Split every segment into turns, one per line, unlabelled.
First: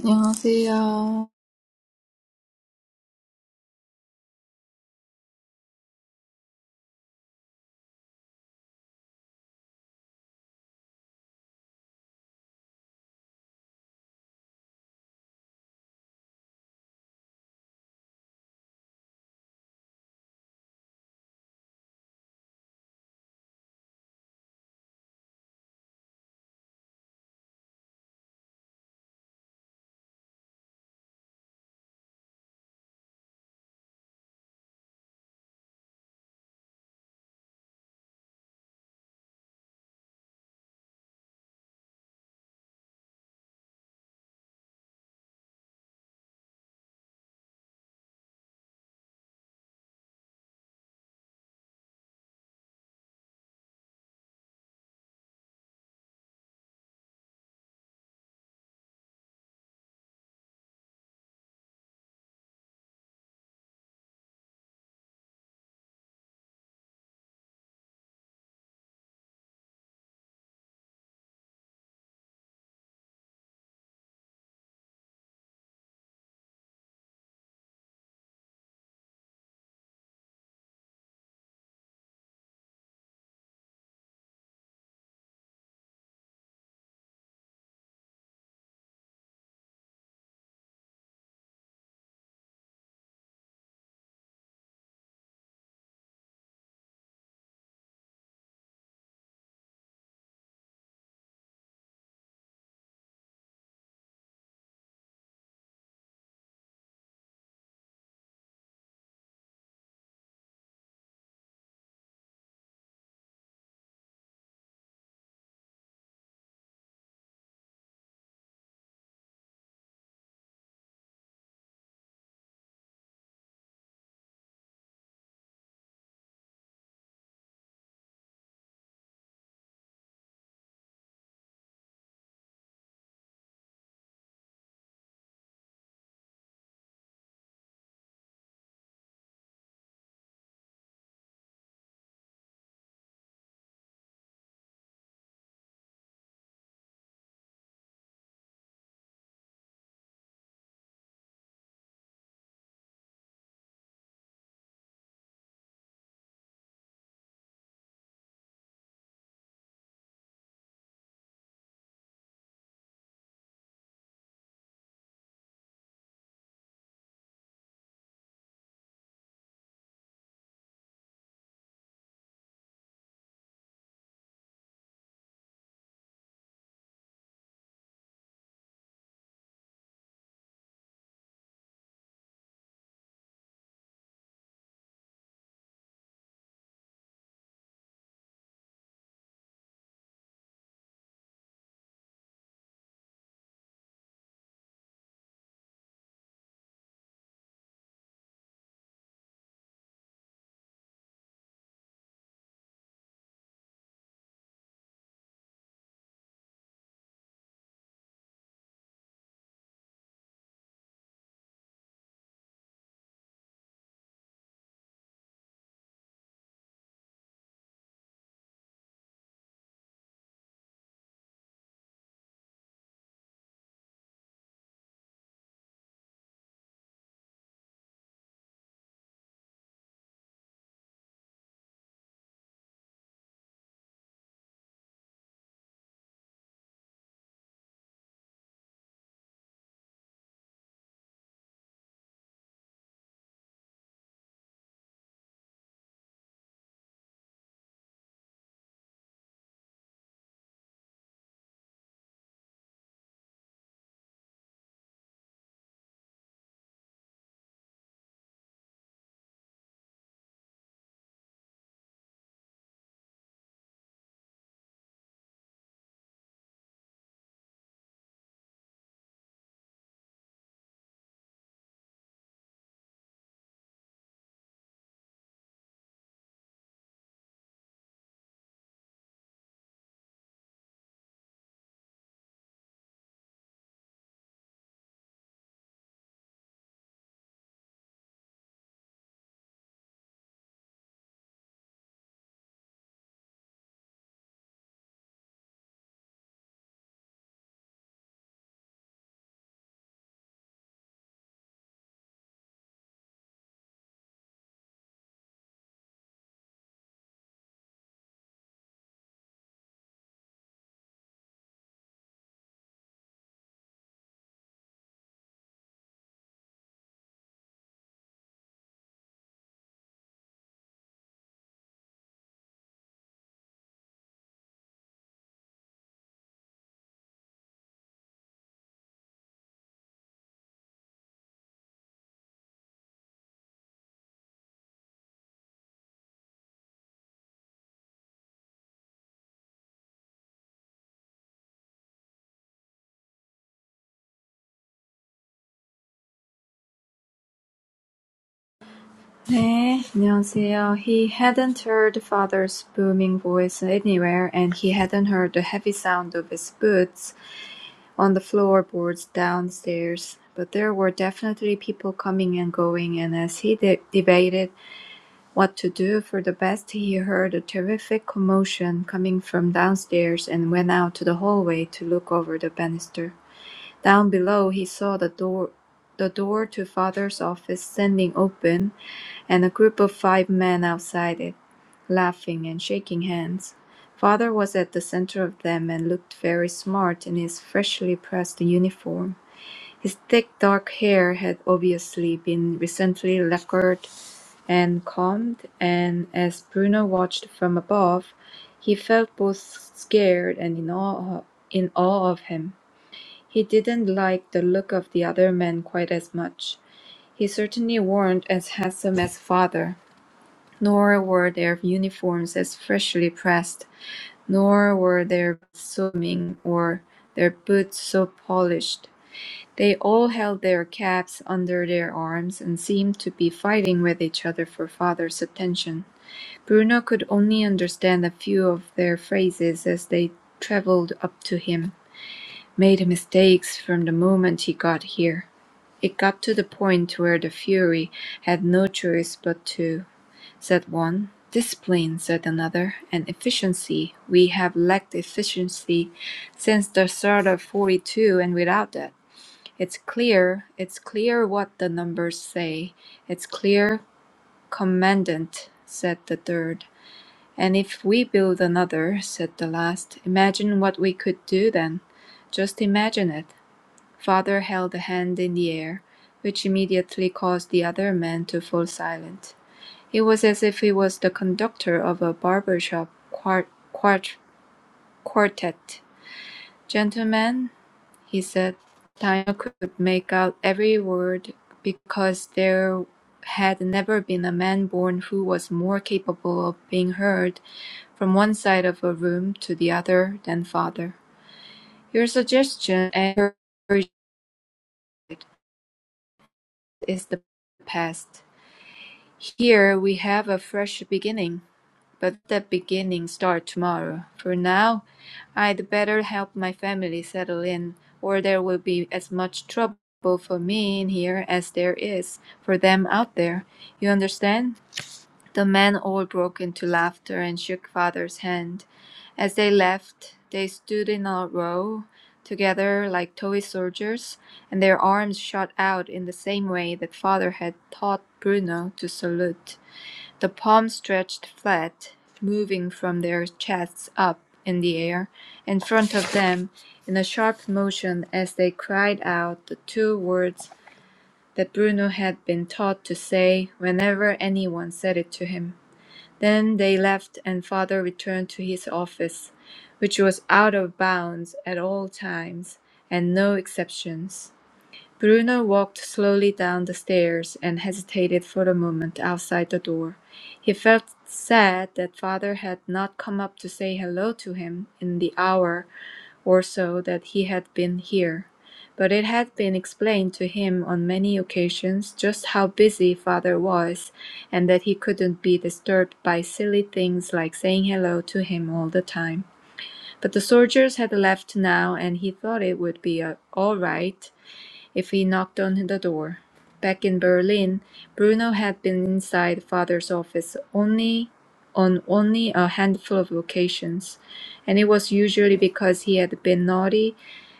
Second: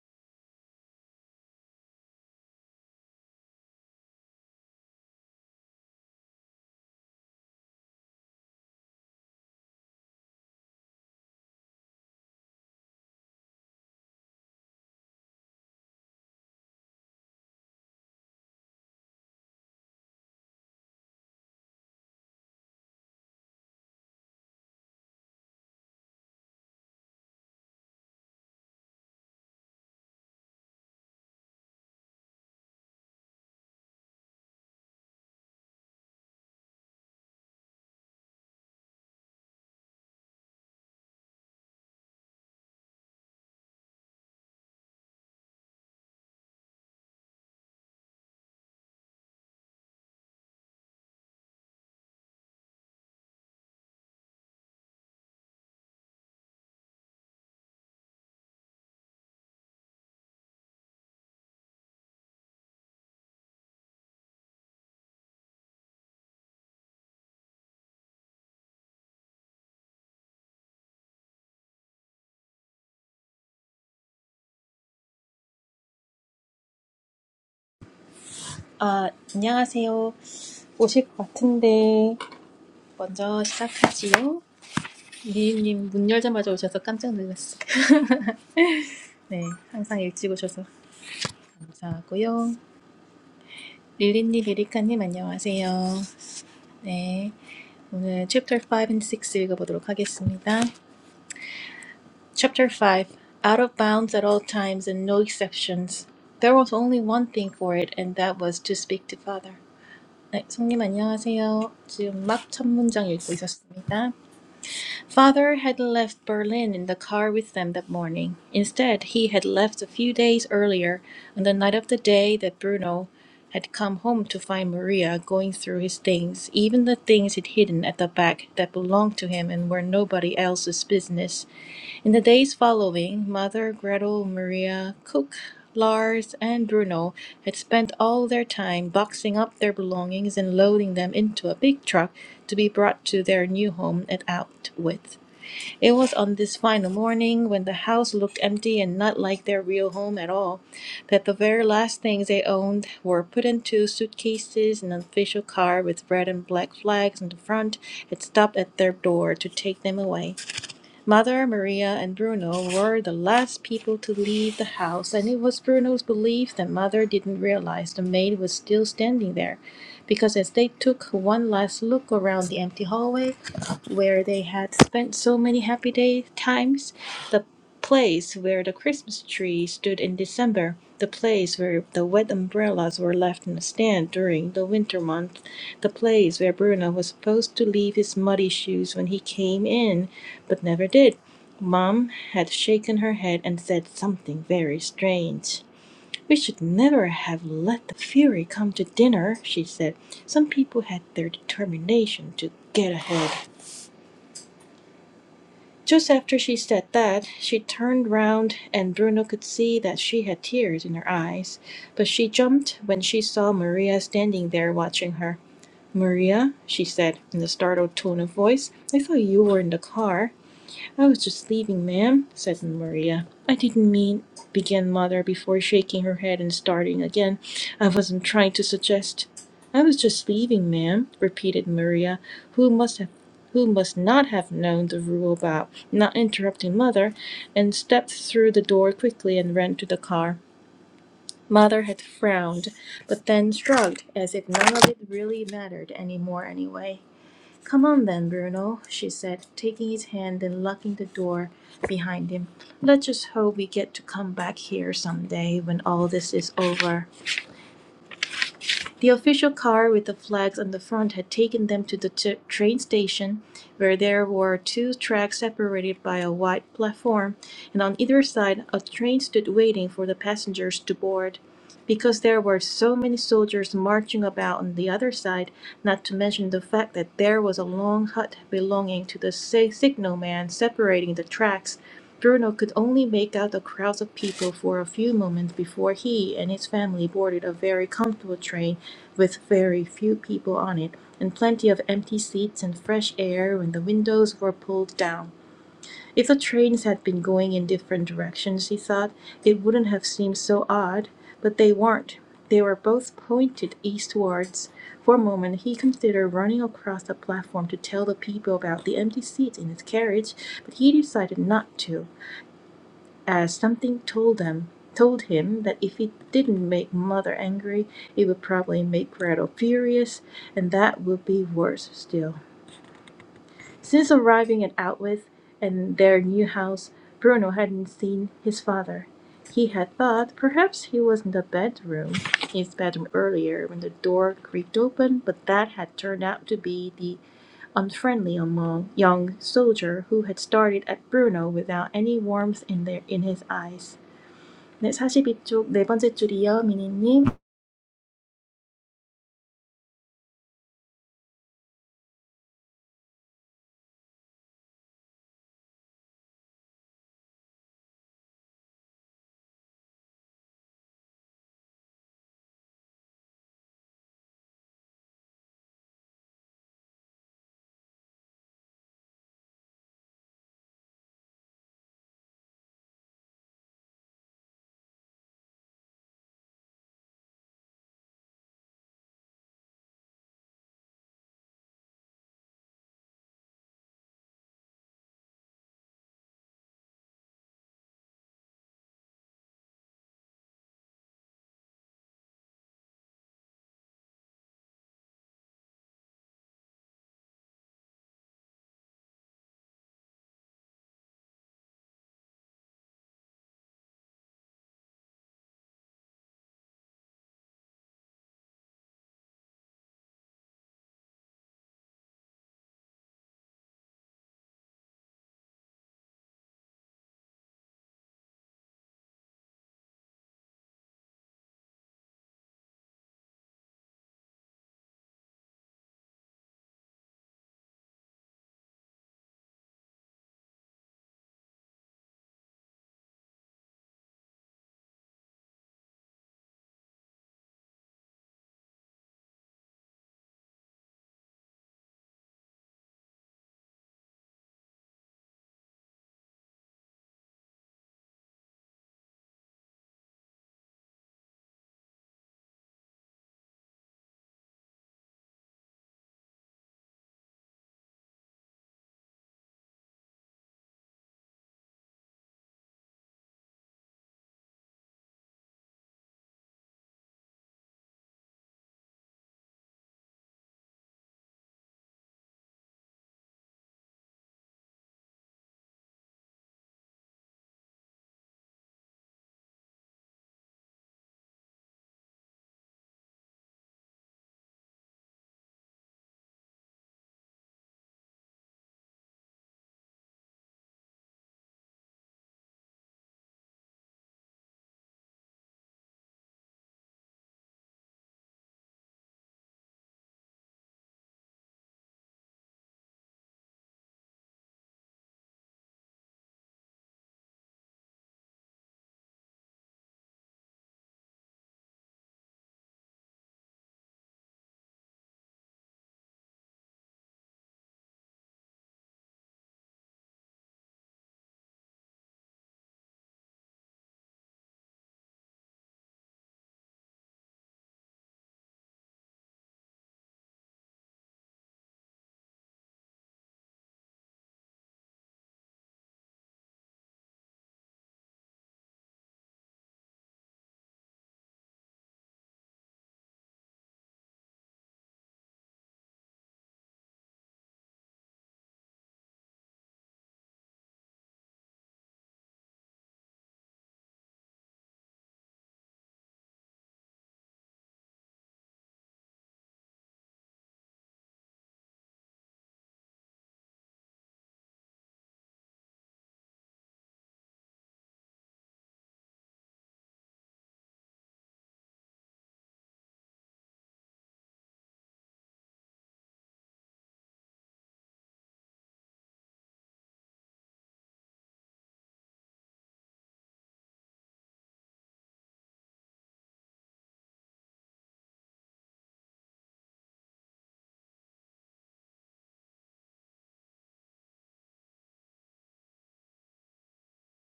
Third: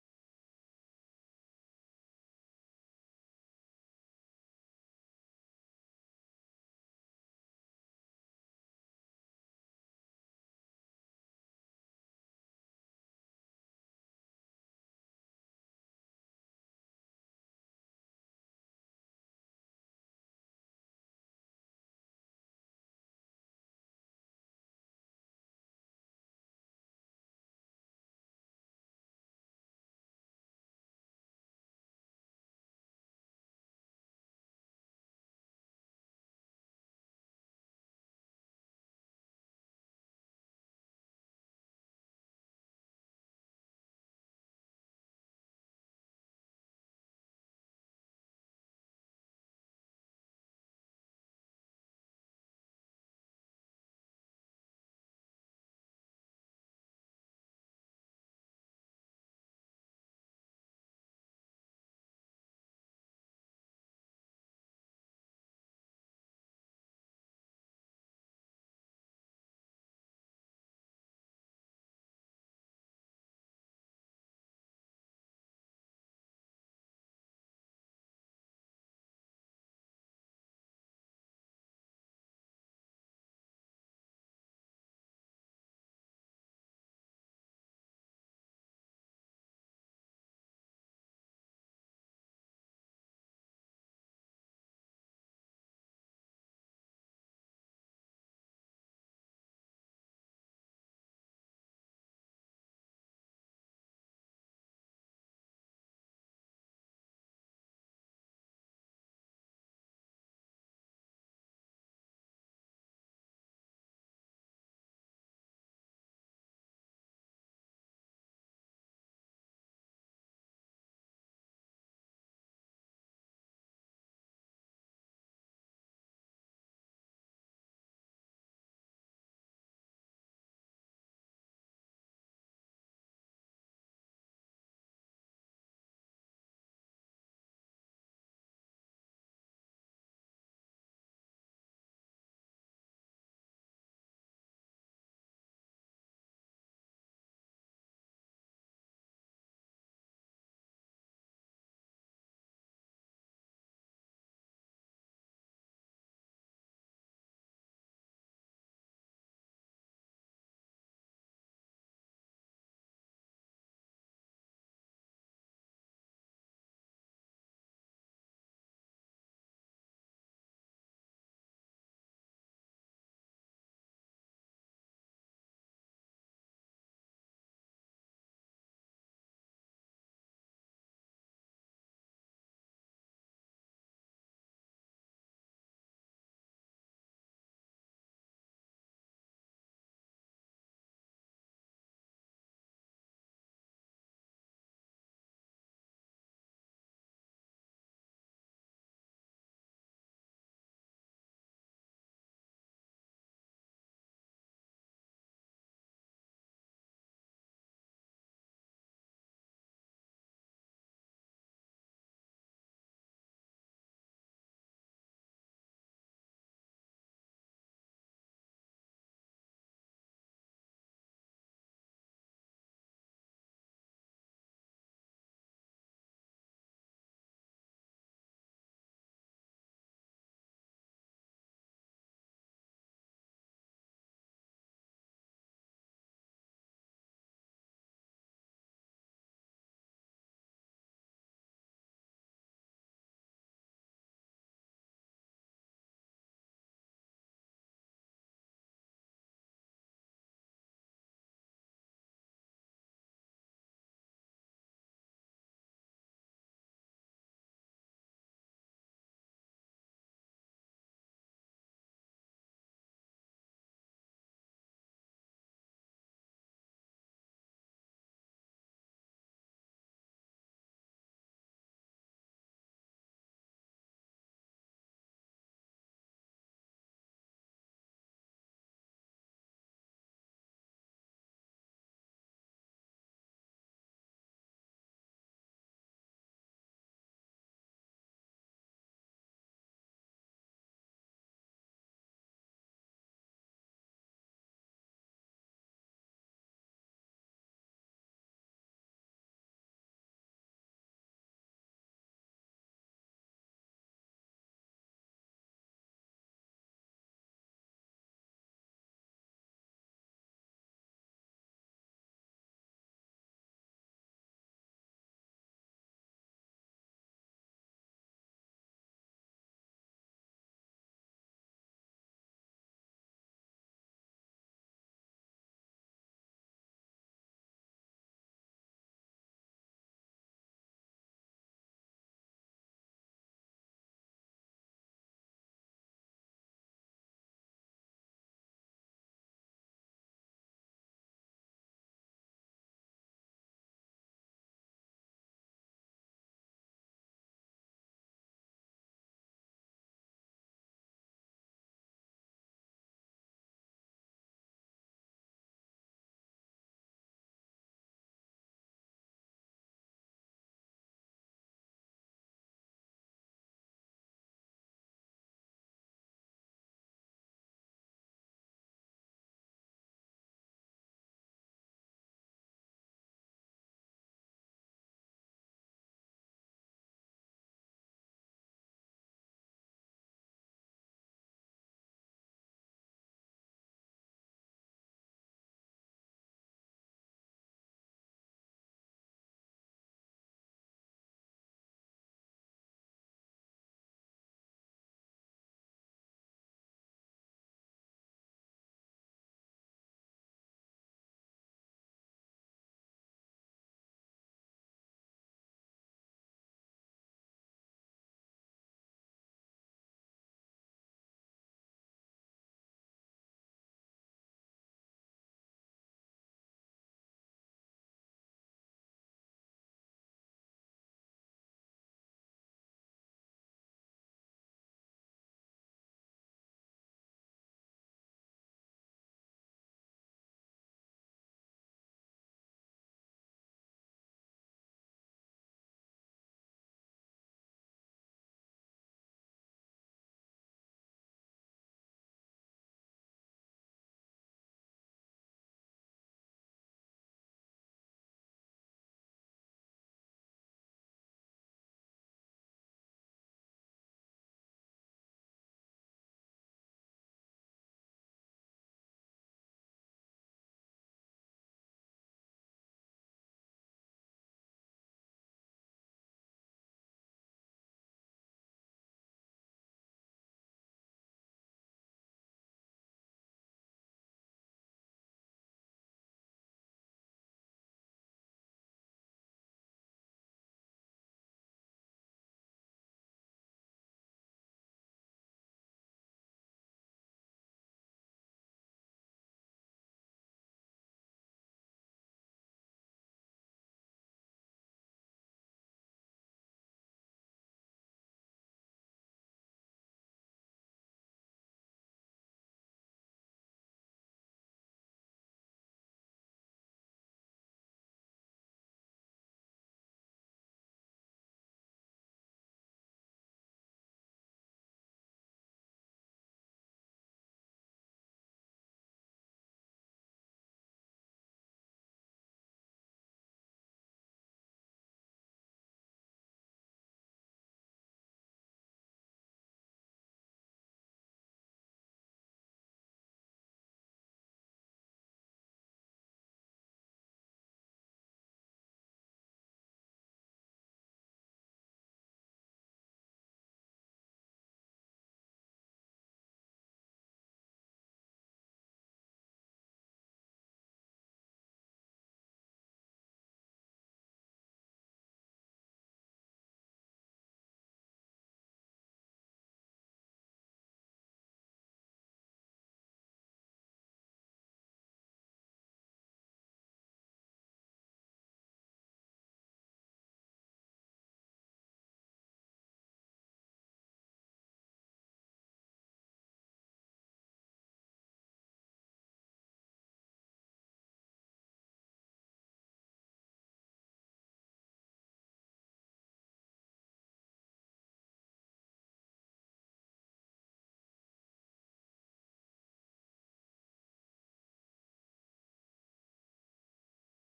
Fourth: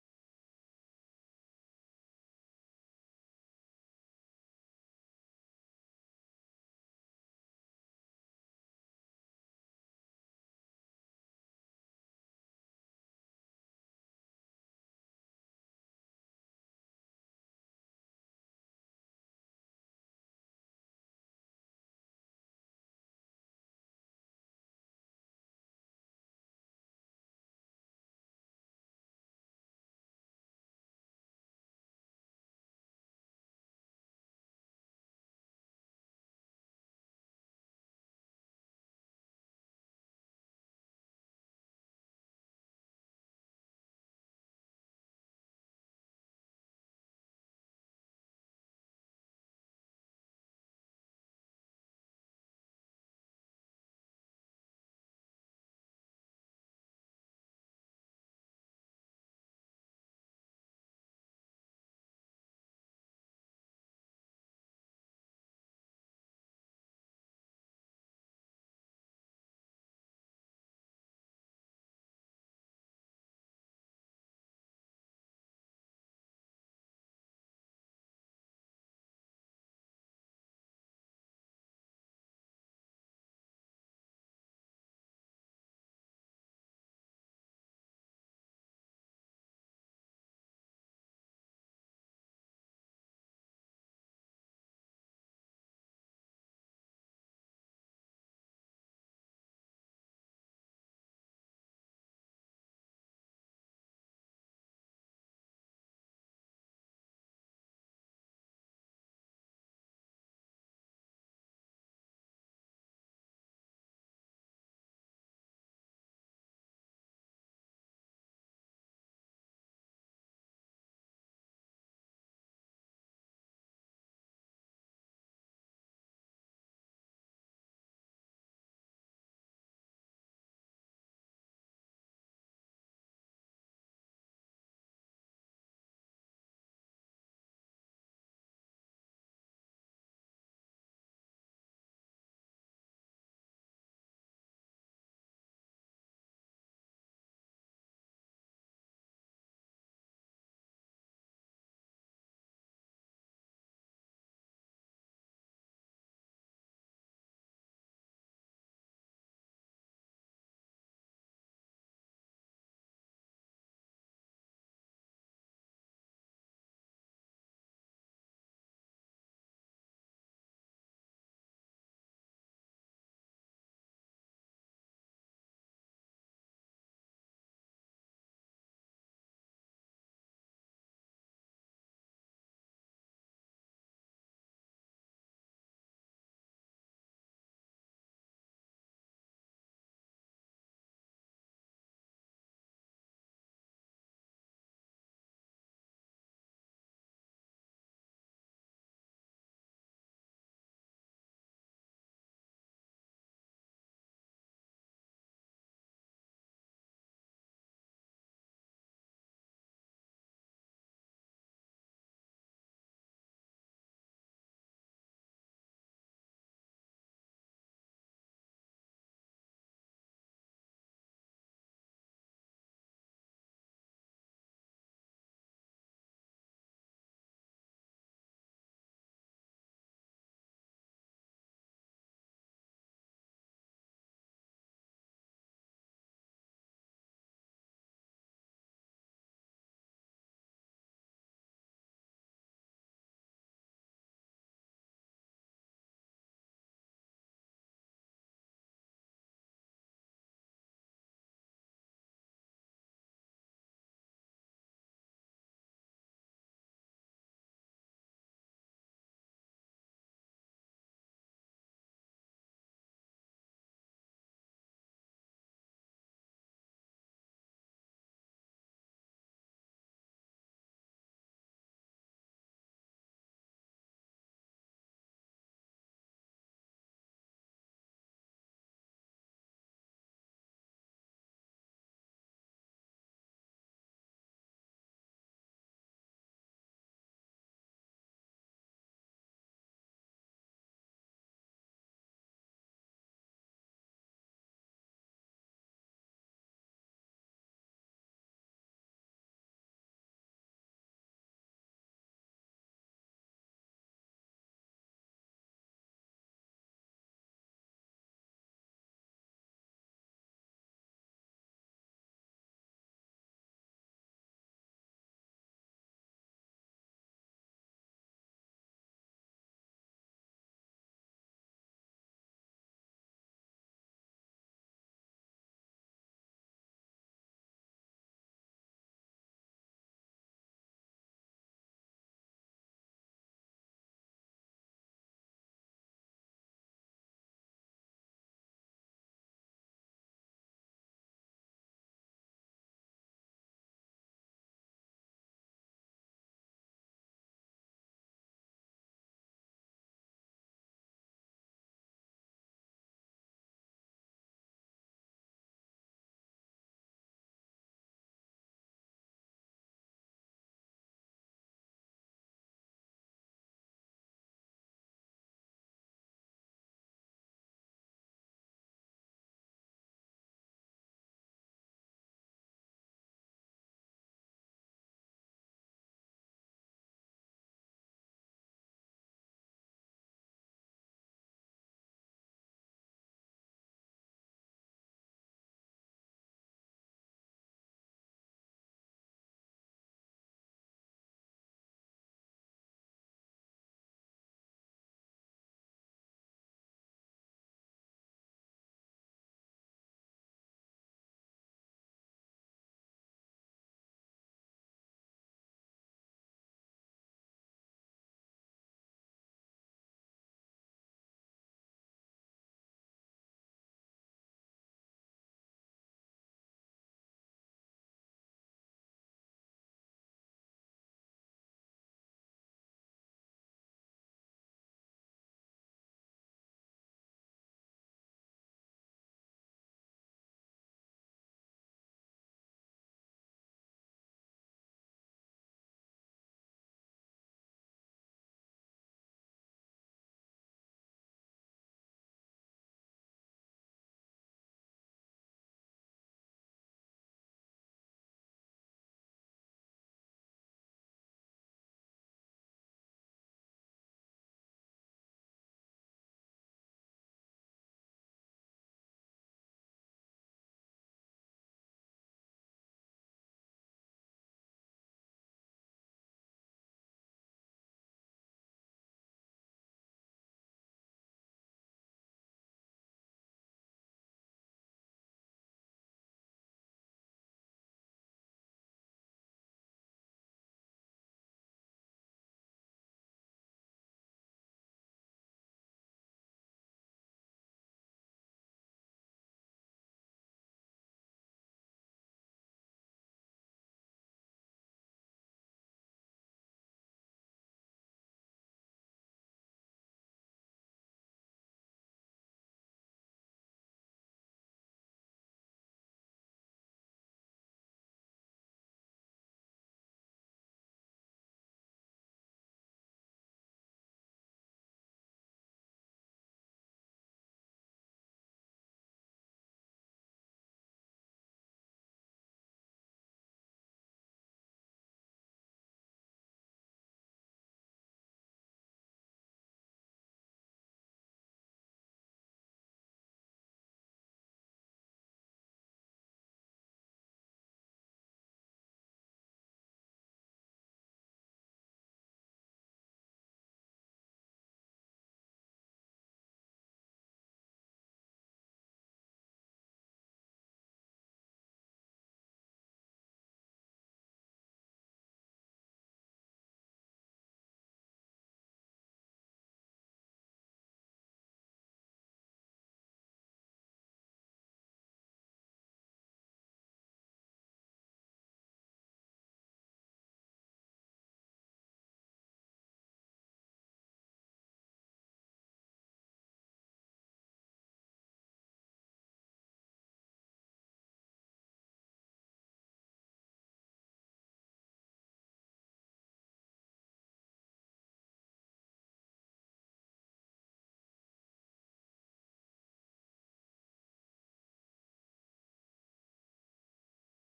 안녕하세요.
아, 안녕하세요. 오실 것 같은데 먼저 시작하지요. 미리님 문 열자마자 오셔서 깜짝 놀랐어요. 네, 항상 일찍 오셔서 감사하고요. 릴리님, 에리카님 안녕하세요. 네, 오늘 Chapter 5 and 6 읽어보도록 하겠습니다. Chapter 5 Out of bounds at all times and no exceptions. There was only one thing for it, and that was to speak to Father. 네, 성님 안녕하세요. 지금 막 첫 문장 읽고 있었습니다. Father had left Berlin in the car with them that morning. Instead, he had left a few days earlier on the night of the day that Bruno had come home to find Maria going through his things, even the things he'd hidden at the back that belonged to him and were nobody else's business. In the days following, Mother, Gretel, Maria, Cook Lars and Bruno had spent all their time boxing up their belongings and loading them into a big truck to be brought to their new home at Outwith. It was on this final morning, when the house looked empty and not like their real home at all, that the very last things they owned were put into suitcases and an official car with red and black flags on the front had stopped at their door to take them away. Mother, Maria, and Bruno were the last people to leave the house, and it was Bruno's belief that Mother didn't realize the maid was still standing there, because as they took one last look around the empty hallway where they had spent so many happy day times, the place where the Christmas tree stood in December, the place where the wet umbrellas were left in a stand during the winter month, the place where Bruno was supposed to leave his muddy shoes when he came in, but never did. Mom had shaken her head and said something very strange. We should never have let the fury come to dinner, she said. Some people had their determination to get ahead. Just after she said that, she turned round, and Bruno could see that she had tears in her eyes. But she jumped when she saw Maria standing there watching her. Maria, she said in a startled tone of voice, I thought you were in the car. "I was just leaving, ma'am," said Maria. "I didn't mean began Mother before shaking her head and starting again. "I wasn't trying to suggest "I was just leaving, ma'am," repeated Maria, who must have who must not have known the rule about not interrupting Mother, and stepped through the door quickly and ran to the car. Mother had frowned, but then shrugged, as if none of it really mattered any more anyway. Come on then, Bruno, she said, taking his hand and locking the door behind him. Let's just hope we get to come back here some day when all this is over. The official car with the flags on the front had taken them to the t- train station, where there were two tracks separated by a wide platform, and on either side a train stood waiting for the passengers to board because there were so many soldiers marching about on the other side, not to mention the fact that there was a long hut belonging to the sig- signalman separating the tracks. Bruno could only make out the crowds of people for a few moments before he and his family boarded a very comfortable train with very few people on it and plenty of empty seats and fresh air when the windows were pulled down. If the trains had been going in different directions, he thought, it wouldn't have seemed so odd, but they weren't. They were both pointed eastwards. For a moment he considered running across the platform to tell the people about the empty seats in his carriage, but he decided not to, as something told them told him that if he didn't make mother angry, it would probably make Gretel furious, and that would be worse still. Since arriving at Outwith and their new house, Bruno hadn't seen his father. He had thought perhaps he was in the bedroom, in his bedroom earlier when the door creaked open, but that had turned out to be the unfriendly young soldier who had started at Bruno without any warmth in their in his eyes. 네, 42쪽 네 번째 줄이요, 미니님.
네, 안녕하세요. He hadn't heard father's booming voice anywhere, and he hadn't heard the heavy sound of his boots on the floorboards downstairs. But there were definitely people coming and going, and as he de- debated what to do for the best, he heard a terrific commotion coming from downstairs and went out to the hallway to look over the banister. Down below he saw the door the door to father's office standing open and a group of five men outside it, laughing and shaking hands. Father was at the center of them and looked very smart in his freshly pressed uniform. His thick dark hair had obviously been recently lacquered and combed, and as Bruno watched from above, he felt both scared and in awe, in awe of him. He didn't like the look of the other man quite as much. He certainly weren't as handsome as father, nor were their uniforms as freshly pressed, nor were their swimming or their boots so polished. They all held their caps under their arms and seemed to be fighting with each other for father's attention. Bruno could only understand a few of their phrases as they traveled up to him. Made mistakes from the moment he got here. It got to the point where the Fury had no choice but to, said one. Discipline, said another, and efficiency. We have lacked efficiency since the start of 42, and without that, it's clear, it's clear what the numbers say. It's clear, Commandant, said the third. And if we build another, said the last, imagine what we could do then. Just imagine it. Father held a hand in the air, which immediately caused the other man to fall silent. It was as if he was the conductor of a barber shop quart- quart- quartet. Gentlemen, he said, Daniel could make out every word because there had never been a man born who was more capable of being heard from one side of a room to the other than father. Your suggestion and encouragement is the past. Here we have a fresh beginning, but that beginning starts tomorrow. For now, I'd better help my family settle in, or there will be as much trouble for me in here as there is for them out there. You understand? The men all broke into laughter and shook father's hand. As they left, they stood in a row together like toy soldiers, and their arms shot out in the same way that father had taught Bruno to salute. The palms stretched flat, moving from their chests up in the air in front of them in a sharp motion as they cried out the two words that Bruno had been taught to say whenever anyone said it to him. Then they left and father returned to his office, which was out of bounds at all times and no exceptions. Bruno walked slowly down the stairs and hesitated for a moment outside the door. He felt sad that father had not come up to say hello to him in the hour or so that he had been here. But it had been explained to him on many occasions just how busy father was and that he couldn't be disturbed by silly things like saying hello to him all the time. But the soldiers had left now and he thought it would be uh, all right if he knocked on the door. Back in Berlin, Bruno had been inside father's office only on only a handful of occasions, and it was usually because he had been naughty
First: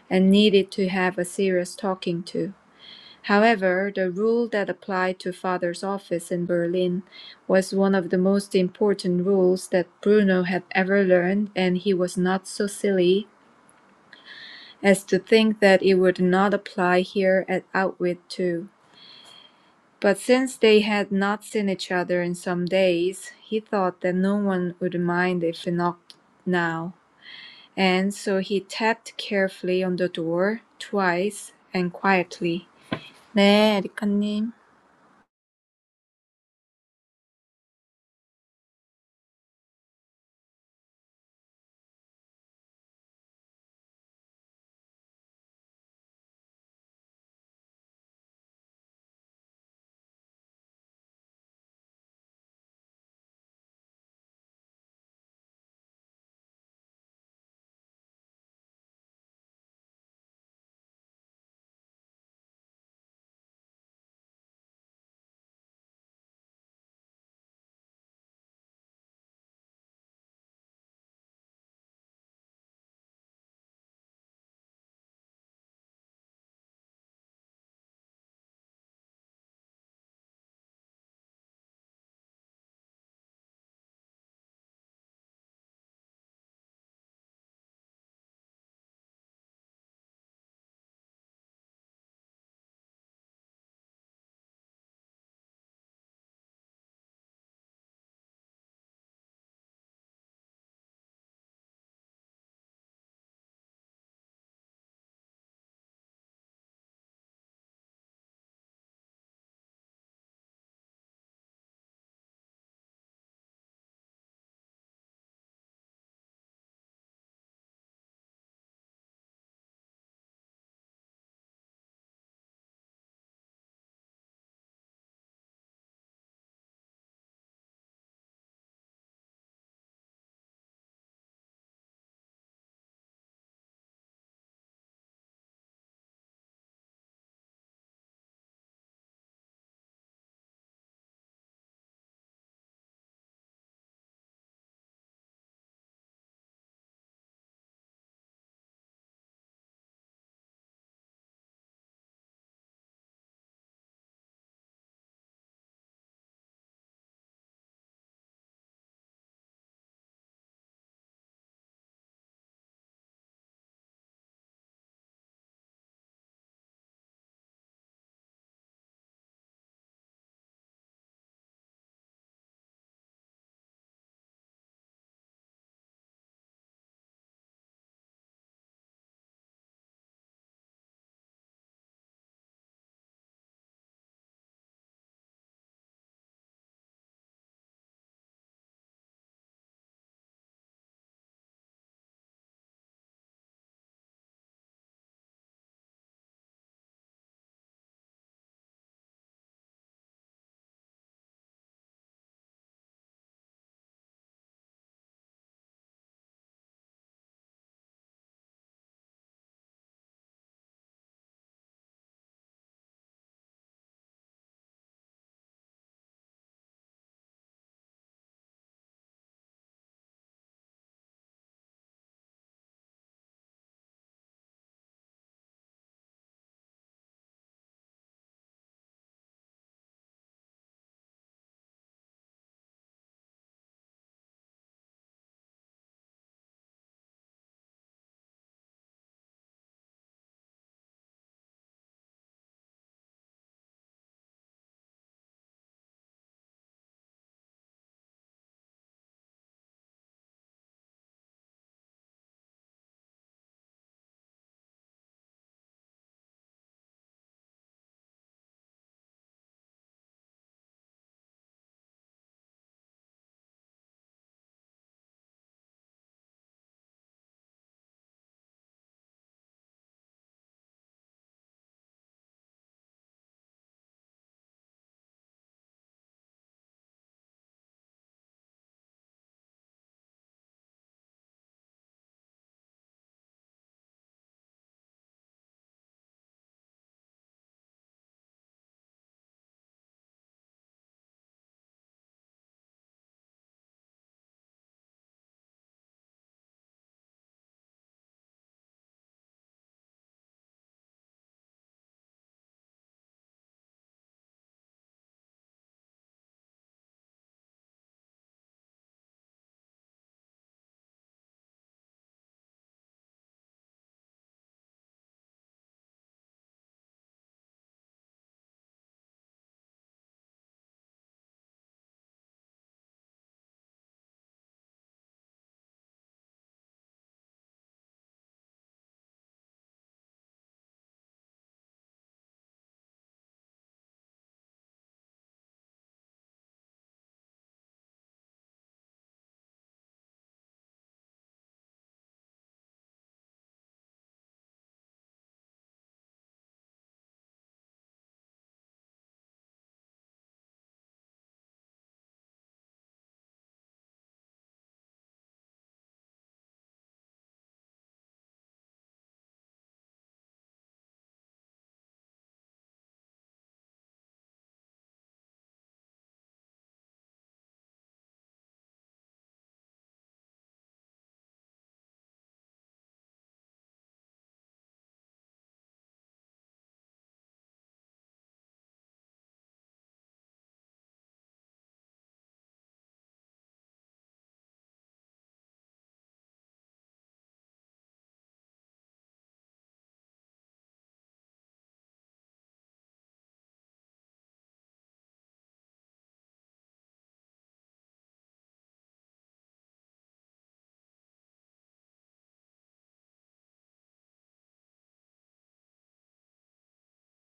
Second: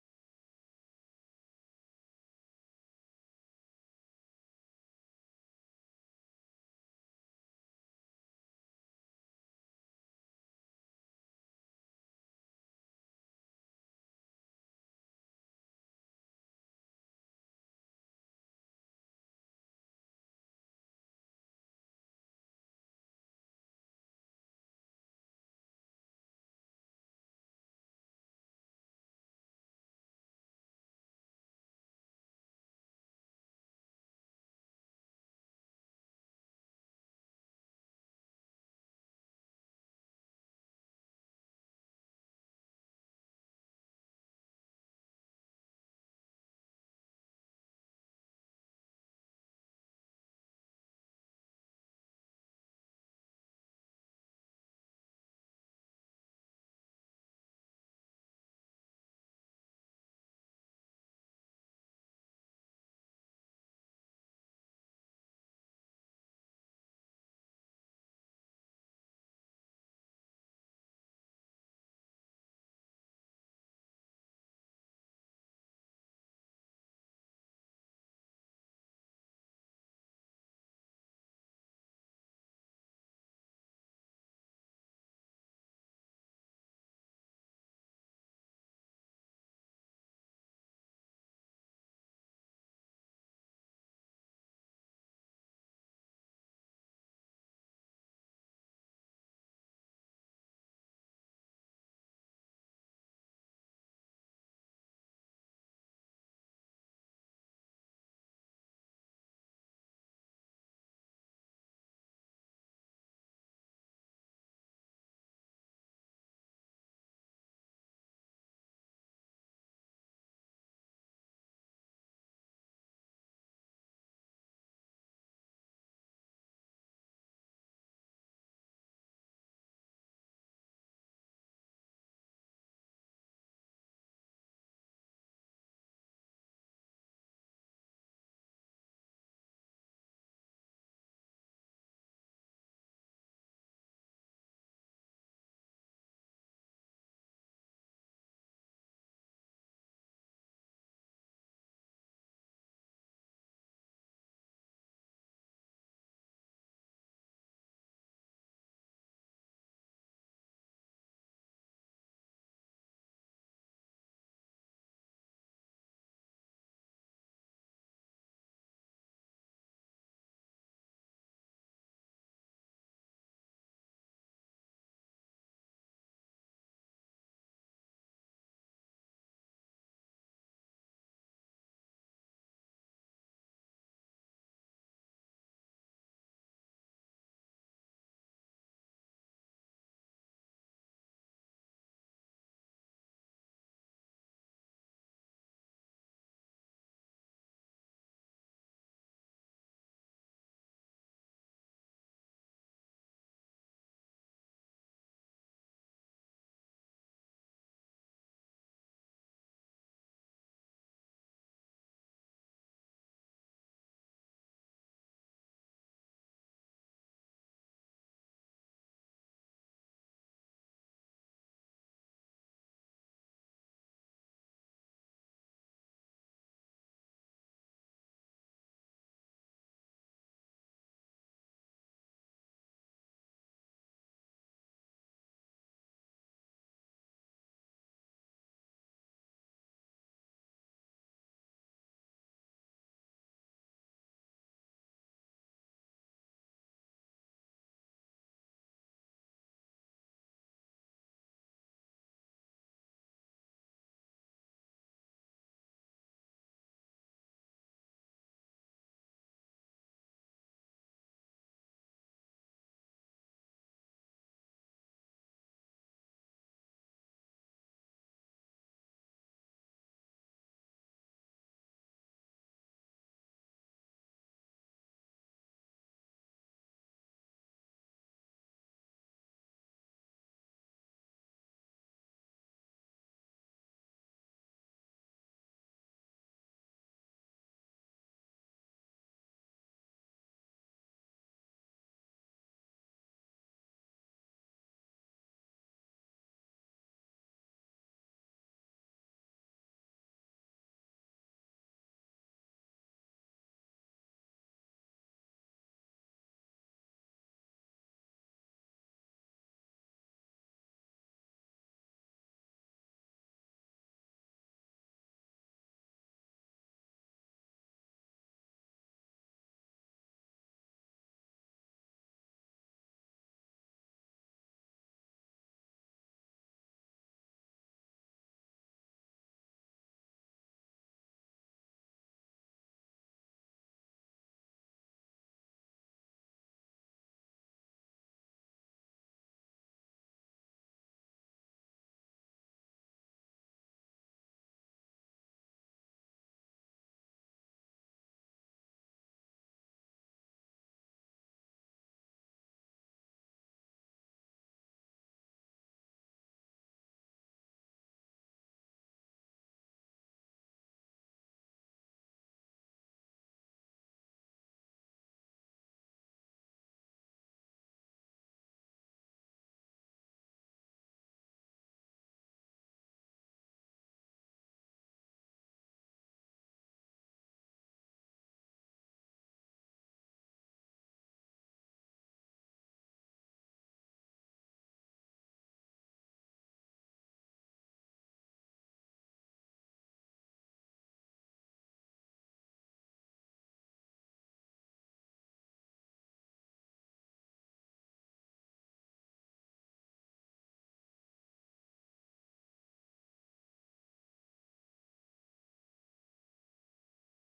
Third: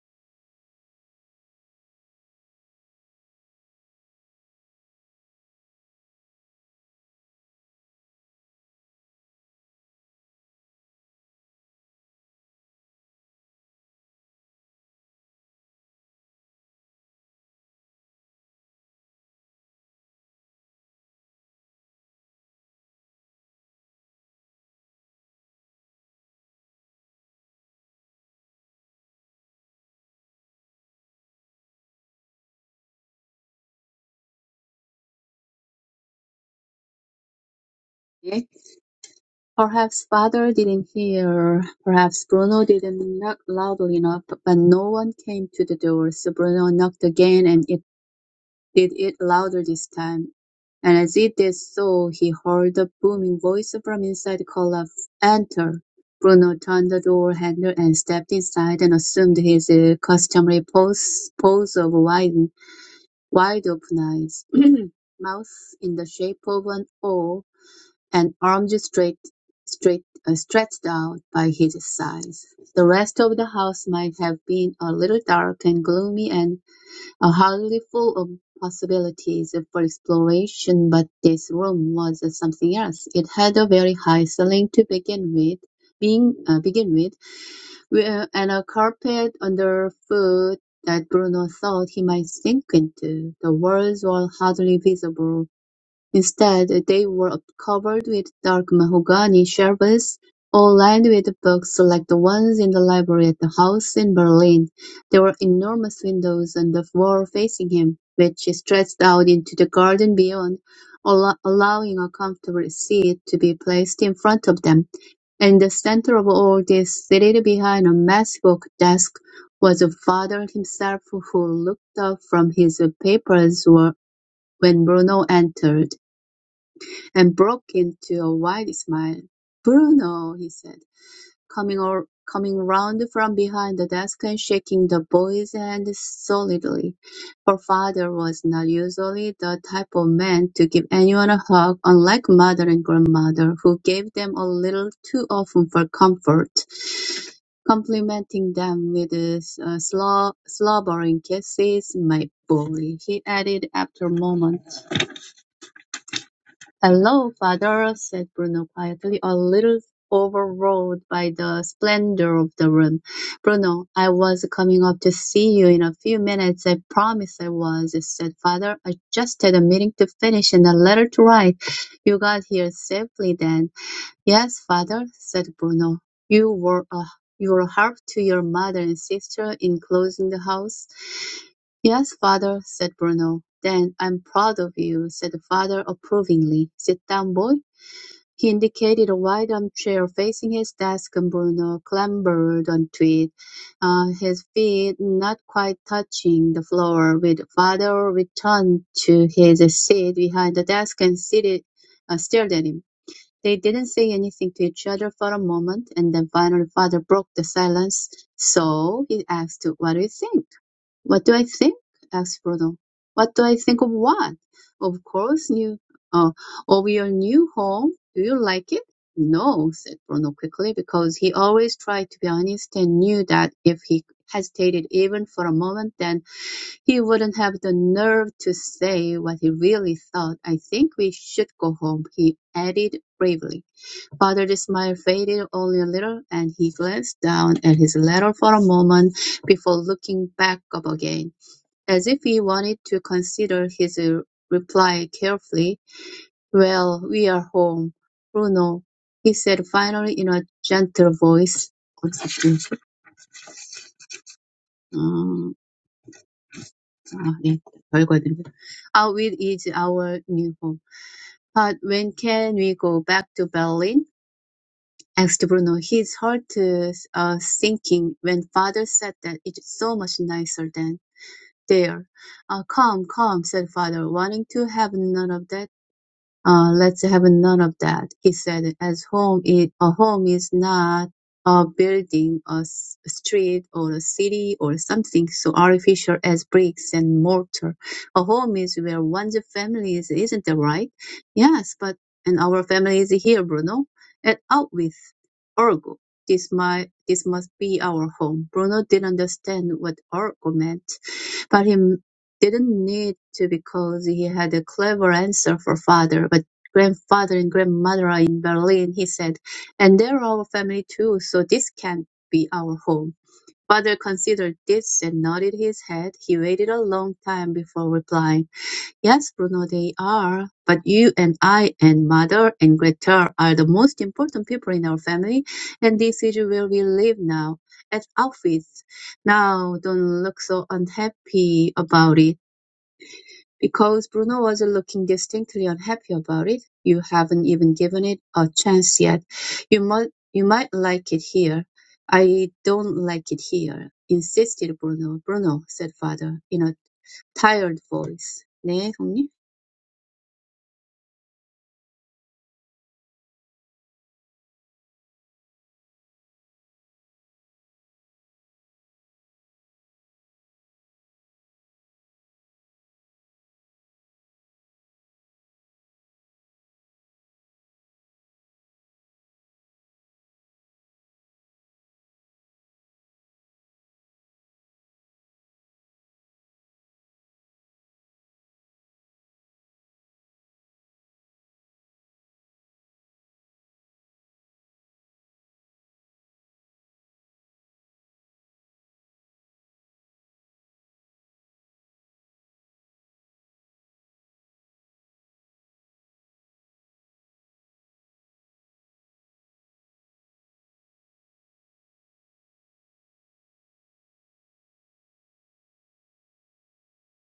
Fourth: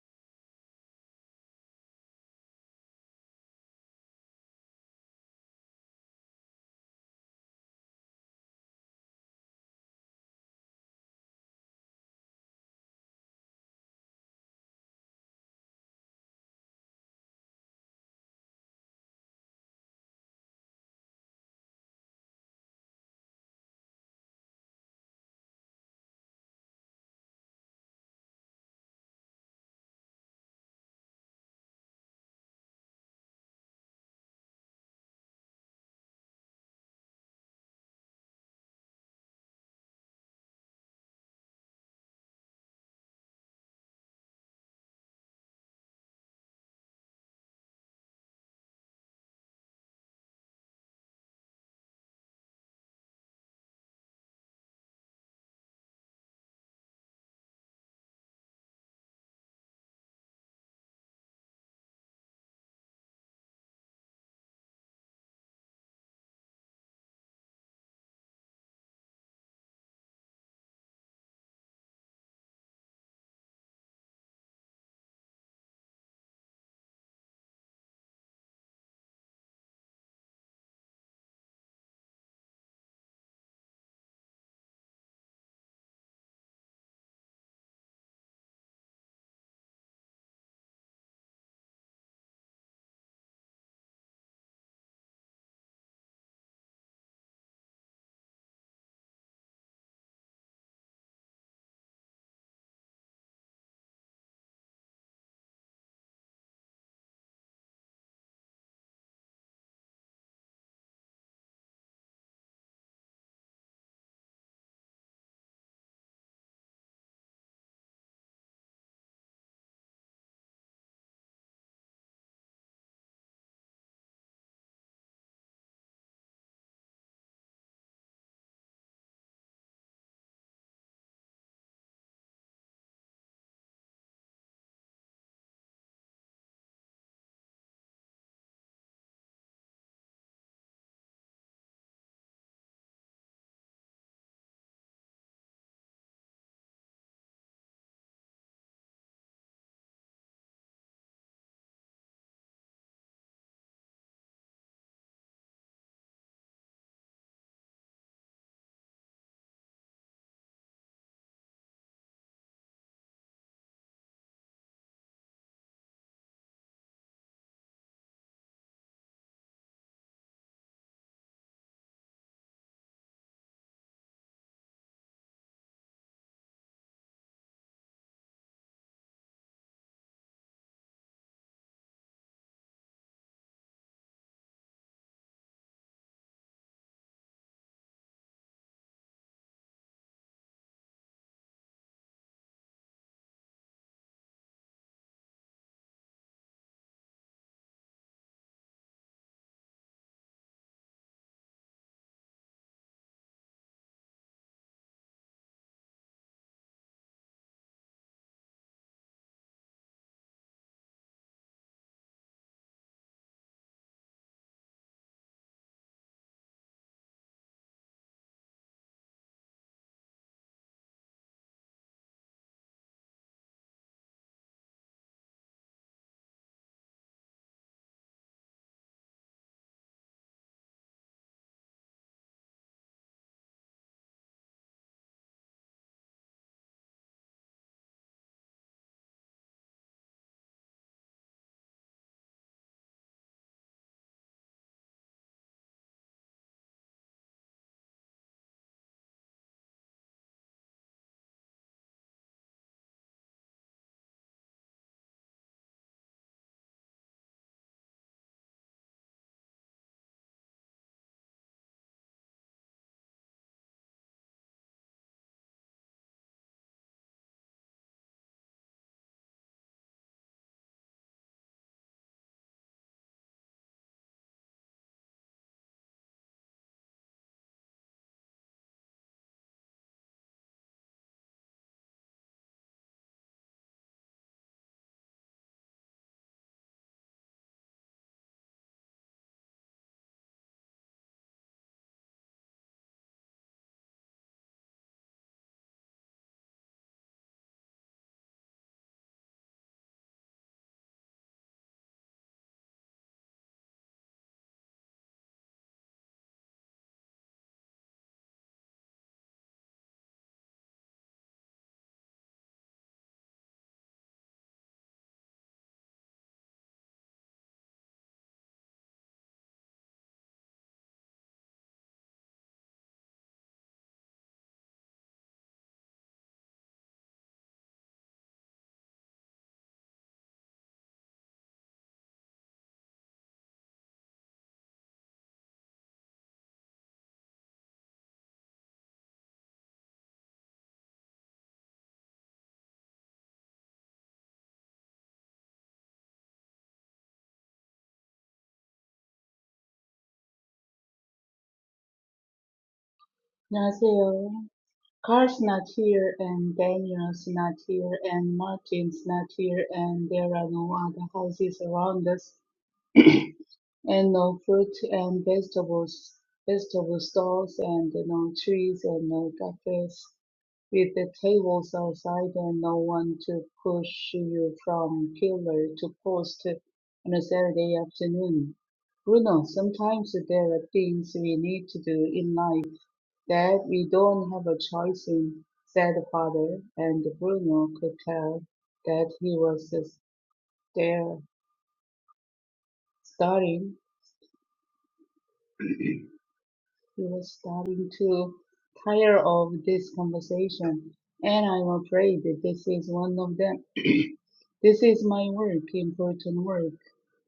and needed to have a serious talking to. However, the rule that applied to father's office in Berlin was one of the most important rules that Bruno had ever learned, and he was not so silly as to think that it would not apply here at Outwit too. But since they had not seen each other in some days, he thought that no one would mind if he knocked now, and so he tapped carefully on the door twice and quietly. 네, 에리카님.
Yet perhaps father didn't hear, perhaps Bruno didn't knock loudly enough, but no one came to the door, so Bruno knocked again and it did it louder this time. And as it did so, he heard the booming voice from inside call out, Enter! Bruno turned the door handle and stepped inside and assumed his uh, customary pose, pose of wide, wide open eyes, mouth in the shape of an O, and arms straight, straight, uh, stretched out by his sides. The rest of the house might have been a little dark and gloomy and uh, hardly full of possibilities for exploration, but this room was something else. It had a very high ceiling to begin with, being uh, begin with, where- and a carpet underfoot that Bruno thought he might sink into. The walls were hardly visible Instead, they were covered with dark mahogany shelves, all lined with books like the ones in the library at the house in Berlin. There were enormous windows on the wall facing him, which stretched out into the garden beyond, allo- allowing a comfortable seat to be placed in front of them. In the center of all this, seated behind a massive oak desk, was the father himself who looked up from his papers wh- when Bruno entered and broke into a wide smile. "Bruno," he said, coming or coming round from behind the desk and shaking the boy's hand solidly. Her father was not usually the type of man to give anyone a hug, unlike mother and grandmother, who gave them a little too often for comfort, complimenting them with uh, slob- slobbering kisses. "My boy," he added after a moment. "Hello, father," said Bruno quietly, a little overawed by the splendour of the room. "Bruno, I was coming up to see you in a few minutes. I promised I was," said father. "I just had a meeting to finish and a letter to write. You got here safely then?" "Yes, father," said Bruno. "You were a you were a help to your mother and sister in closing the house?" Yes, father, said Bruno. Then I'm proud of you, said the father approvingly. Sit down, boy. He indicated a wide armchair facing his desk and Bruno clambered onto it, uh, his feet not quite touching the floor. With father returned to his seat behind the desk and seated, uh, stared at him. They didn't say anything to each other for a moment, and then finally father broke the silence. So, he asked, what do you think? What do I think? asked Bruno. What do I think of what? Of course, new. uh, of your new home. Do you like it? No, said Bruno quickly, because he always tried to be honest and knew that if he hesitated even for a moment, then he wouldn't have the nerve to say what he really thought. I think we should go home, he added bravely. Father's smile faded only a little, and he glanced down at his letter for a moment before looking back up again as if he wanted to consider his reply carefully. "Well, we're home, Bruno," he said finally in a gentle voice. 어쨌든, 음, is our new home. But when can we go back to Berlin?" asked Bruno, his heart uh, sinking when father said that it's so much nicer than there. "Ah, come, come," said father, wanting to have none of that. Uh, let's have none of that, he said, as home is, a home is not a building, a s- a street, or a city, or something so artificial as bricks and mortar. A home is where one's family is, isn't that right? Yes, but, and our family is here, Bruno, and out with Orgo. This might, this must be our home. Bruno didn't understand what Orgo meant, but he didn't need to because he had a clever answer for father, but grandfather and grandmother are in Berlin, he said, and they're our family too, so this can't be our home. Father considered this and nodded his head. He waited a long time before replying. Yes, Bruno, they are. But you and I and mother and Greta are the most important people in our family, and this is where we live now, at Auschwitz. Now, don't look so unhappy about it. Because Bruno was looking distinctly unhappy about it. You haven't even given it a chance yet. You might, you might like it here. I don't like it here, insisted Bruno. Bruno, said father in a tired voice. 네, 형님.
안녕하세요. Carl's not here, and Daniel's not here, and Martin's not here, and there are no other houses around us, and no fruit and vegetables, vegetable stalls, and no trees, and no cafes, with the tables outside, and no one to push you from pillar to post on a Saturday afternoon. Bruno, sometimes there are things we need to do in life that we don't have a choice in, said the father, and Bruno could tell that he was there, starting, he was starting to tire of this conversation, and I'm afraid that this is one of them. This is my work, important work,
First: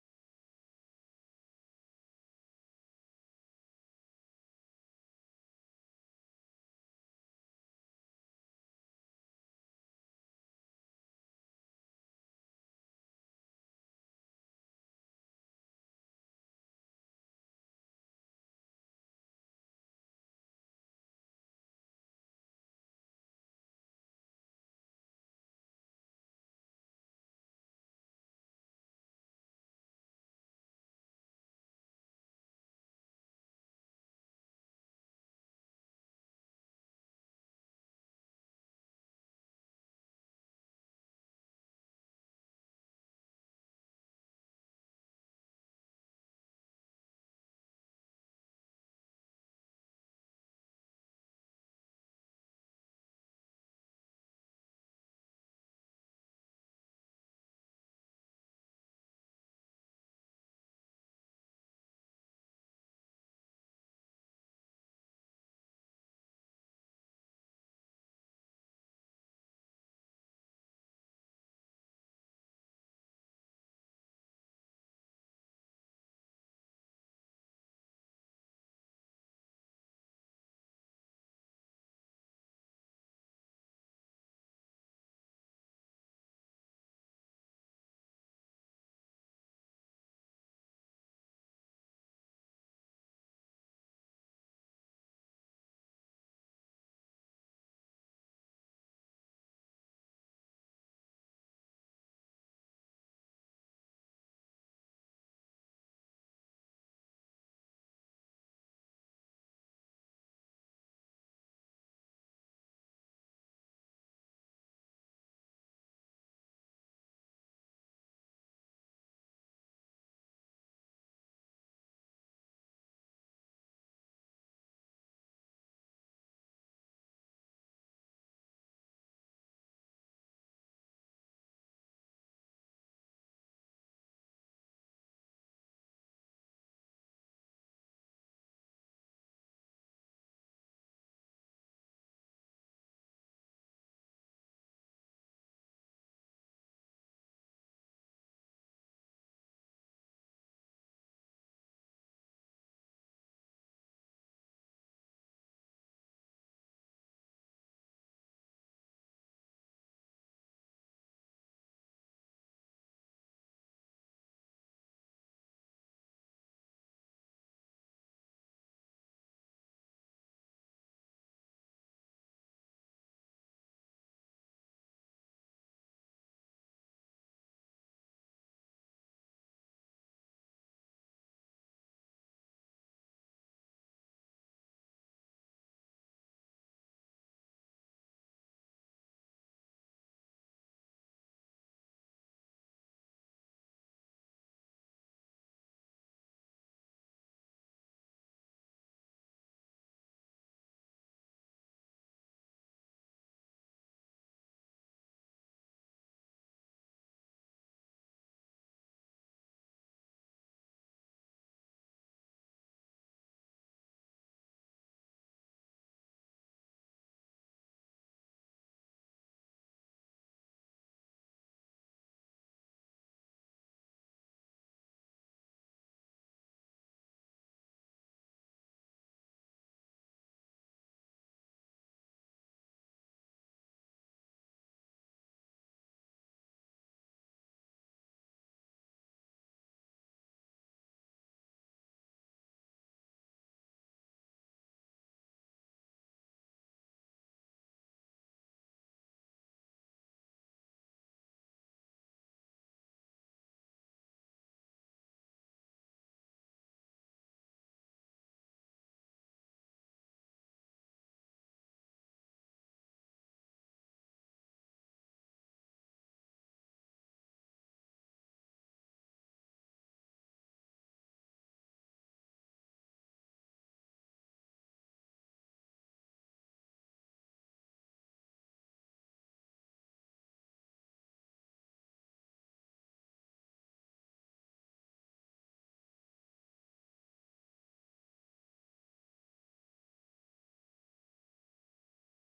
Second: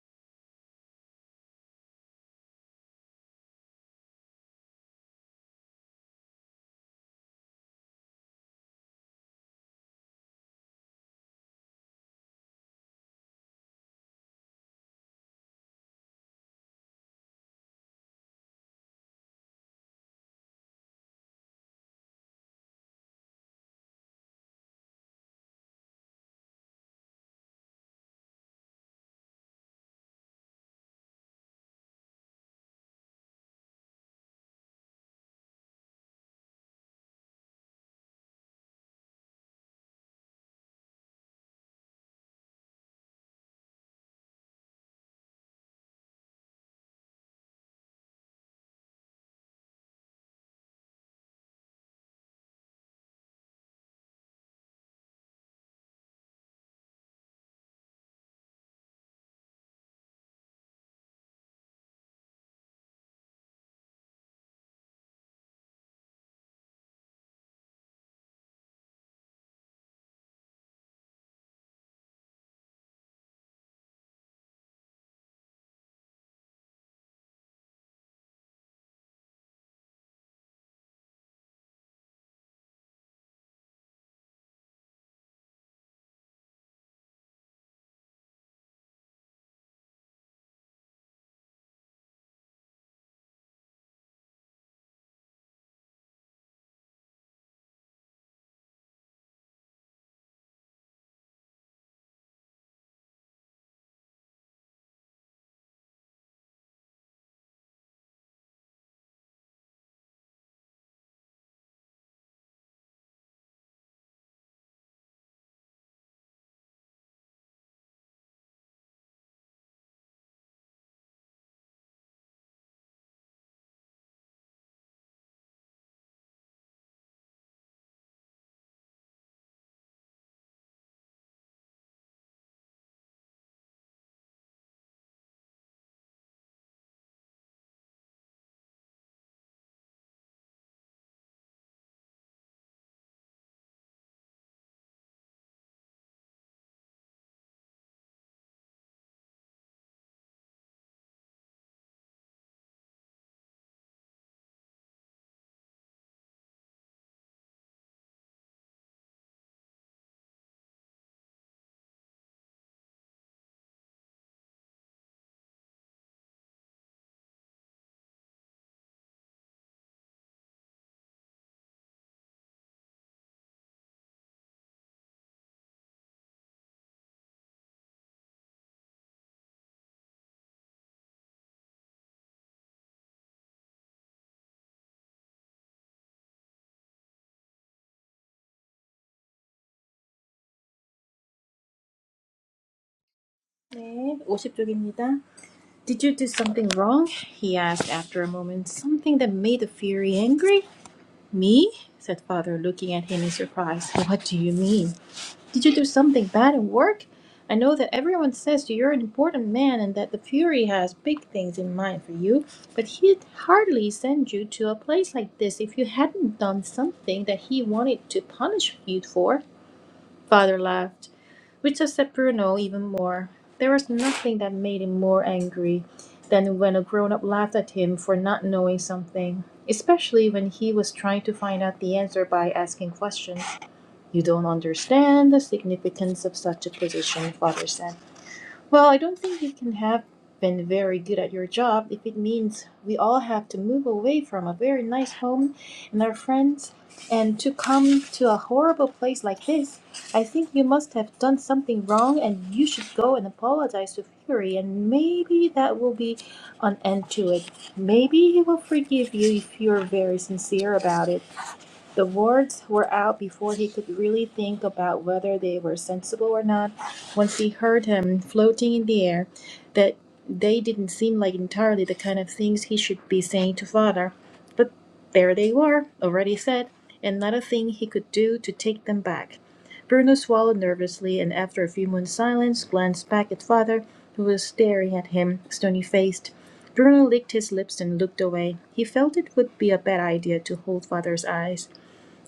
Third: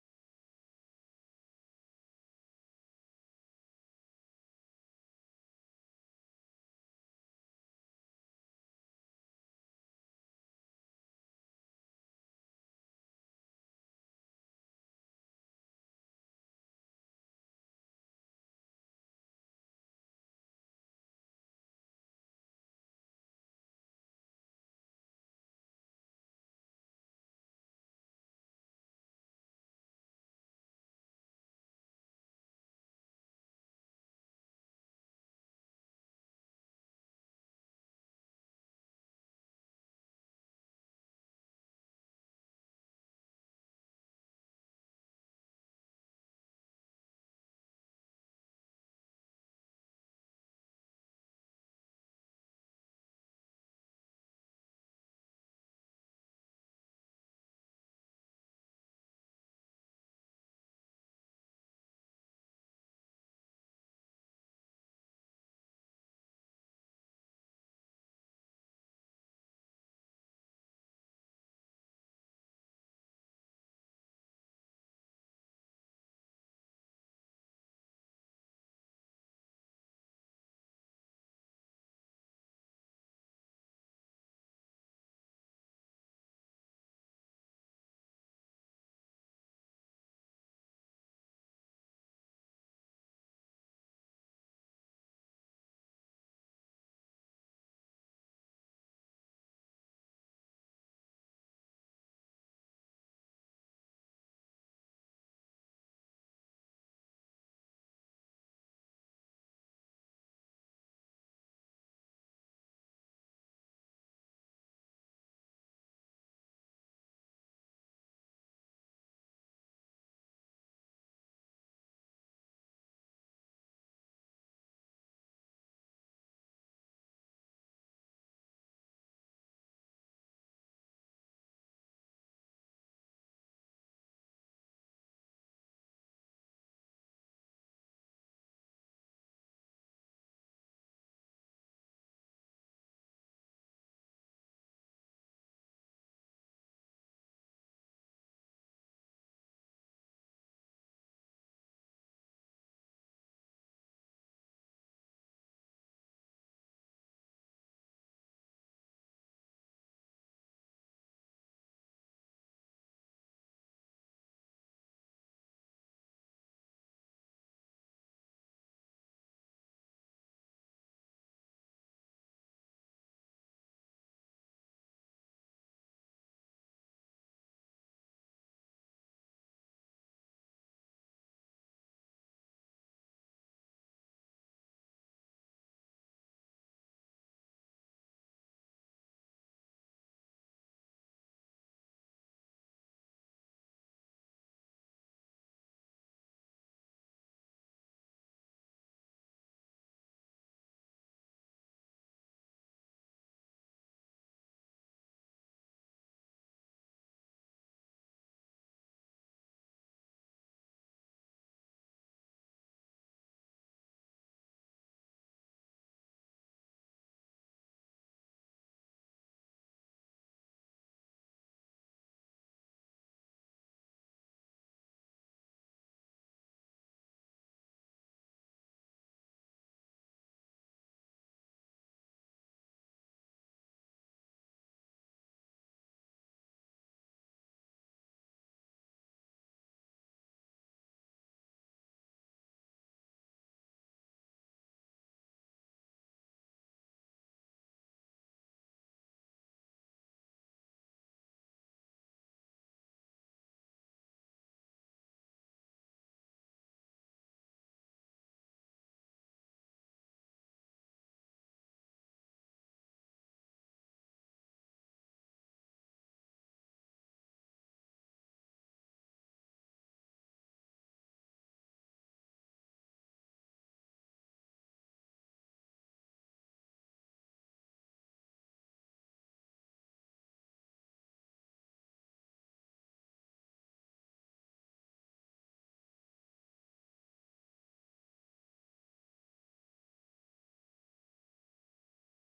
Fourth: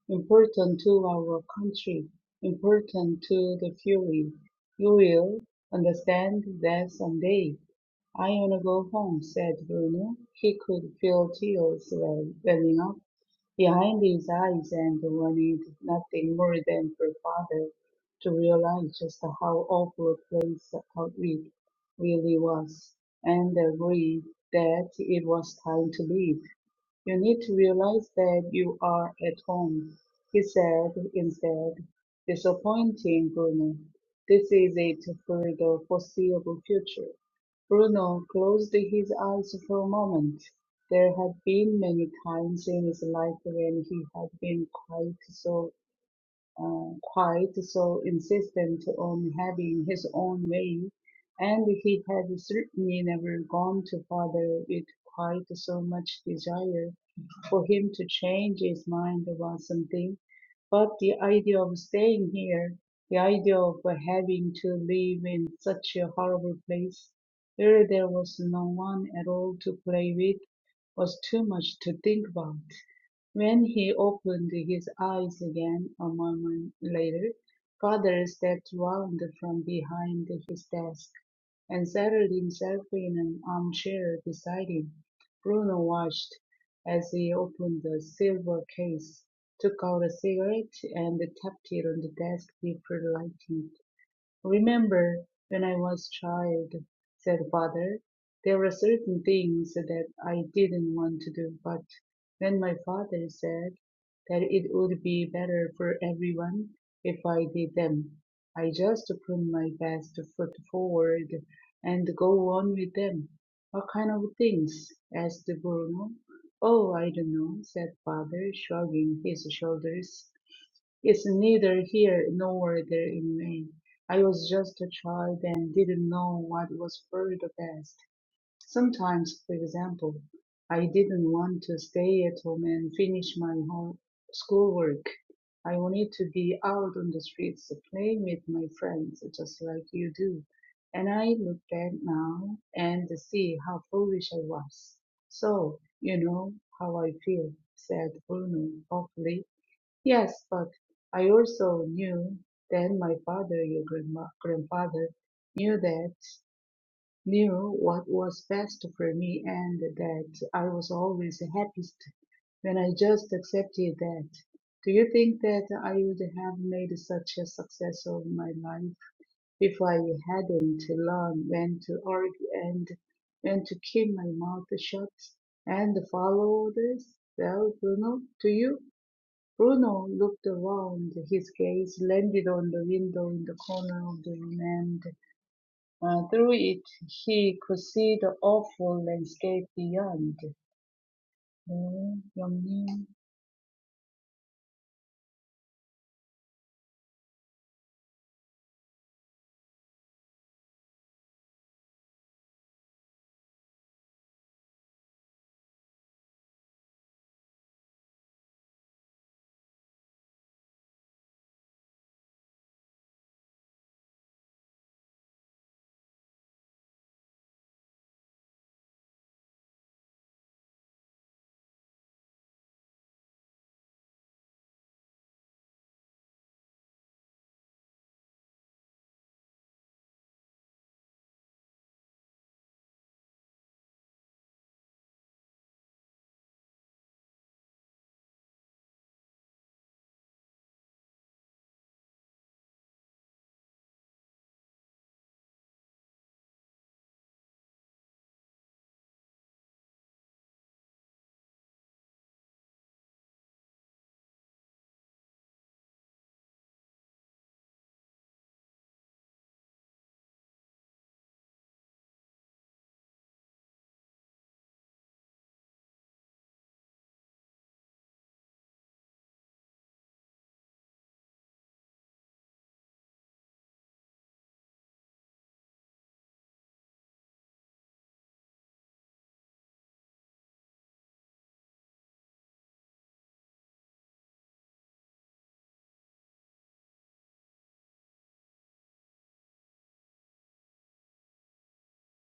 important to our country, important to the fury. You will understand that someday. I wanna go home, said Bruno. He could feel tears well- welling up behind his eyes and wanted nothing more than for father to realize just how awful a place Outreach really was and agreed that it was time to leave. You need to realize that you are at home, he said instead. Disappointing, Bruno. This is it for the foreseeable future. Bruno closed his eyes for a moment. There had been many times in his life when he had been quite so uh, quite so insistent on having his own way, and he had certainly never gone to father with quite so much desire for him to change his mind about something. But the idea of staying here, the idea of having to live in such a horrible place where there was no one at all to play with, was too much to think about. When he opened his eyes again a moment later, father stepped round from behind his desk and settled himself in an armchair beside him. Bruno watched as he opened the silver case, took out a cigarette, and tapped it on the desk before lighting. "Remember when I was a child," said Father, "there were certain things that I didn't want to do, but when my father said that it would be better for everyone if I did them, I just put my best foot forward and go on with them." "What kind of things?" asked Bruno. "Oh, I don't know," said Father, shrugging his shoulders. It's neither here nor there in Maine. I was just a child and didn't know what was for the best. Sometimes, for example, I didn't want to stay at home and finish my home schoolwork. I wanted to be out on the streets playing with my friends, just like you do. And I look back now and see how foolish I was. So, you know how I feel, said Bruno, hopefully. Yes, but I also knew then my father, your grandma, grandfather, knew that, knew what was best for me and that I was always the happiest when I just accepted that. Do you think that I would have made such a success of my life if I hadn't learned when to argue and when to keep my mouth shut and follow others? Well, Bruno, do you? Bruno looked around. His gaze landed on the window in the corner of the room, and uh, through it he could see the awful landscape beyond. Mm, yummy.
네, 50쪽입니다. Did you do something wrong? He asked after a moment. Something that made the Fury angry? Me? said father, looking at him in surprise. What do you mean? Did you do something bad at work? I know that everyone says you're an important man and that the Fury has big things in mind for you, but he'd hardly send you to a place like this if you hadn't done something that he wanted to punish you for. Father laughed which upset Bruno even more. There was nothing that made him more angry than when a grown up laughed at him for not knowing something, especially when he was trying to find out the answer by asking questions. You don't understand the significance of such a position, father said. Well, I don't think you can have been very good at your job if it means we all have to move away from a very nice home and our friends and to come to a horrible place like this. I think you must have done something wrong and you should go and apologize to Fury and maybe that will be an end to it. Maybe he will forgive you if you're very sincere about it. The wards were out before he could really think about whether they were sensible or not. Once he heard him floating in the air, that they didn't seem like entirely the kind of things he should be saying to father. But there they were, already said, and not a thing he could do to take them back. Bruno swallowed nervously and after a few moments' silence glanced back at father, who was staring at him, stony faced. Bruno licked his lips and looked away. He felt it would be a bad idea to hold father's eyes.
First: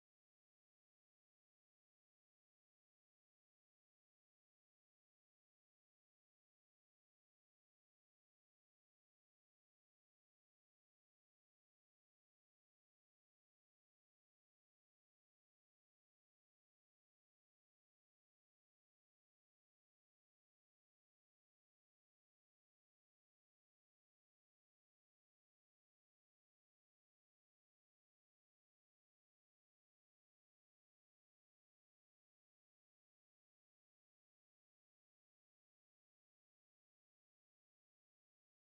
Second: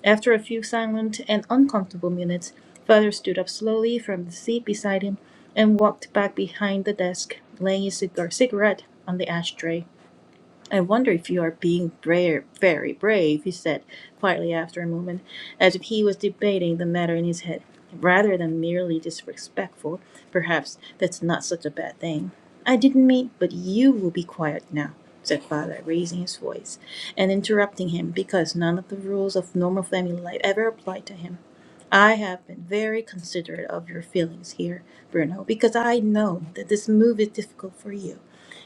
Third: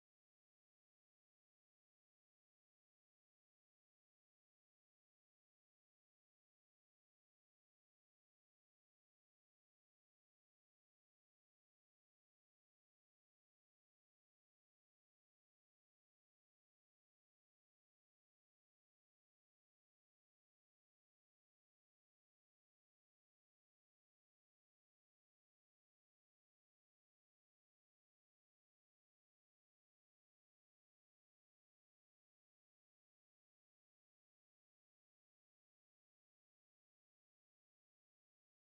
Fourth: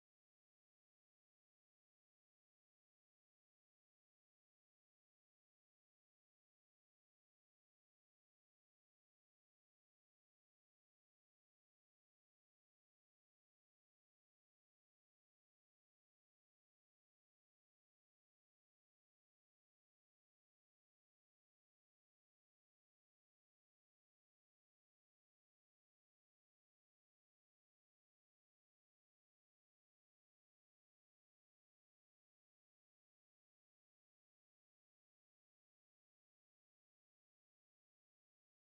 After a few silent and uncomfortable minutes, Father stood up slowly from the seat beside him and walked back behind the desk, laying his cigar cigarette on the ashtray. I wonder if you are being bra- very brave, he said quietly after a moment, as if he was debating the matter in his head. Rather than merely disrespectful, perhaps that's not such a bad thing. I didn't mean, but you will be quiet now, said father, raising his voice and interrupting him because none of the rules of normal family life ever applied to him. I have been very considerate of your feelings here, Bruno, because I know that this move is difficult for you.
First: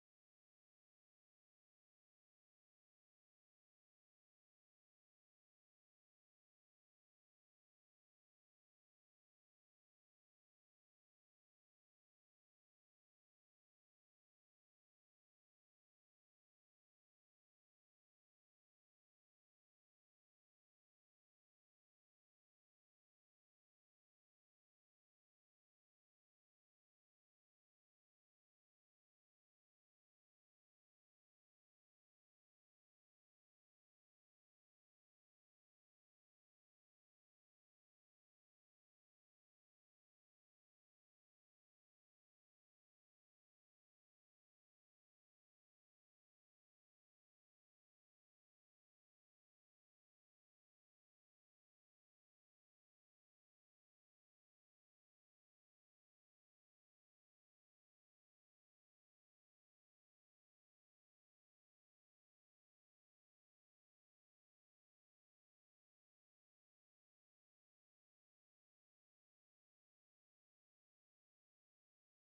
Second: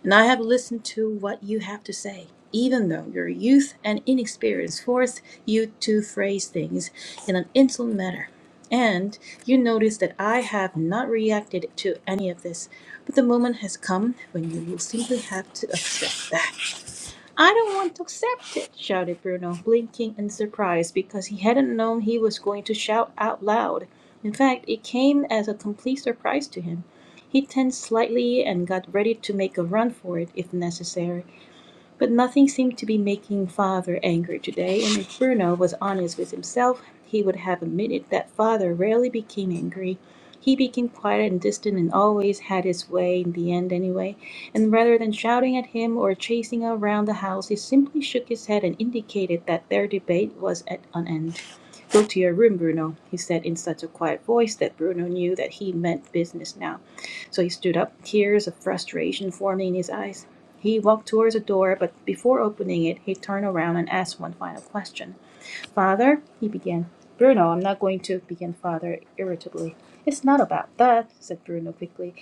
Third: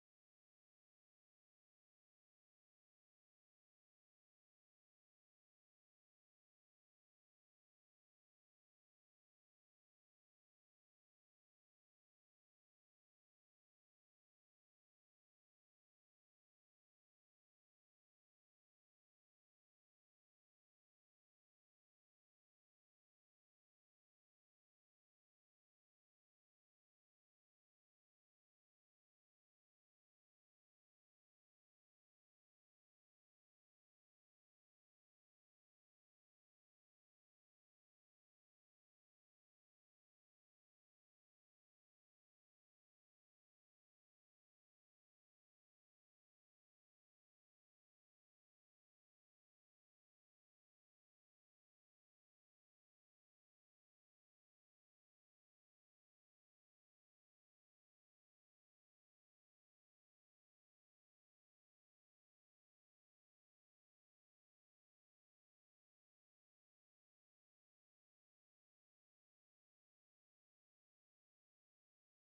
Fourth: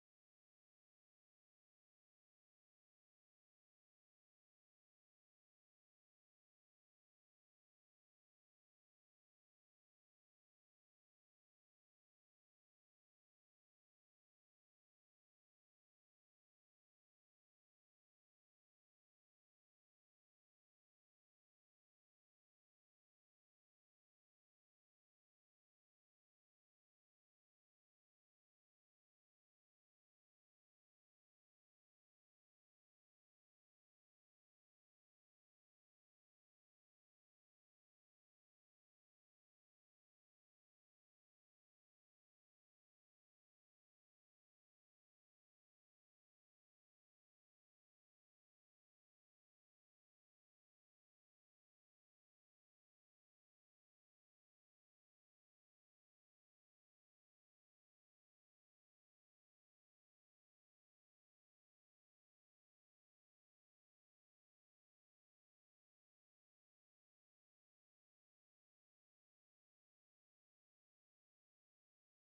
And I have listened to what you have to say. Even though your youth and inexperience force you to phrase things in an insolent manner. And you notice that I have not reacted to any of this, but the moment has come when you will simply have to accept that. I don't want to accept it, shouted Bruno, blinking in surprise because he hadn't known he was going to shout out loud. In fact, it came as a complete surprise to him. He tensed slightly and got ready to make a run for it if necessary. But nothing seemed to be making Father angry today, and if Bruno was honest with himself, he would have admitted that Father rarely became angry. He became quiet and distant and always had his way in the end anyway, and rather than shouting at him or chasing around the house, he simply shook his head and indicated that their debate was at an end. Go to your room, Bruno, he said in such a quiet voice that Bruno knew that he meant business now. So he stood up, tears of frustration forming in his eyes. He walked towards the door, but before opening it, he turned around and asked one final question. Father, he began. Bruno, I'm not going to, began Father irritably. It's not about that, said Bruno quickly.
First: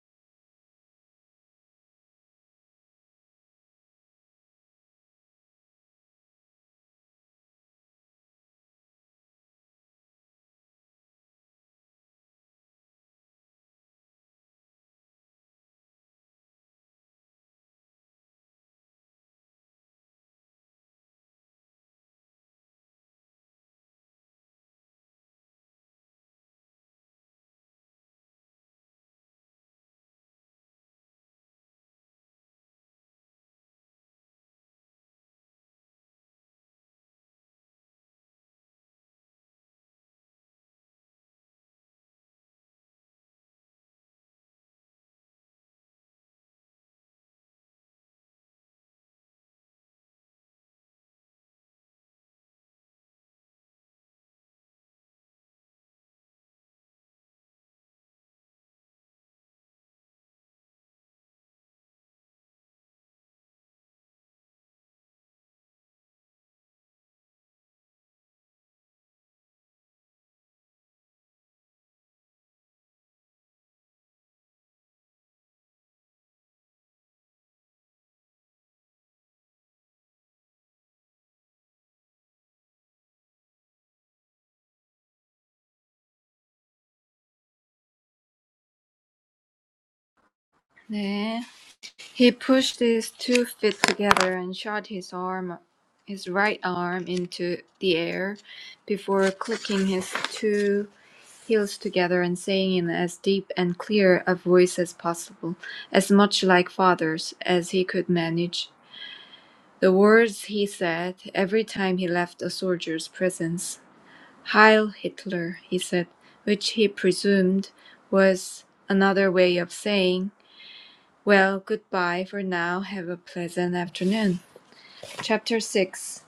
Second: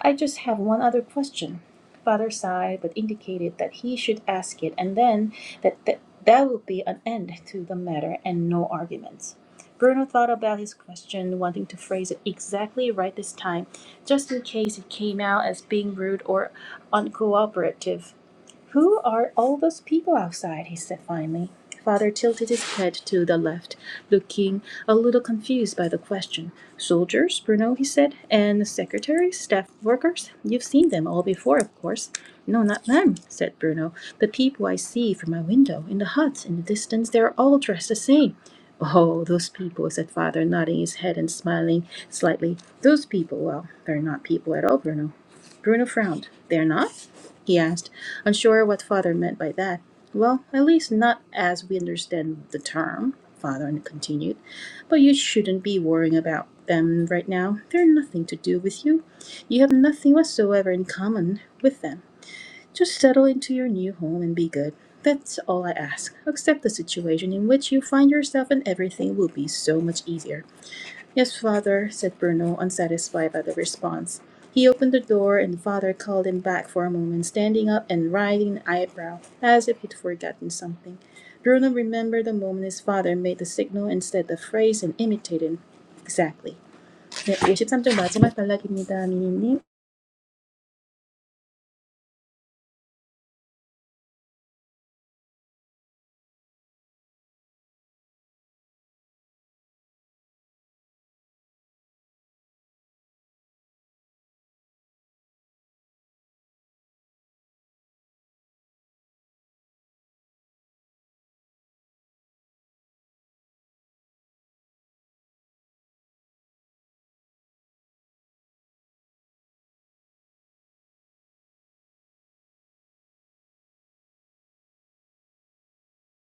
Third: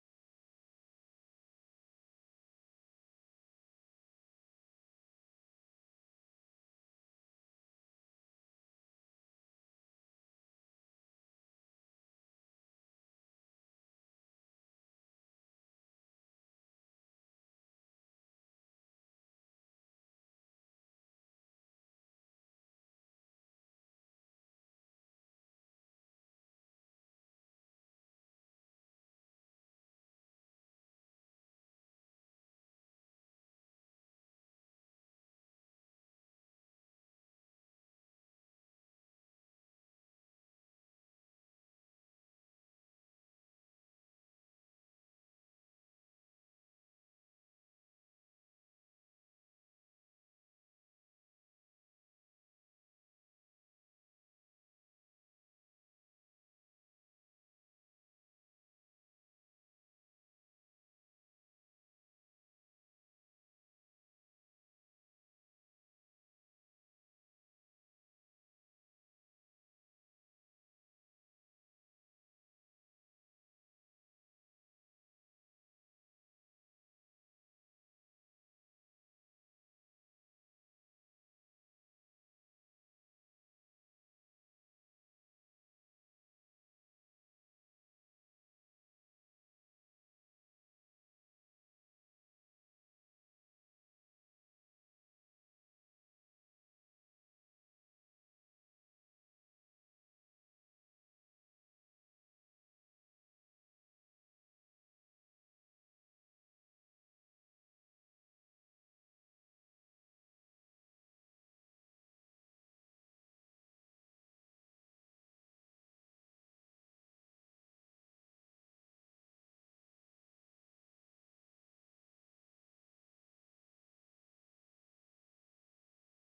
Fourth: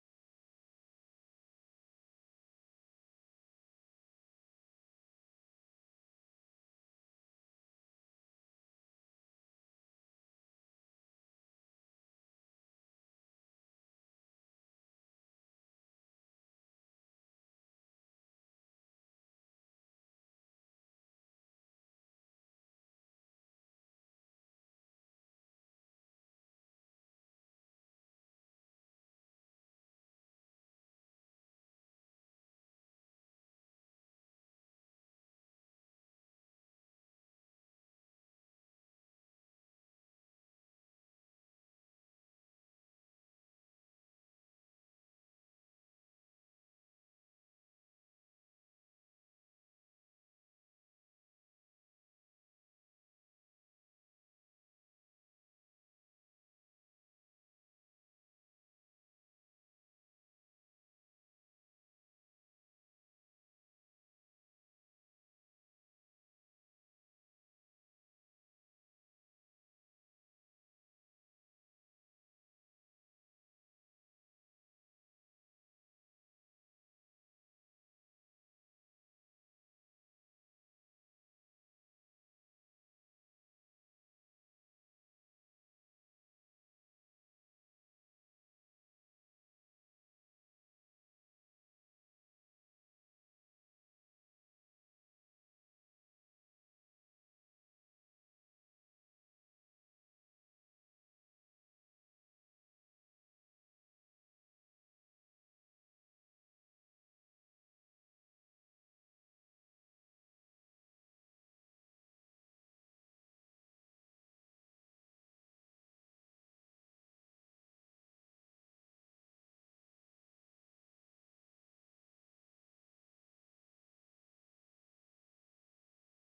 I just have one other question. Father sighed, but indicated that he should ask it, and then that th- that would be an end to the matter and no arguments. Bruno thought about his question, wanting to phrase it exactly right this time, just in case it came out as being rude or uncooperative. Who are all those people outside? he said finally. Father tilted his head to the left, looking a little confused by the question. Soldiers, Bruno, he said, and secretaries, staff workers. You've seen them all before, of course. No, not them, said Bruno. The people I see from my window, in the huts, in the distance, they're all dressed the same. Oh, those people, said father, nodding his head and smiling slightly. Those people, well, they're not people at all, Bruno. Bruno frowned. They're not? he asked, unsure what father meant by that. Well, at least not as we understand the term, father continued. But you shouldn't be worrying about them right now. They're nothing to do with you. You have nothing whatsoever in common with them. Just settle into your new home and be good. That's all I ask. Accept the situation in which you find yourself, and everything will be so much easier. Yes, father, said Bruno, unsatisfied by the response. He opened the door, and the father called him back for a moment, standing up and raising an eyebrow, as if he'd forgotten something. Bruno remembered the moment his father made the signal instead the phrase and imitated exactly. 네, 53쪽 마지막 단락입니다, 미니님.
네. He pushed his two feet together and shot his arm, his right arm into the air before clicking his two heels together and saying in as deep and clear a voice as possible, as much like father's as he could manage. The words he said every time he left a soldier's presence. Heil Hitler, he said, which he presumed was another way of saying well, goodbye for now. Have a pleasant afternoon. Chapter 6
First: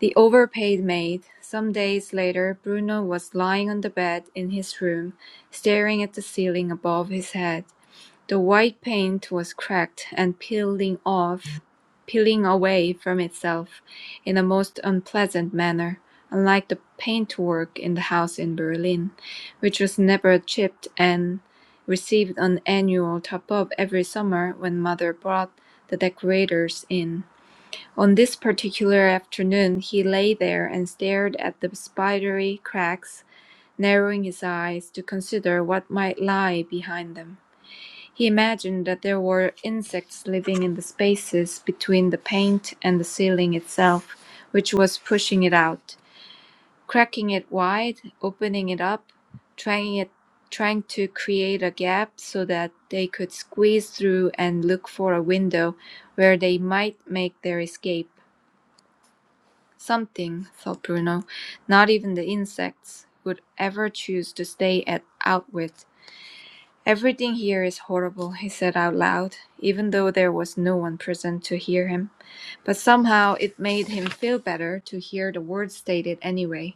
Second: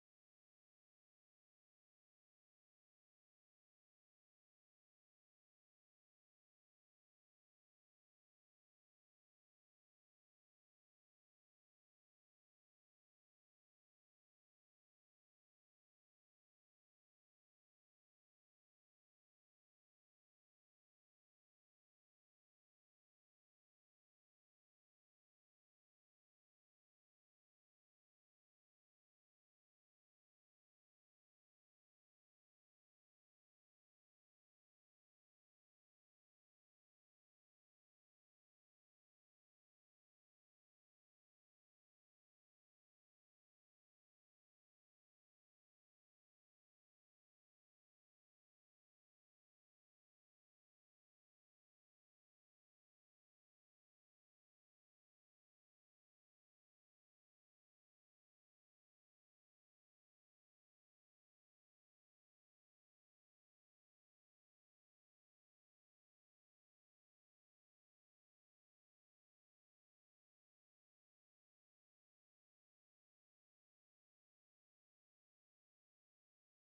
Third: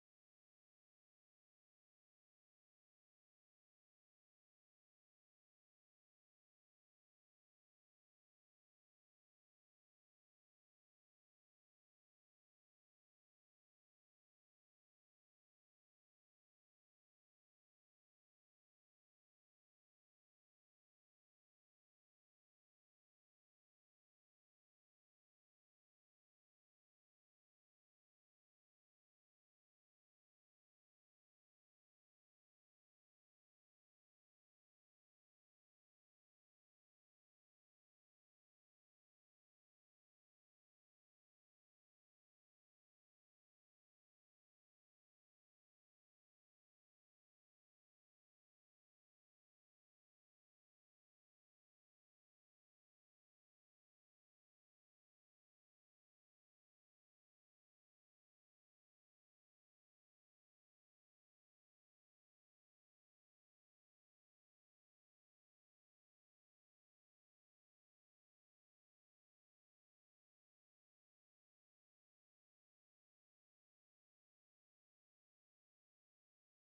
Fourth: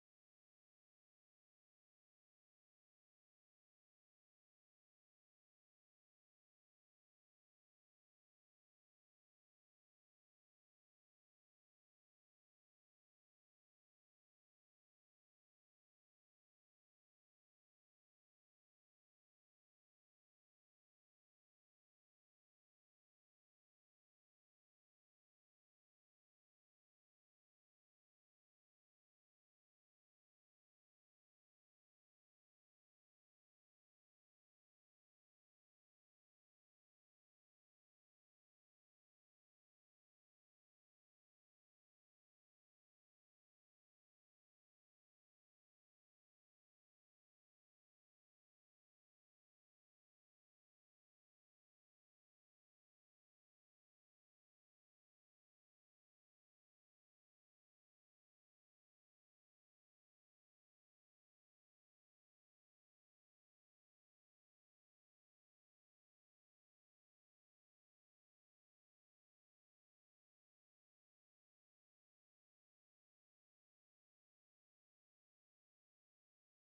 The Overpaid Maid. Some days later, Bruno was lying on the bed in his room, staring at the ceiling above his head. The white paint was cracked and peeling off, peeling away from itself in a most unpleasant manner, unlike the paintwork in the house in Berlin, which was never chipped and received an annual top-up every summer when mother brought the decorators in. On this particular afternoon he lay there and stared at the spidery cracks narrowing his eyes to consider what might lie behind them. He imagined that there were insects living in the spaces between the paint and the ceiling itself, which was pushing it out, cracking it wide, opening it up, trying it trying to create a gap so that they could squeeze through and look for a window where they might make their escape. Something, thought Bruno, not even the insects would ever choose to stay at Outwit. Everything here is horrible, he said out loud, even though there was no one present to hear him. But somehow it made him feel better to hear the words stated anyway.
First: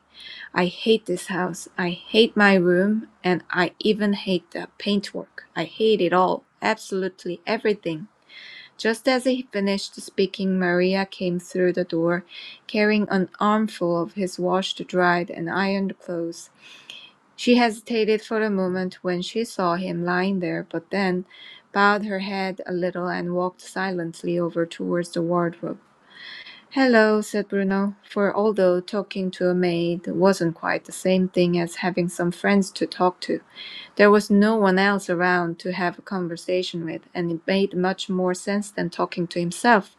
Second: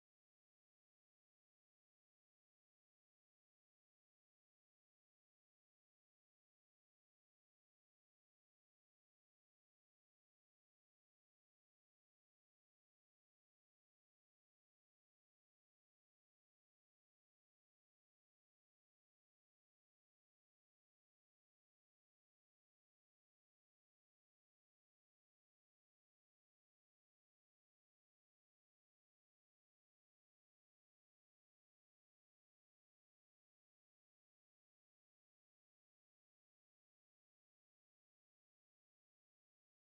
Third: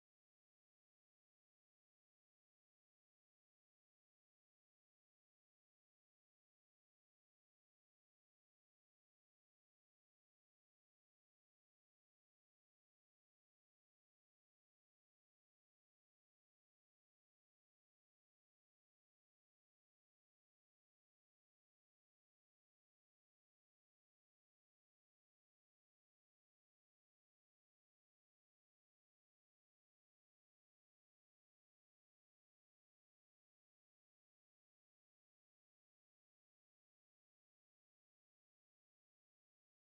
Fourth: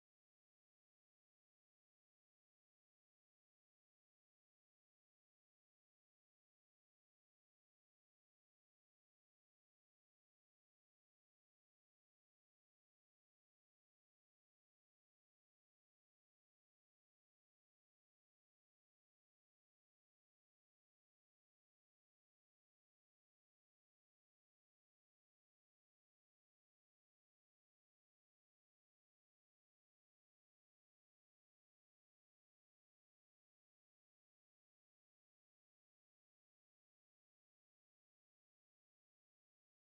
I hate this house. I hate my room. And I even hate the paintwork. I hate it all. Absolutely everything. Just as he finished speaking, Maria came through the door, carrying an armful of his washed, dried, and ironed clothes. She hesitated for a moment when she saw him lying there, but then bowed her head a little and walked silently over towards the wardrobe. Hello, said Bruno, for although talking to a maid wasn't quite the same thing as having some friends to talk to, there was no one else around to have a conversation with, and it made much more sense than talking to himself.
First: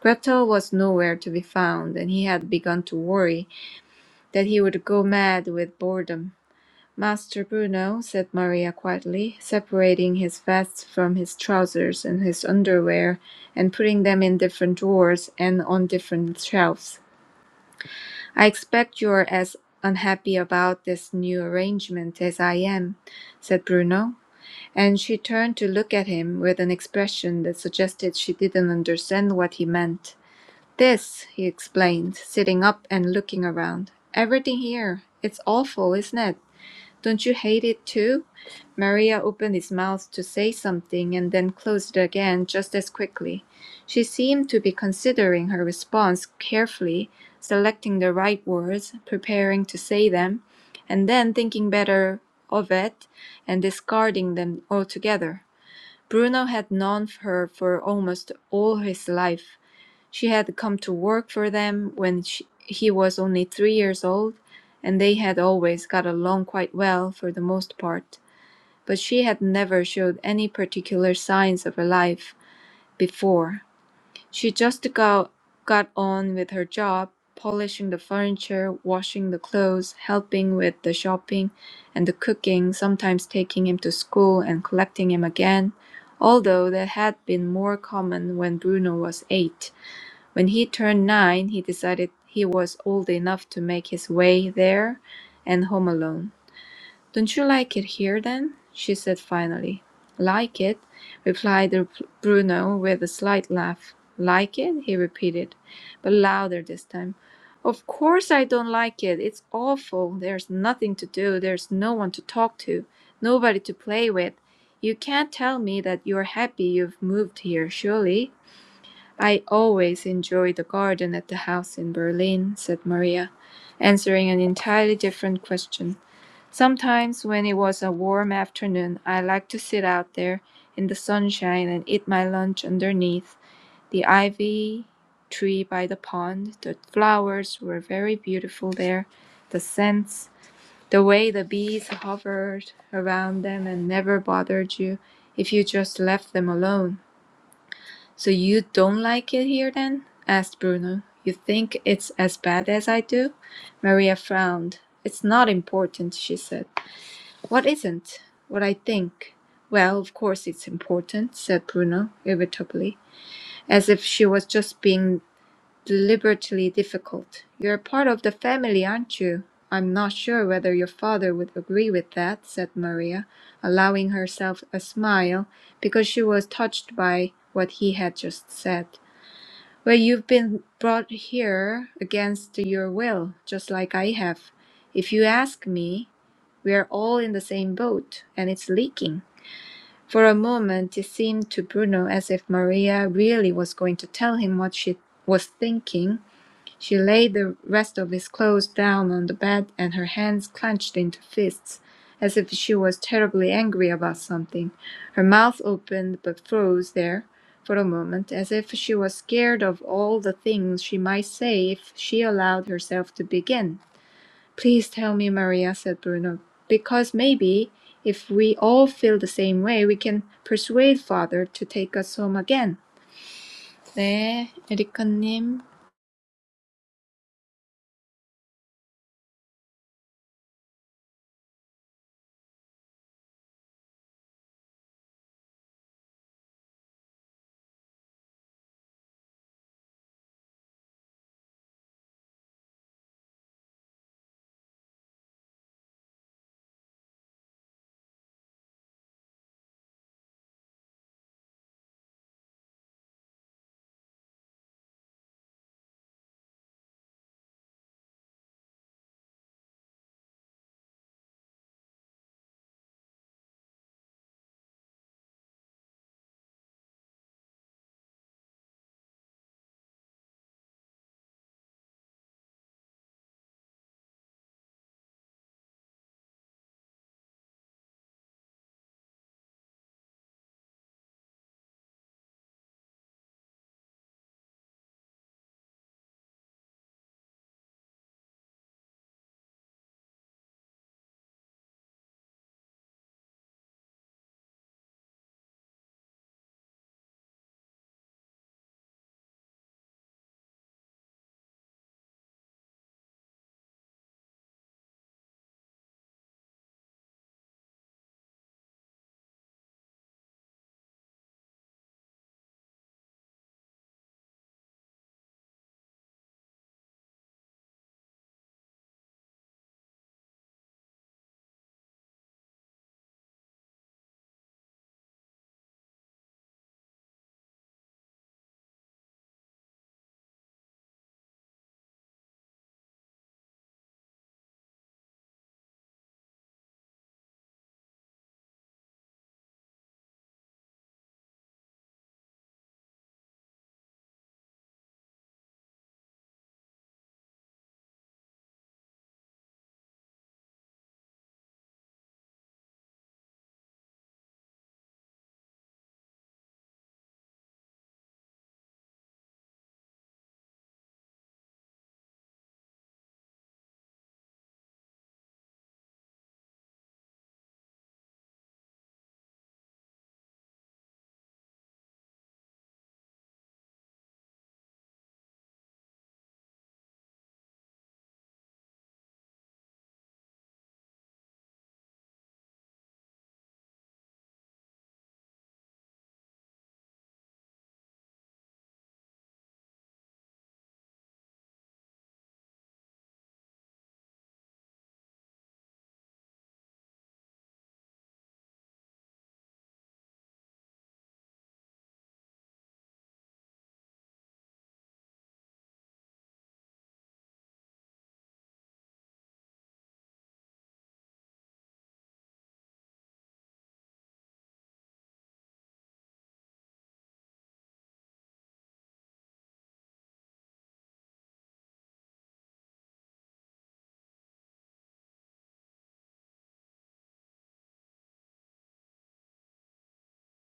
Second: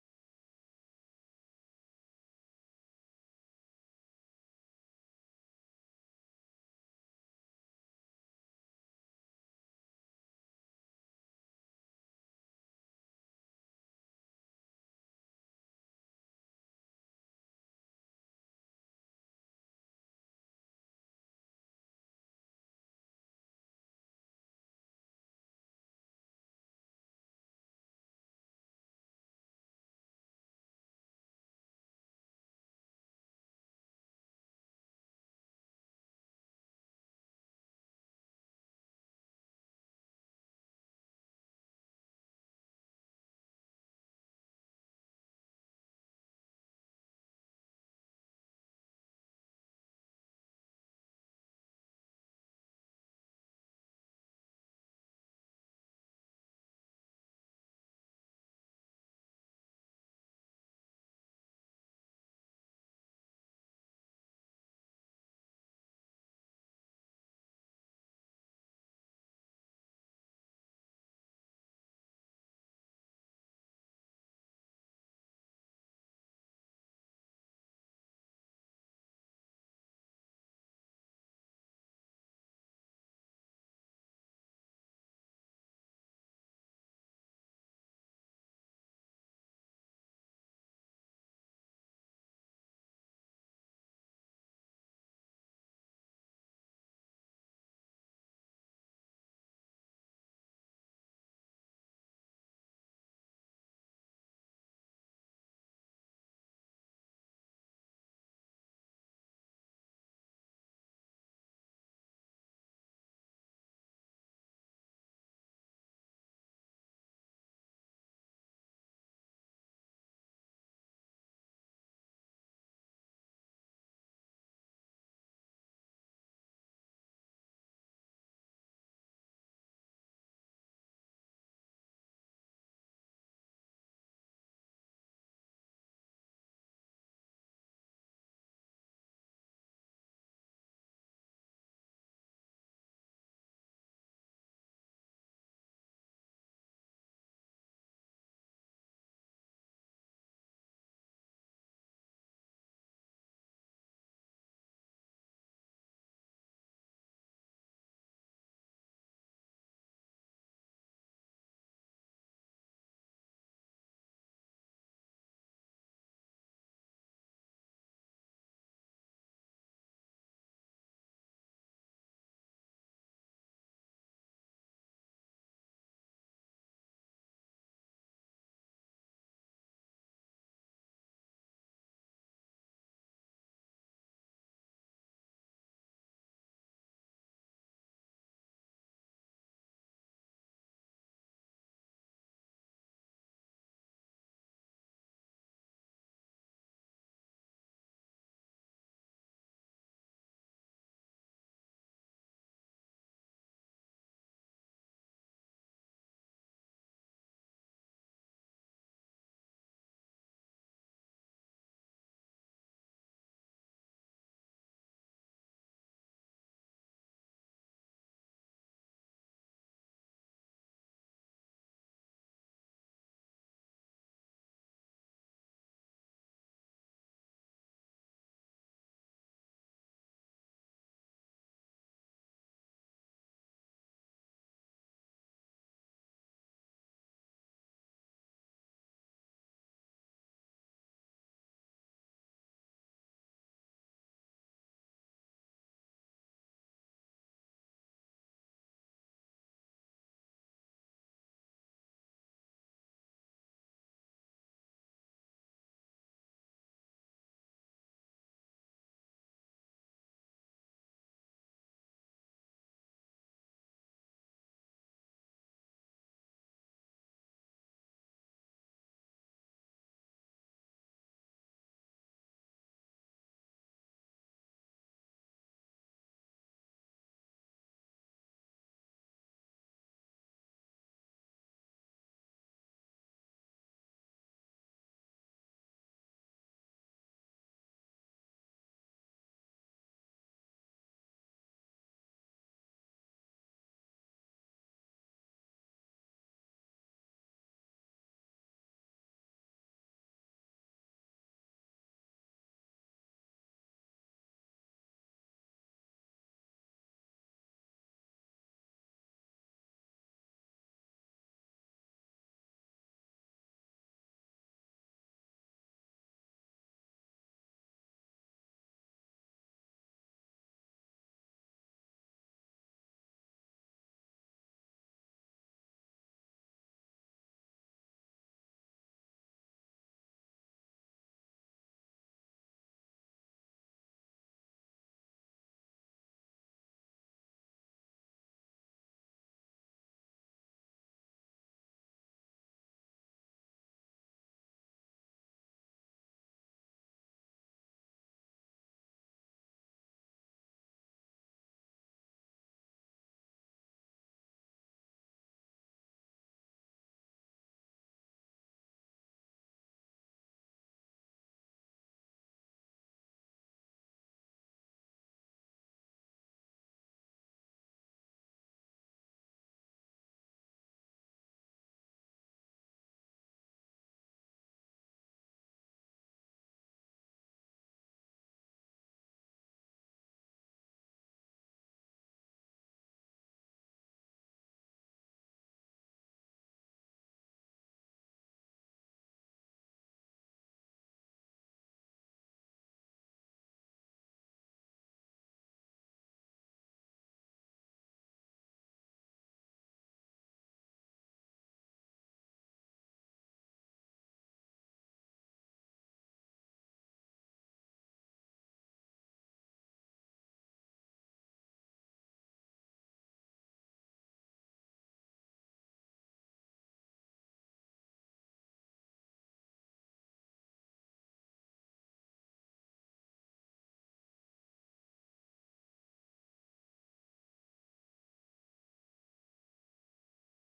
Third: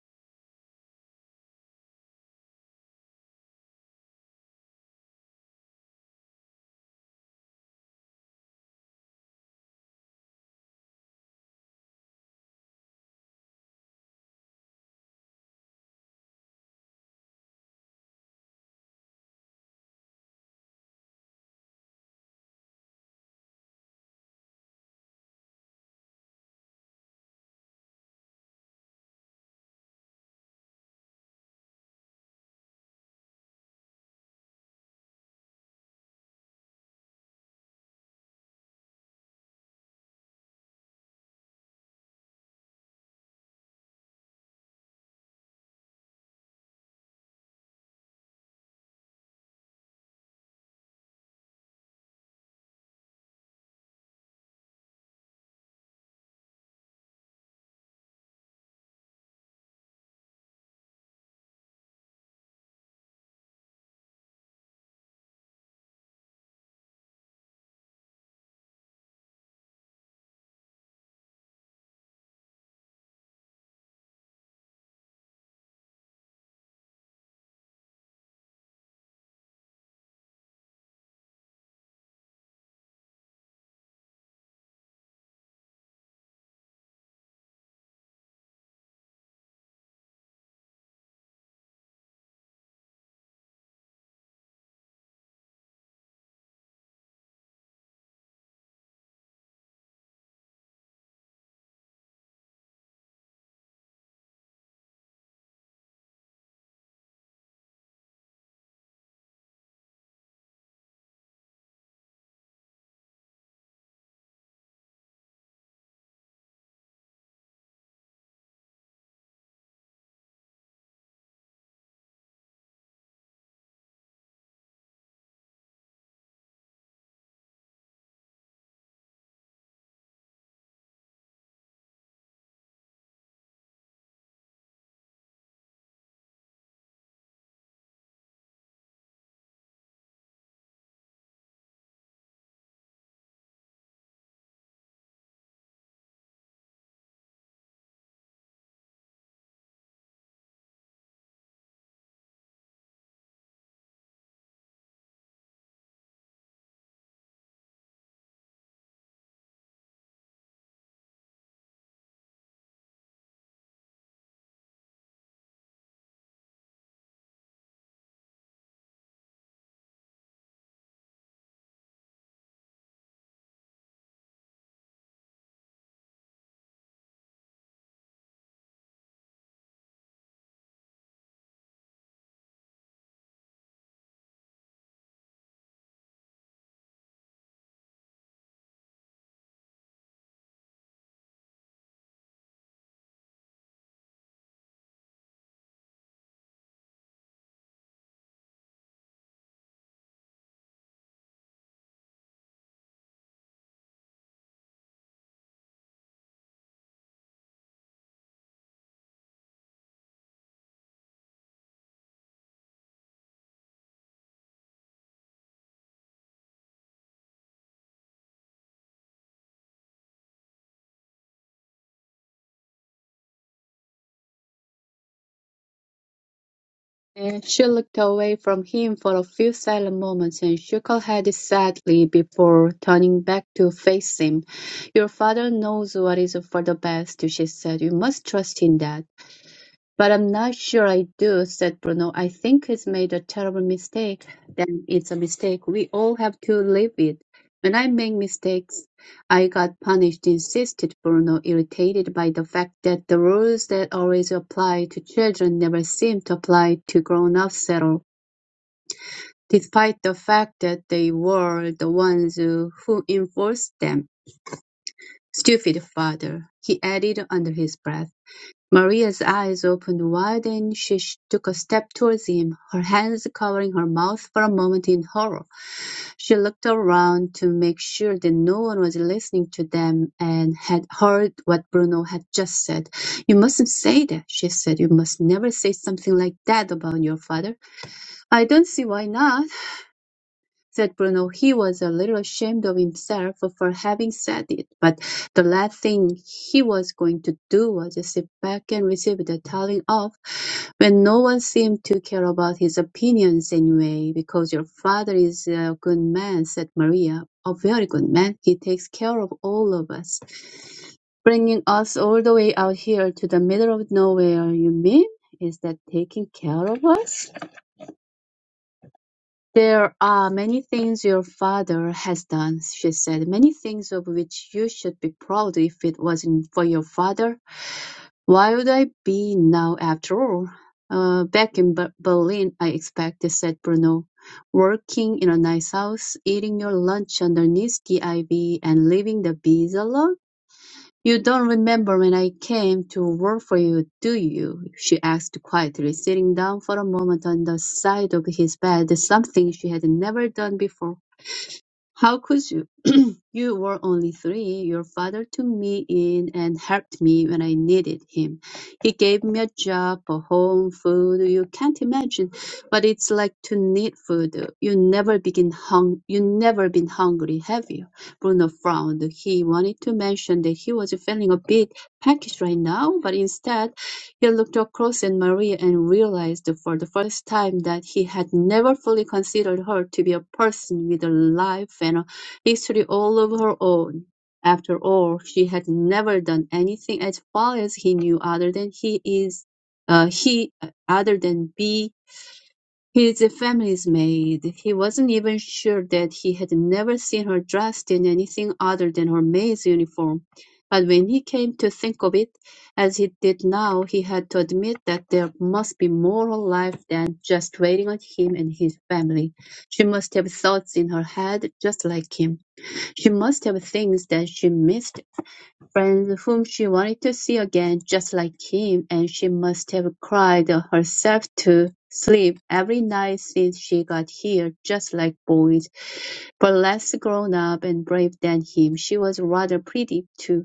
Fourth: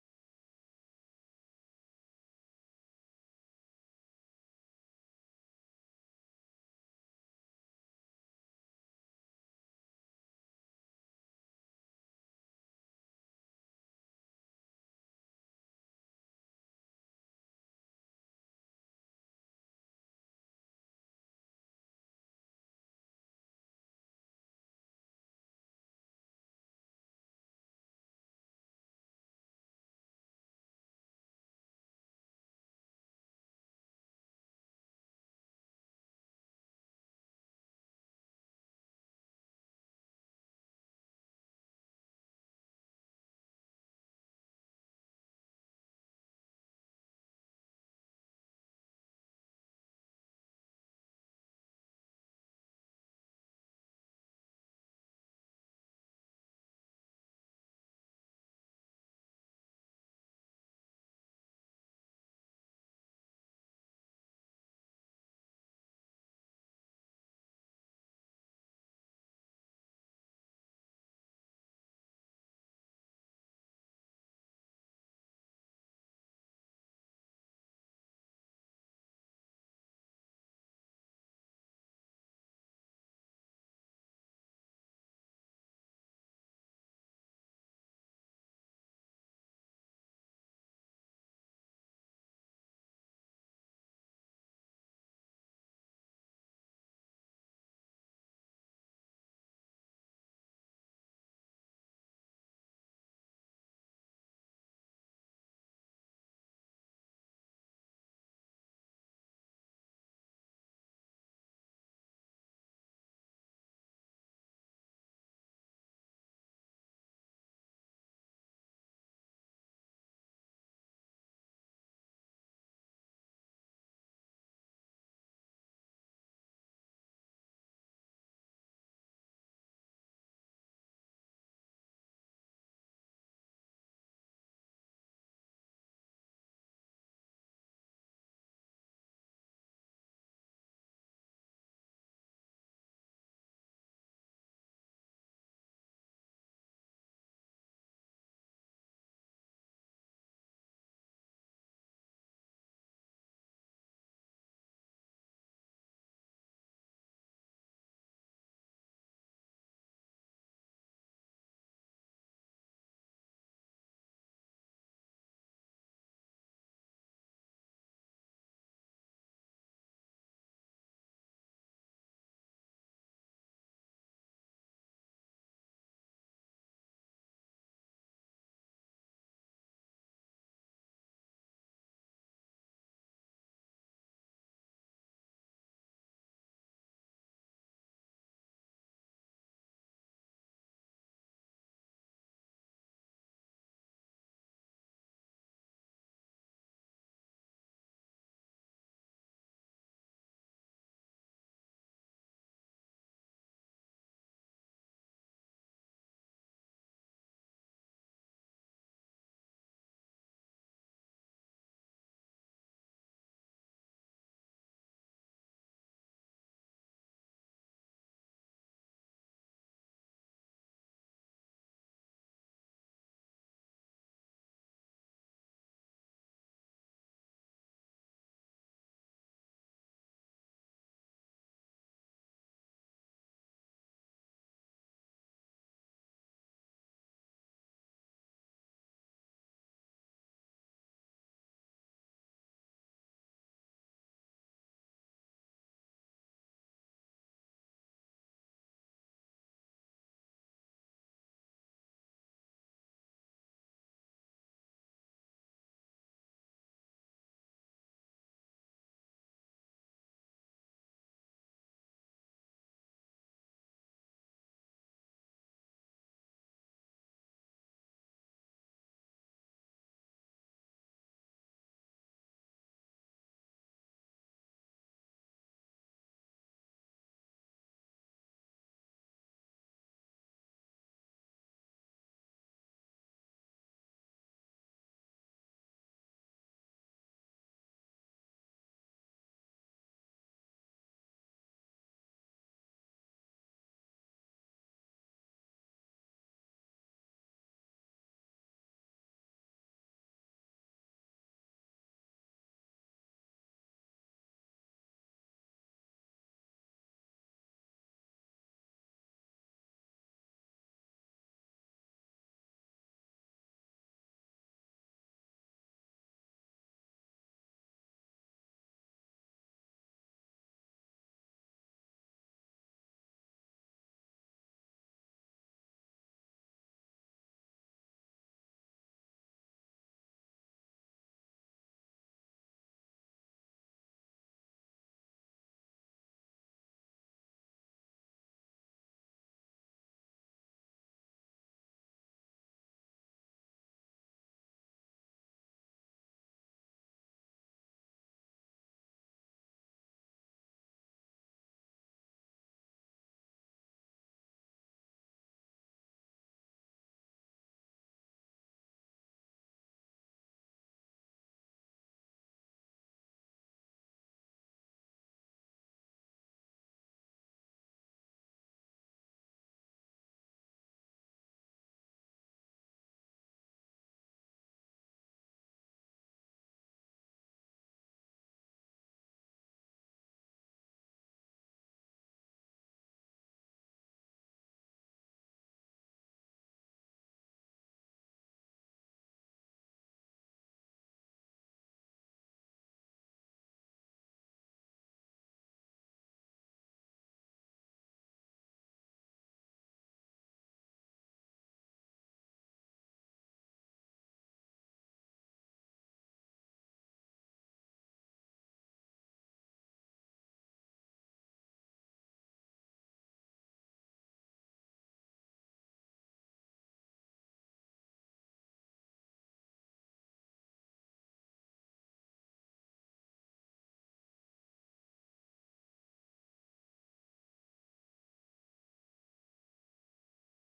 Gretel was nowhere to be found, and he had begun to worry that he would go mad with boredom. Master Bruno, said Maria quietly, separating his vest from his trousers and his underwear, and putting them in different drawers and on different shelves, I expect you are as unhappy about this new arrangement as I am, said Bruno, and she turned to look at him with an expression that suggested she didn't understand what he meant. "This," he explained, sitting up and looking around. "Everything here. It's awful, isn't it? Don't you hate it, too?" Maria opened his mouth to say something and then closed it again just as quickly. She seemed to be considering her response carefully, selecting the right words, preparing to say them, and then thinking better of it and discarding them altogether. Bruno had known her for almost all his life. She had come to work for them when she, he was only three years old, and they had always got along quite well for the most part, but she had never showed any particular signs of her life before. She just got, got on with her job, polishing the furniture, washing the clothes, helping with the shopping and the cooking, sometimes taking him to school and collecting him again, although that had been more common when Bruno was eight. When he turned nine, he decided he was old enough to make his way there and home alone. Don't you like it here then? she said finally. Like it? replied Bruno with a slight laugh. Like it? he repeated, but louder this time. Of course I don't like it. It's awful. There's nothing to do. There's no one to talk to, nobody to play with. You can't tell me that you're happy you've moved here, surely? I always enjoy the garden at the house in Berlin, said Maria, answering an entirely different question. Sometimes, when it was a warm afternoon, I liked to sit out there in the sunshine and eat my lunch underneath the ivy tree by the pond. The flowers were very beautiful there, the scents, the way the bees hovered around them and never bothered you if you just left them alone. "So you don't like it here, then?" asked Bruno. "You think it's as bad as I do?" Maria frowned. "It's not important," she said. "What isn't?" "What I think." "Well, of course it's important," said Bruno irritably, as if she was just being deliberately difficult. "You're part of the family, aren't you?" "I'm not sure whether your father would agree with that," said Maria, allowing herself a smile because she was touched by what he had just said. Well, you've been brought here against your will, just like I have. If you ask me, we are all in the same boat, and it's leaking. For a moment, it seemed to Bruno as if Maria really was going to tell him what she was thinking, she laid the rest of his clothes down on the bed and her hands clenched into fists, as if she was terribly angry about something. Her mouth opened but froze there for a moment, as if she was scared of all the things she might say if she allowed herself to begin. Please tell me, Maria, said Bruno, because maybe if we all feel the same way, we can persuade father to take us home again. 네, 에리카님.
And she looked away from him for a few silent moments and shook her head sadly before turning back to face him. Your father knows what is for the best, she said. You must trust in that. "But I'm not sure I do," said Bruno. "I think he's made a terrible mistake." "Then it's a mistake. We all have to live with. When I make mistakes, I got punished," insisted Bruno, irritated by the fact that the rules that always apply to children never seemed to apply to grown-ups at all, despite the fact that they were the ones who who enforced them. "Stupid father," he added under his breath. Maria's eyes opened wide and she took a step towards him, her hands covering her mouth for a moment in horror. She looked around to make sure that no one was listening to them and had heard what Bruno had just said. You mustn't say that, she said. You must never say something like that about your father. I don't see why not, said Bruno. He was a little ashamed of himself for having said it, but the last thing he was going to do was sit back and receive the telling off when no one seemed to care about his opinions anyway, because your father is a good man, said Maria. A very good man. He takes care of all of us. Bringing us all the way out here to the middle of nowhere, you mean? Is that taking care of us? There are many things your father has done, she said, many things of which you should be proud if it wasn't for your father. Why would I be now after all? Uh, back in Ber- Berlin, I expect, said Bruno, working in a nice house, eating your lunch underneath the ivy and leaving the bees alone? You don't remember when I came to work for you, do you? she asked quietly, sitting down for a moment on the side of his bed, something she had never done before. How could you? You were only three. Your father took me in and helped me when I needed him. He gave me a job, a home, food. You can't imagine what it's like to need food. You never begin hung. You never been hungry, have you? Bruno frowned. He wanted to mention that he was feeling a bit peckish right now, but instead. He looked across at Maria and realized for the first time that he had never fully considered her to be a person with a life and a history all of her own. After all, she had never done anything as far as he knew other than he is uh, he uh, other than be his family's maid. He wasn't even sure that he had never seen her dressed in anything other than her maid's uniform. But when he came to think of it, as he did now, he had to admit that there must be more to life than just waiting on him and his family. She must have thoughts in her head just like him. She must have things that she missed friends whom she wanted to see again, just like him, and she must have cried herself to sleep every night since she got here, just like boys, but less grown up and brave than him. She was rather pretty, too.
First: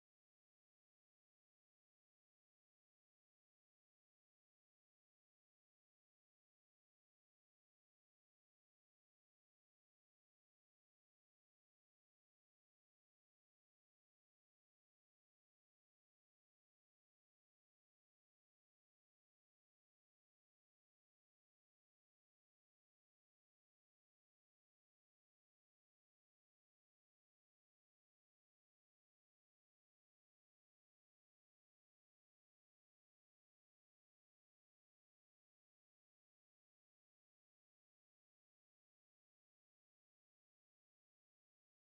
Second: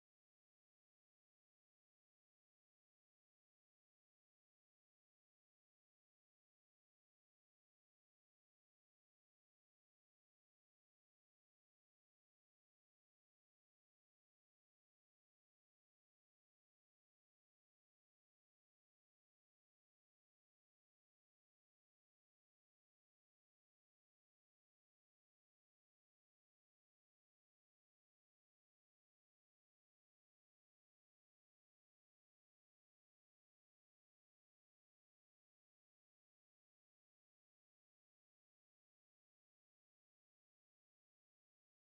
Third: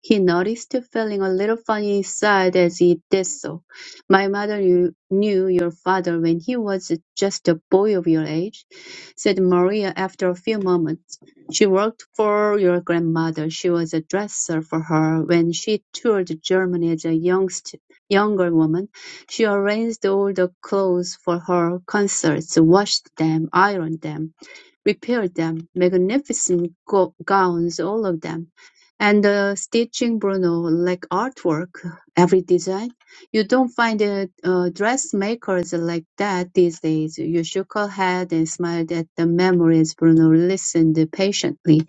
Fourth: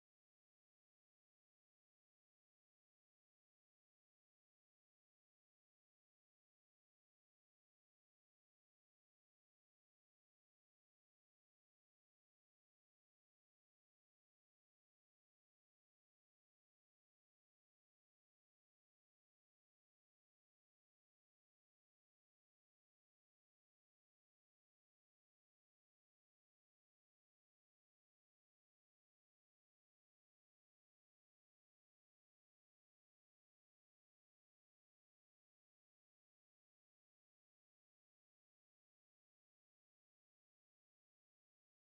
He noticed, feeling a little funny inside as he did so. My mother knew knew your father when he was just a boy of your age, said Maria after a few moments. She worked for your grandmother. She was a dresser for her when she toured Germany as a youngst, younger woman. She arranged all the clothes for her concerts, washed them, ironed them repaired them, magnificent go- gowns all of them, and uh, stitching Bruno like artwork, every design. You don't find uh, uh, dressmakers like that these days. You shook her head and smiled at the memories. Bruno listened patiently.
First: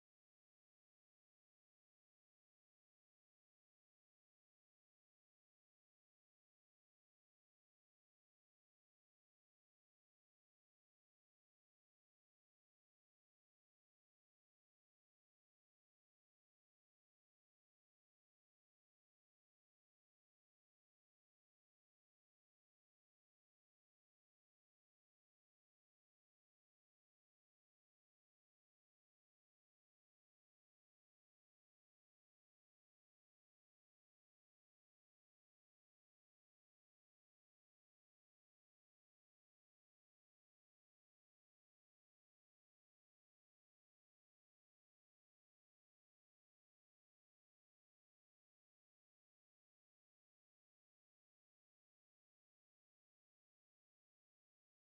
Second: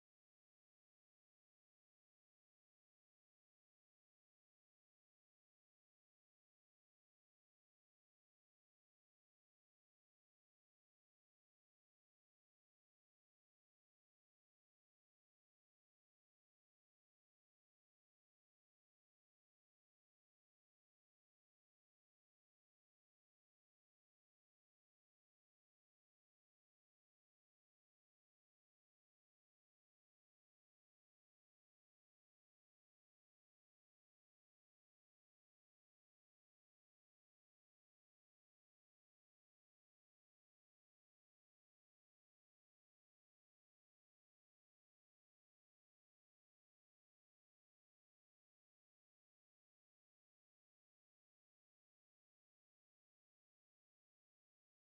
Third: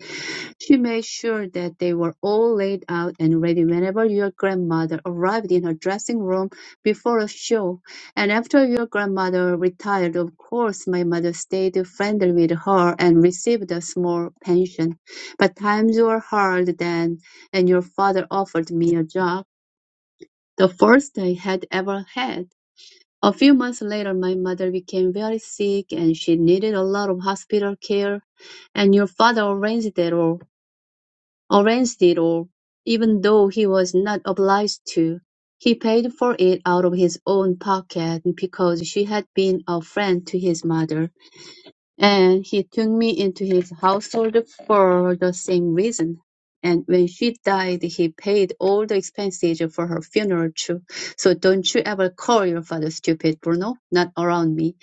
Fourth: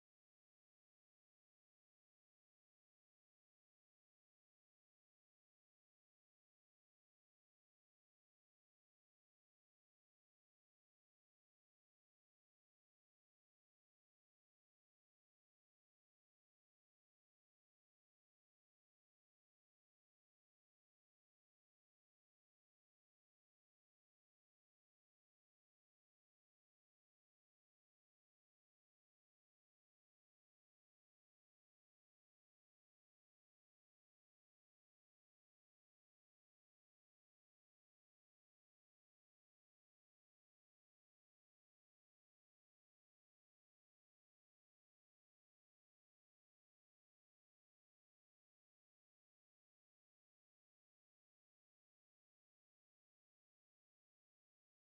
She made sure that they were all laid out and ready whenever your grandmother arrived in her dressing room before a show. And after your grandmother retired, of course, my mother stayed friendly with her and received a small pension. But times were hard then, and your father offered me a job, the first I had ever had. A few months later, my mother became very sick and she needed a lot of hospital care, and your father arranged it all. Orange did all, even though he was not obliged to. He paid for it out of his own pocket because she had been a friend to his mother, and he took me into his household for the same reason. And when she died, he paid all the expenses for her funeral too. So don't you ever call your father stupid, Bruno. Not around me.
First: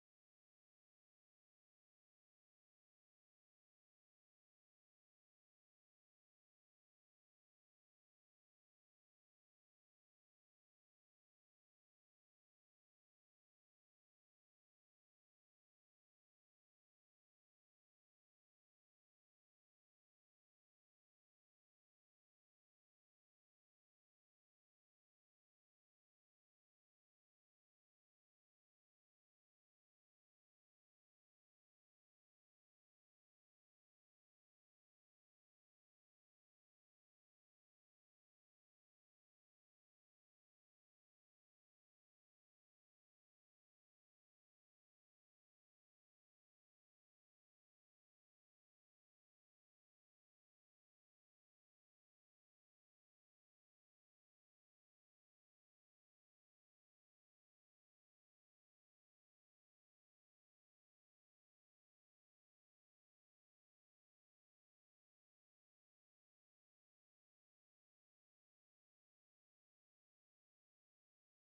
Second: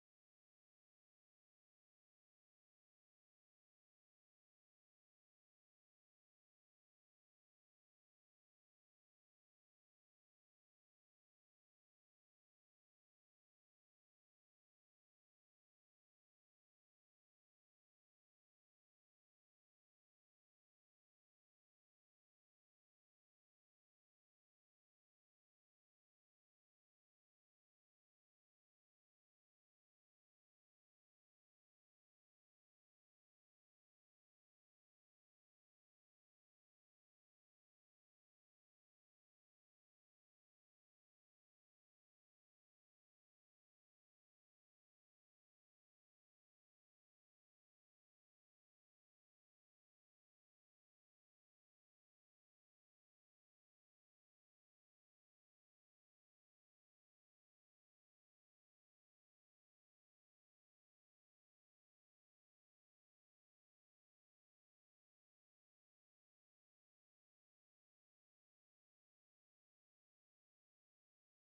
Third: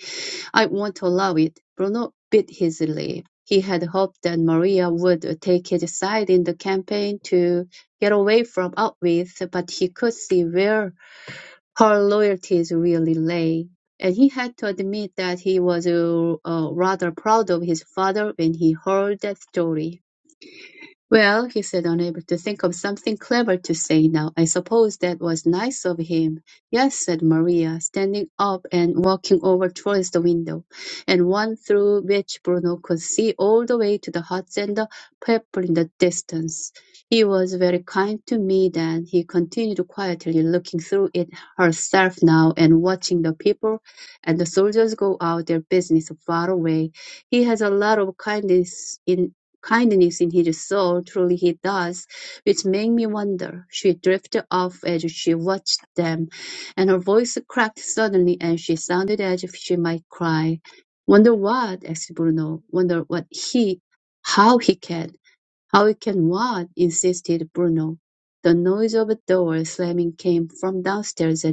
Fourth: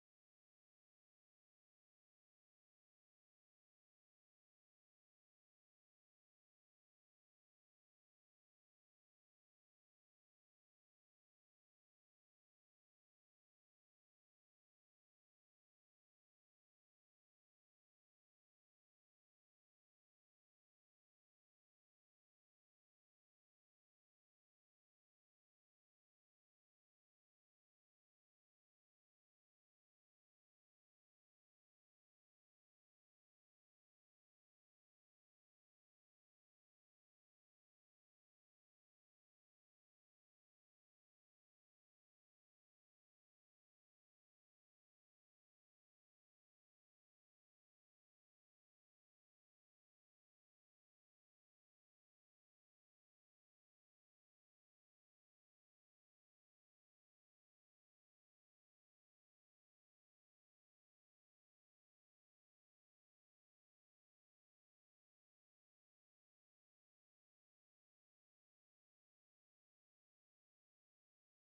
"I won't allow it," Bruno bit his lip. He had hoped that Maria would take his side in the campaign to get away from Outwith, but he could see where her loyalties really lay. And he had to admit that he was uh, uh, rather proud of his father when he heard that story. Well, he said, unable to think of something clever to say now, I suppose that was nice of him. Yes, said Maria, standing up and walking over towards the window, and one through which Bruno could see all the way to the huts and the people in the distance. He was very kind to me then, he continued quietly, looking through it herself now and watching the people and the soldiers go out their business far away. He has a lot of kindness in. Kindness in his soul, truly he does, which made me wonder. She drifted off as she watched them, and her voice cracked suddenly and she sounded as if she might cry. Wonder what? asked Bruno. Wonder what he, how he can. How he can what? insisted Bruno. The noise of a door slamming came from downstairs and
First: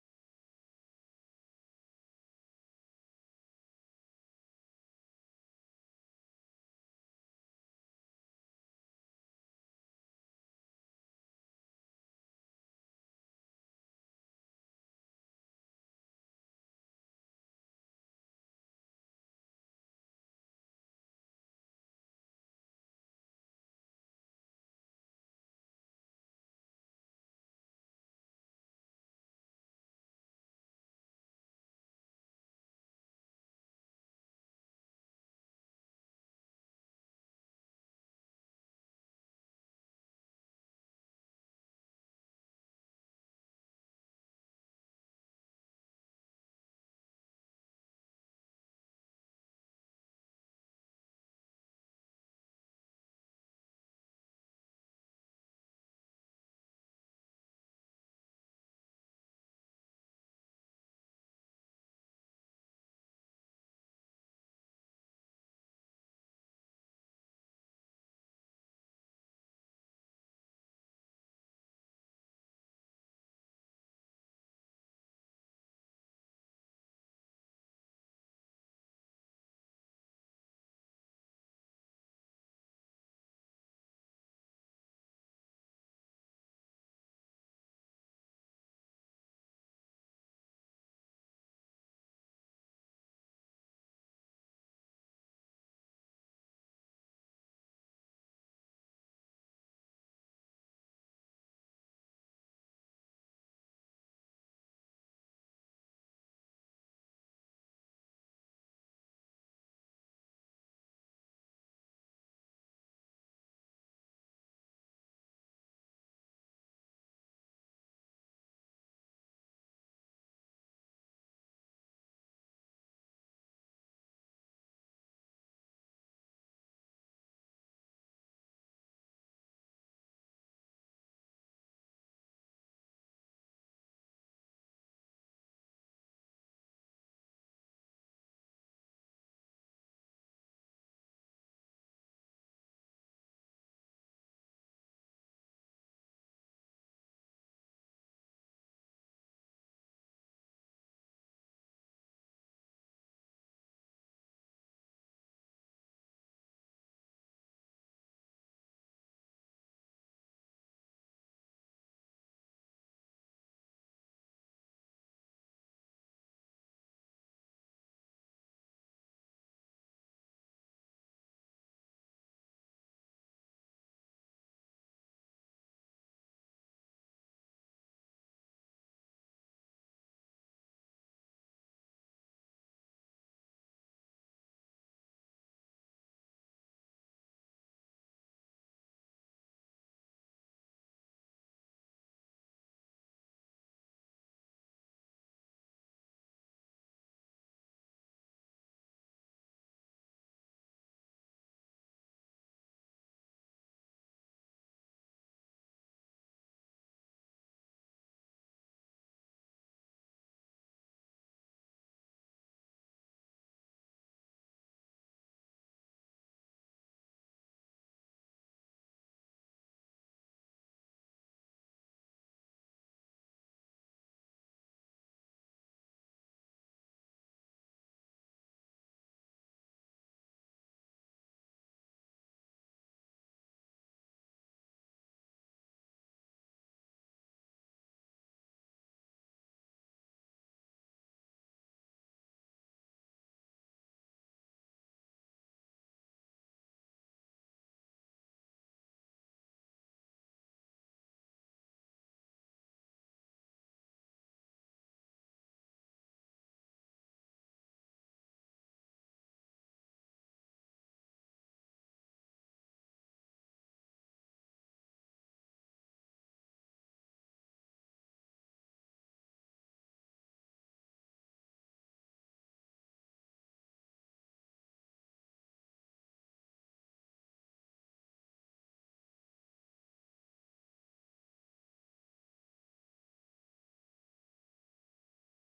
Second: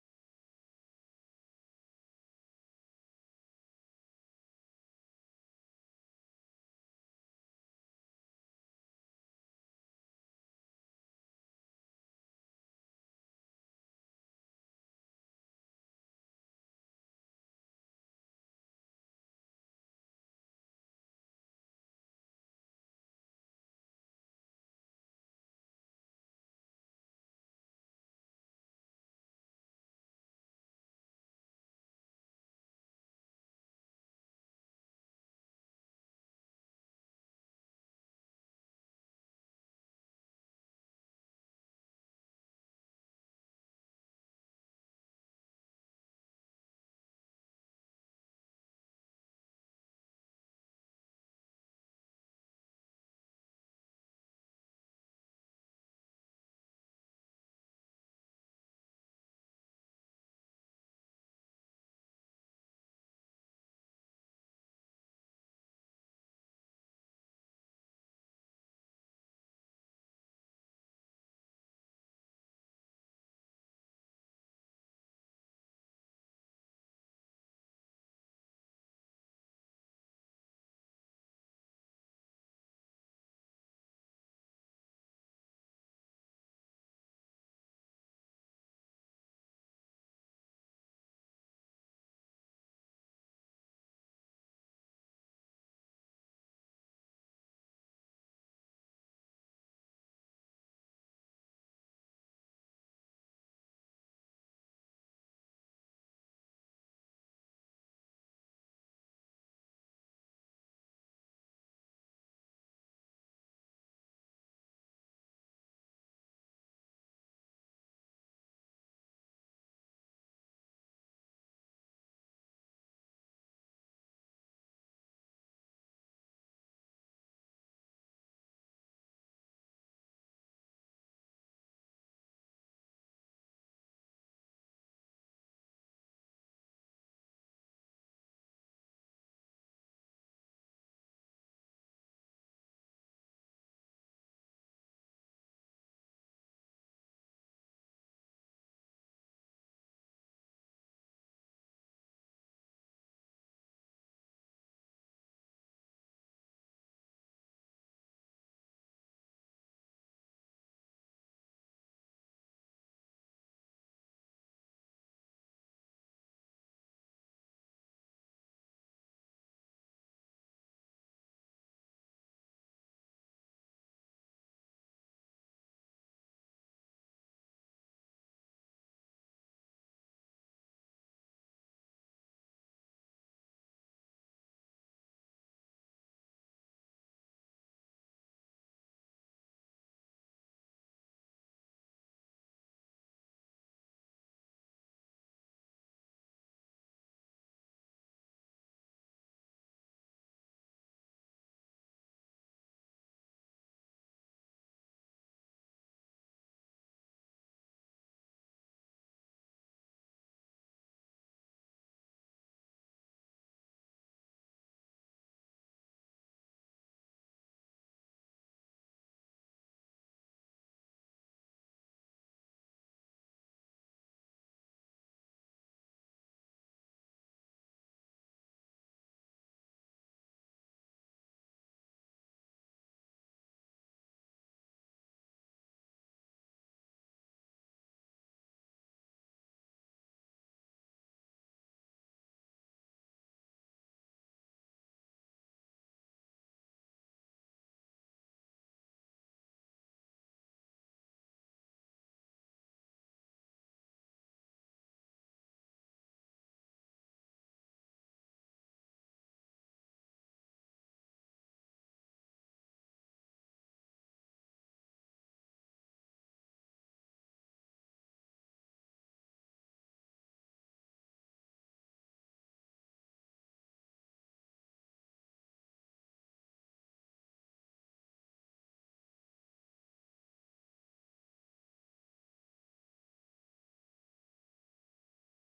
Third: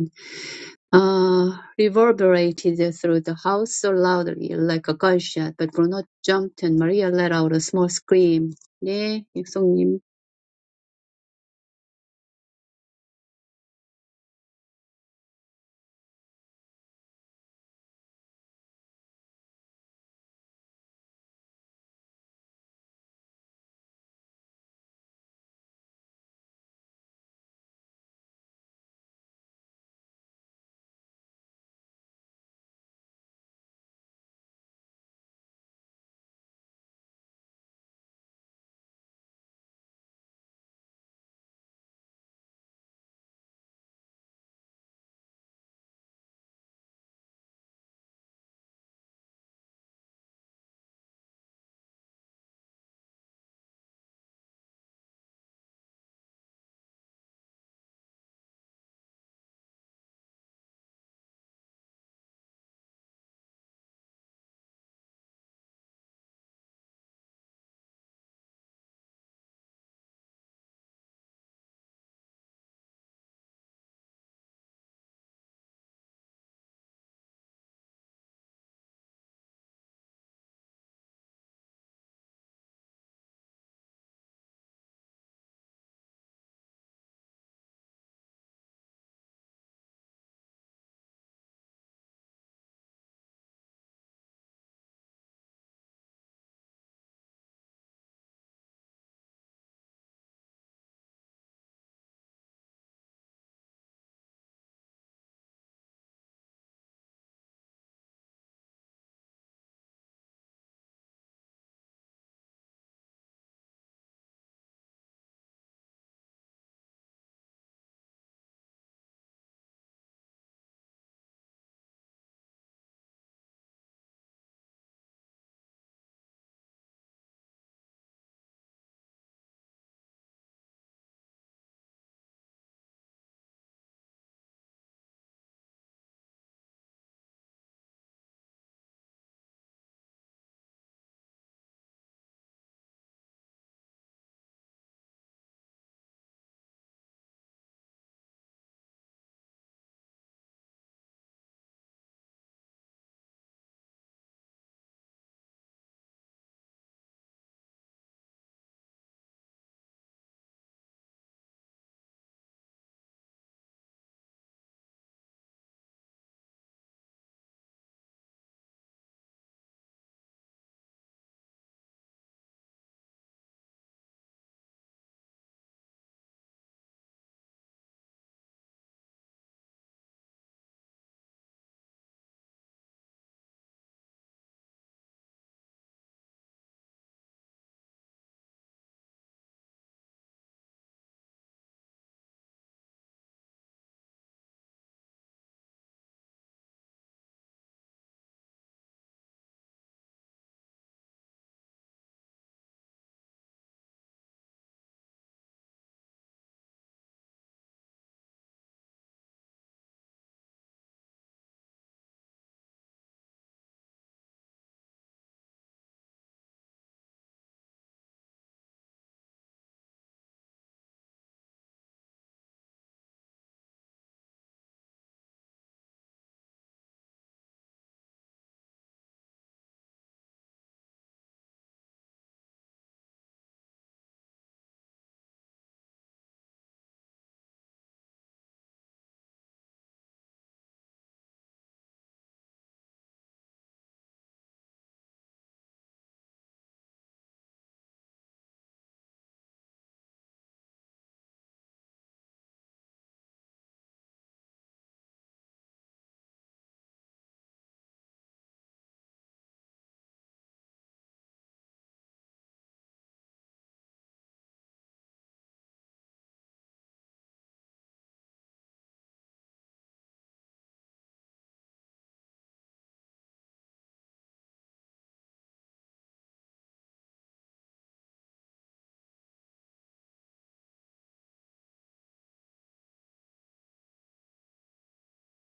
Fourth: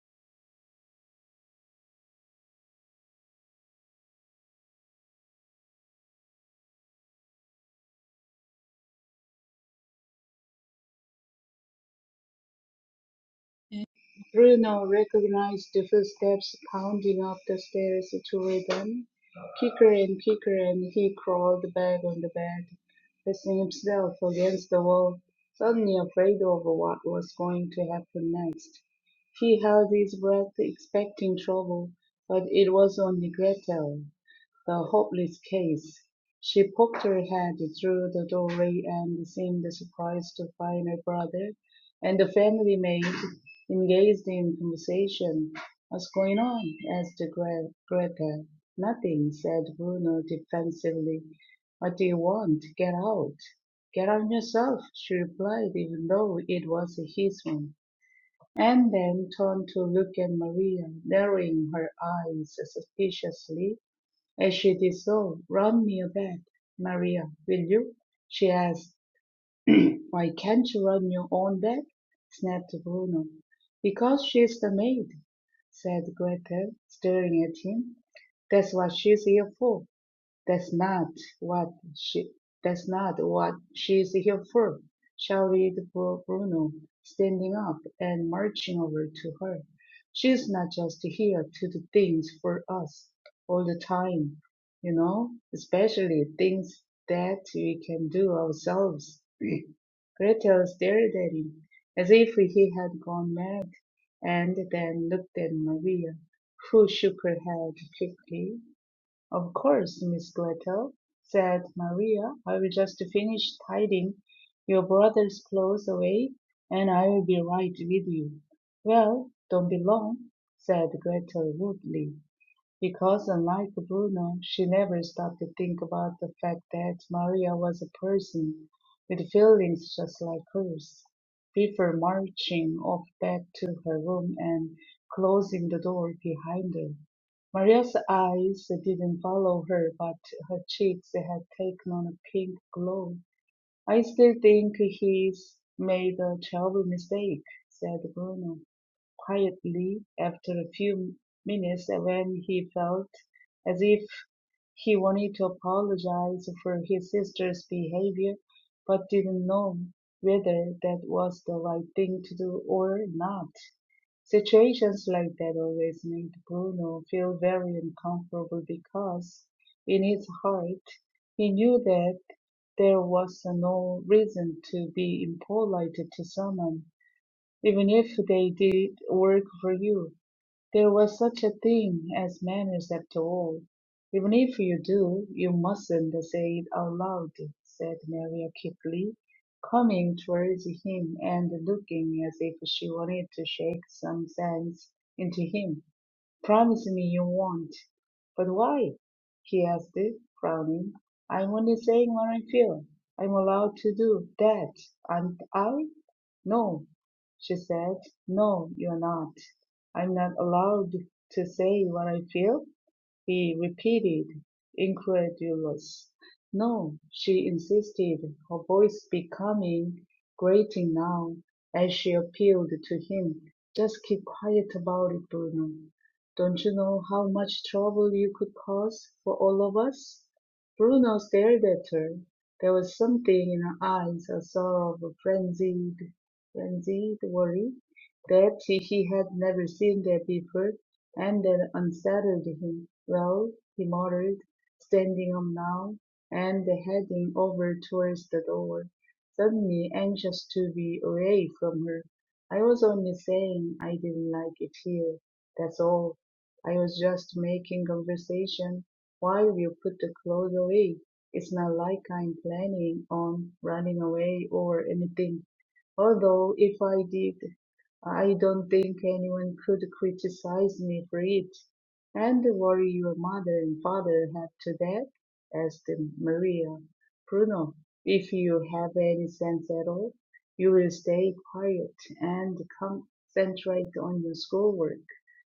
uh, reverberated through the house so loudly, like a gunshot. But Bruno jumped and Maria let out a small scream. 네, 육성님.
Bruno recognized the footsteps pounding up the stairs toward them, quicker and quicker, and he crawled back on the bed, pressing himself against the wall, suddenly afraid of what was going to happen next. He held his breath, expecting trouble, but it was only Gretel, the hopeless case. She poked her head through the doorway and seemed surprised to find her brother and the family maid engaged in conversation. What's going on? asked Gre- Gretel. Nothing, said Bruno defensively. What do you want? Get out. Get out yourself, she replied, even though it was his one and then turned to look at Maria, narrowing her eyes suspiciously as she did so. "Run me a bed, Maria, will you?" she asked. "Why can't you run your own bed? snapped Bruno. "Because she's the maid," said Gretel, staring at him. "That's what she's here for. That's not what she that's not what she's here for, shouted Bru- Bruno, standing up and marching over to her. She's not just here to do things for us all the time, you know, especially things that we can do ourselves. Gretel stared at him as if he had gone mad, and then looked at Maria, who shook her head quickly "Of course, Miss Gretel," said Maria, "I will just finish tidying your brother's clothes away, and I will be right with you." "Well, don't be long," said Gretel rudely. Because unlike Bruno, she never stopped to think about the fact that Maria was a person with feelings just like hers, before marching off back to her room and closing the door behind her. Maria's eyes didn't follow her, but her cheeks had taken on a pink glow. I still think he's made a terrible mistake, said Bruno quietly after a few minutes when he felt as if he wanted to apologize for his sister's behavior but didn't know whether that was the right thing to do or not. Situations like that always made Bruno feel very uncomfortable because in his heart he knew that there was no reason to be impolite to someone even if they did work for you, there was such a thing as manners after all. Even if you do, you mustn't say it out loud, said Maria quickly, coming towards him and looking as if she wanted to shake some sense into him. Promise me you won't. But why? he asked, frowning. I'm only saying what I feel. I'm allowed to do that, aren't I? No, she said. No, you're not. I'm not allowed to say what I feel he repeated, incredulous. No, she insisted, her voice becoming grating now as she appealed to him. Just keep quiet about it, Bruno. Don't you know how much trouble you could cause for all of us? Bruno stared at her. There was something in her eyes, a sort of frenzied, frenzied worry that he had never seen there before and that unsettled him. Well, he muttered, standing up now and heading over towards the door, suddenly anxious to be away from her. I was only saying I didn't like it here, that's all. I was just making conversation while you put the clothes away. It's not like I'm planning on running away or anything although if I did I don't think anyone could criticize me for it. And the worry your mother and father have to that? asked Maria. Bruno, if you have any sense at all, you will stay quiet and concentrate on your schoolwork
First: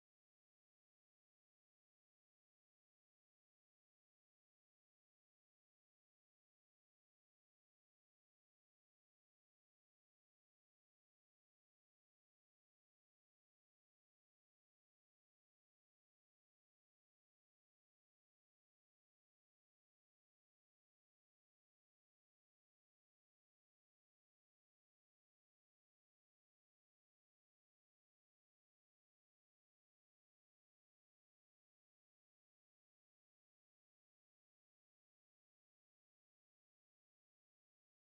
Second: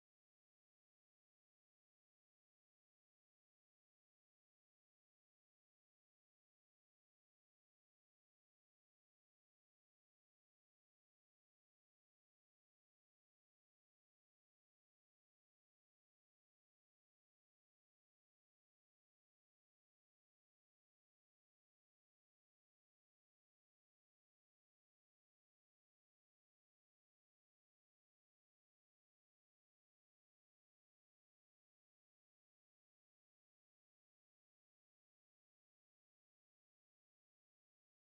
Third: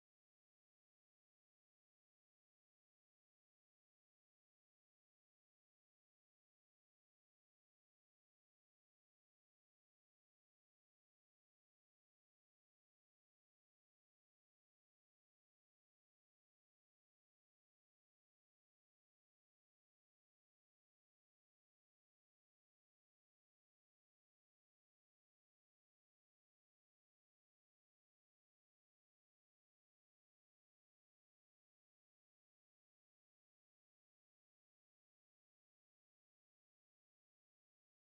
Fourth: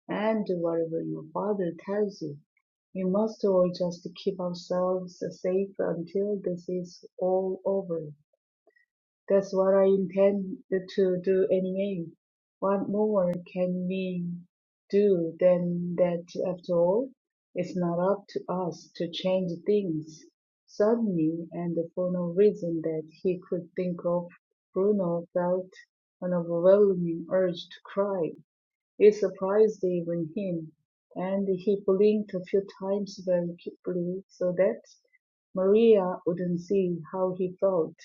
and whatever your father tells you. We must all just keep ourselves safe until this is all over. That's what I intend to do anyway. What more can we do than that after all? It's not up to us to change things. Suddenly, and for no reason that he could think of, Bruno felt an overwhelming urge to cry. It surprised even him, and he blinked a few times very quickly so that Maria wouldn't see how he felt.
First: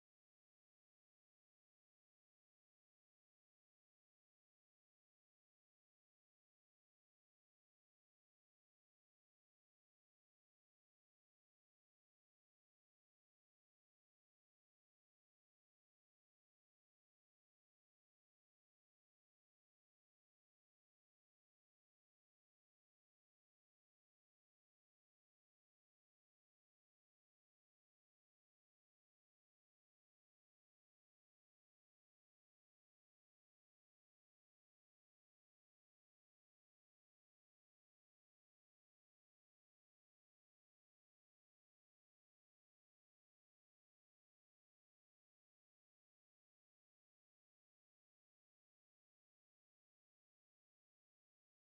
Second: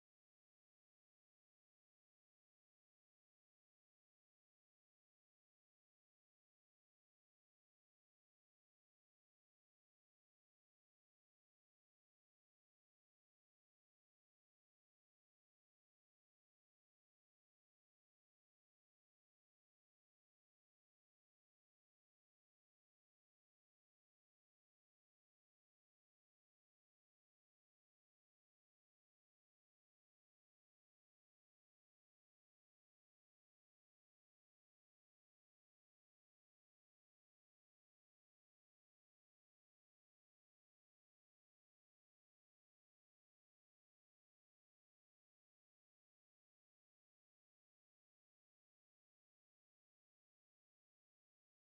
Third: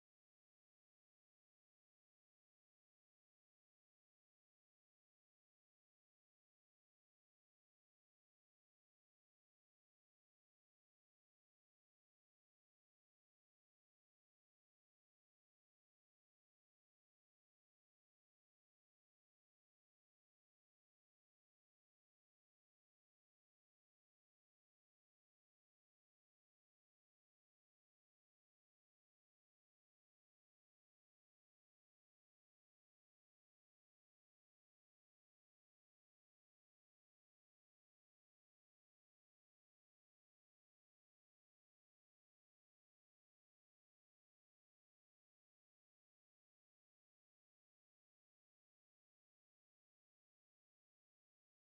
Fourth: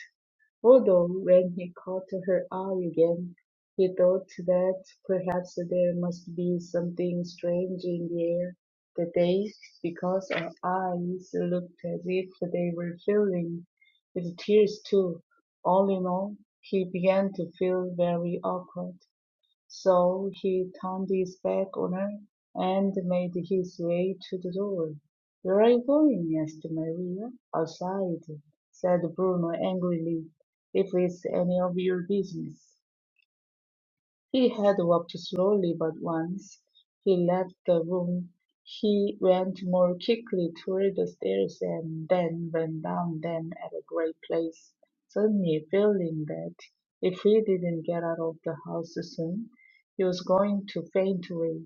Although when he caught her eye again, he thought that perhaps there must be something strange in the air that day, because her eyes looked as if they were filling with tears too. All in all, he began to feel very awkward. So he turned his back on her and made his way to the door. "Where are you going?" asked Maria. "Outside," said Bruno angrily, "if it's any of your business." He had walked slowly, but once he left the room he went more quickly toward the stairs and then went down them at a great pace, suddenly feeling that if he didn't get out of the house soon, he was going to faint away.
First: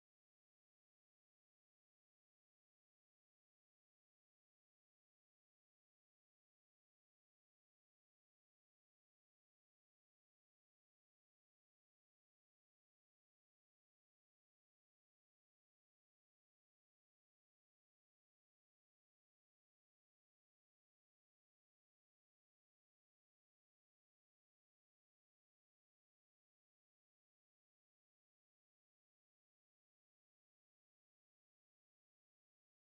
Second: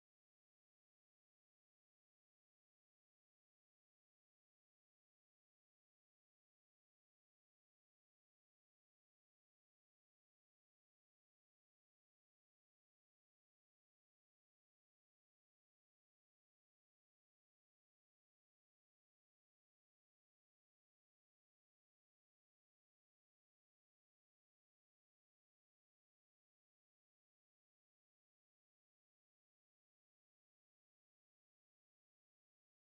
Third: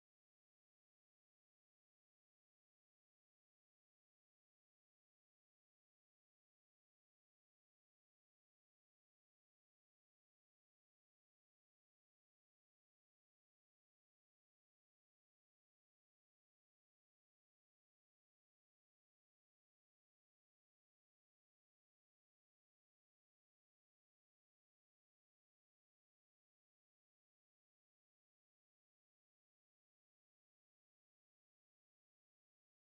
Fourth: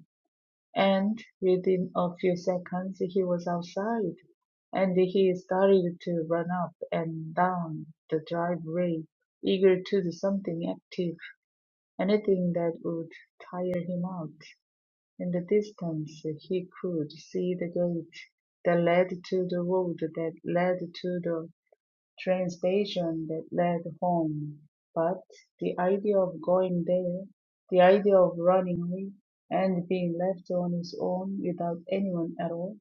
And within a few seconds he was outside, and he started to run up and down the driveway, eager to do something active. Anything that would tire him out. In the distance he could see the gate that led to the road that led to the train station that led home. But the idea of going there, the idea of running away and being left on his own without anyone at all,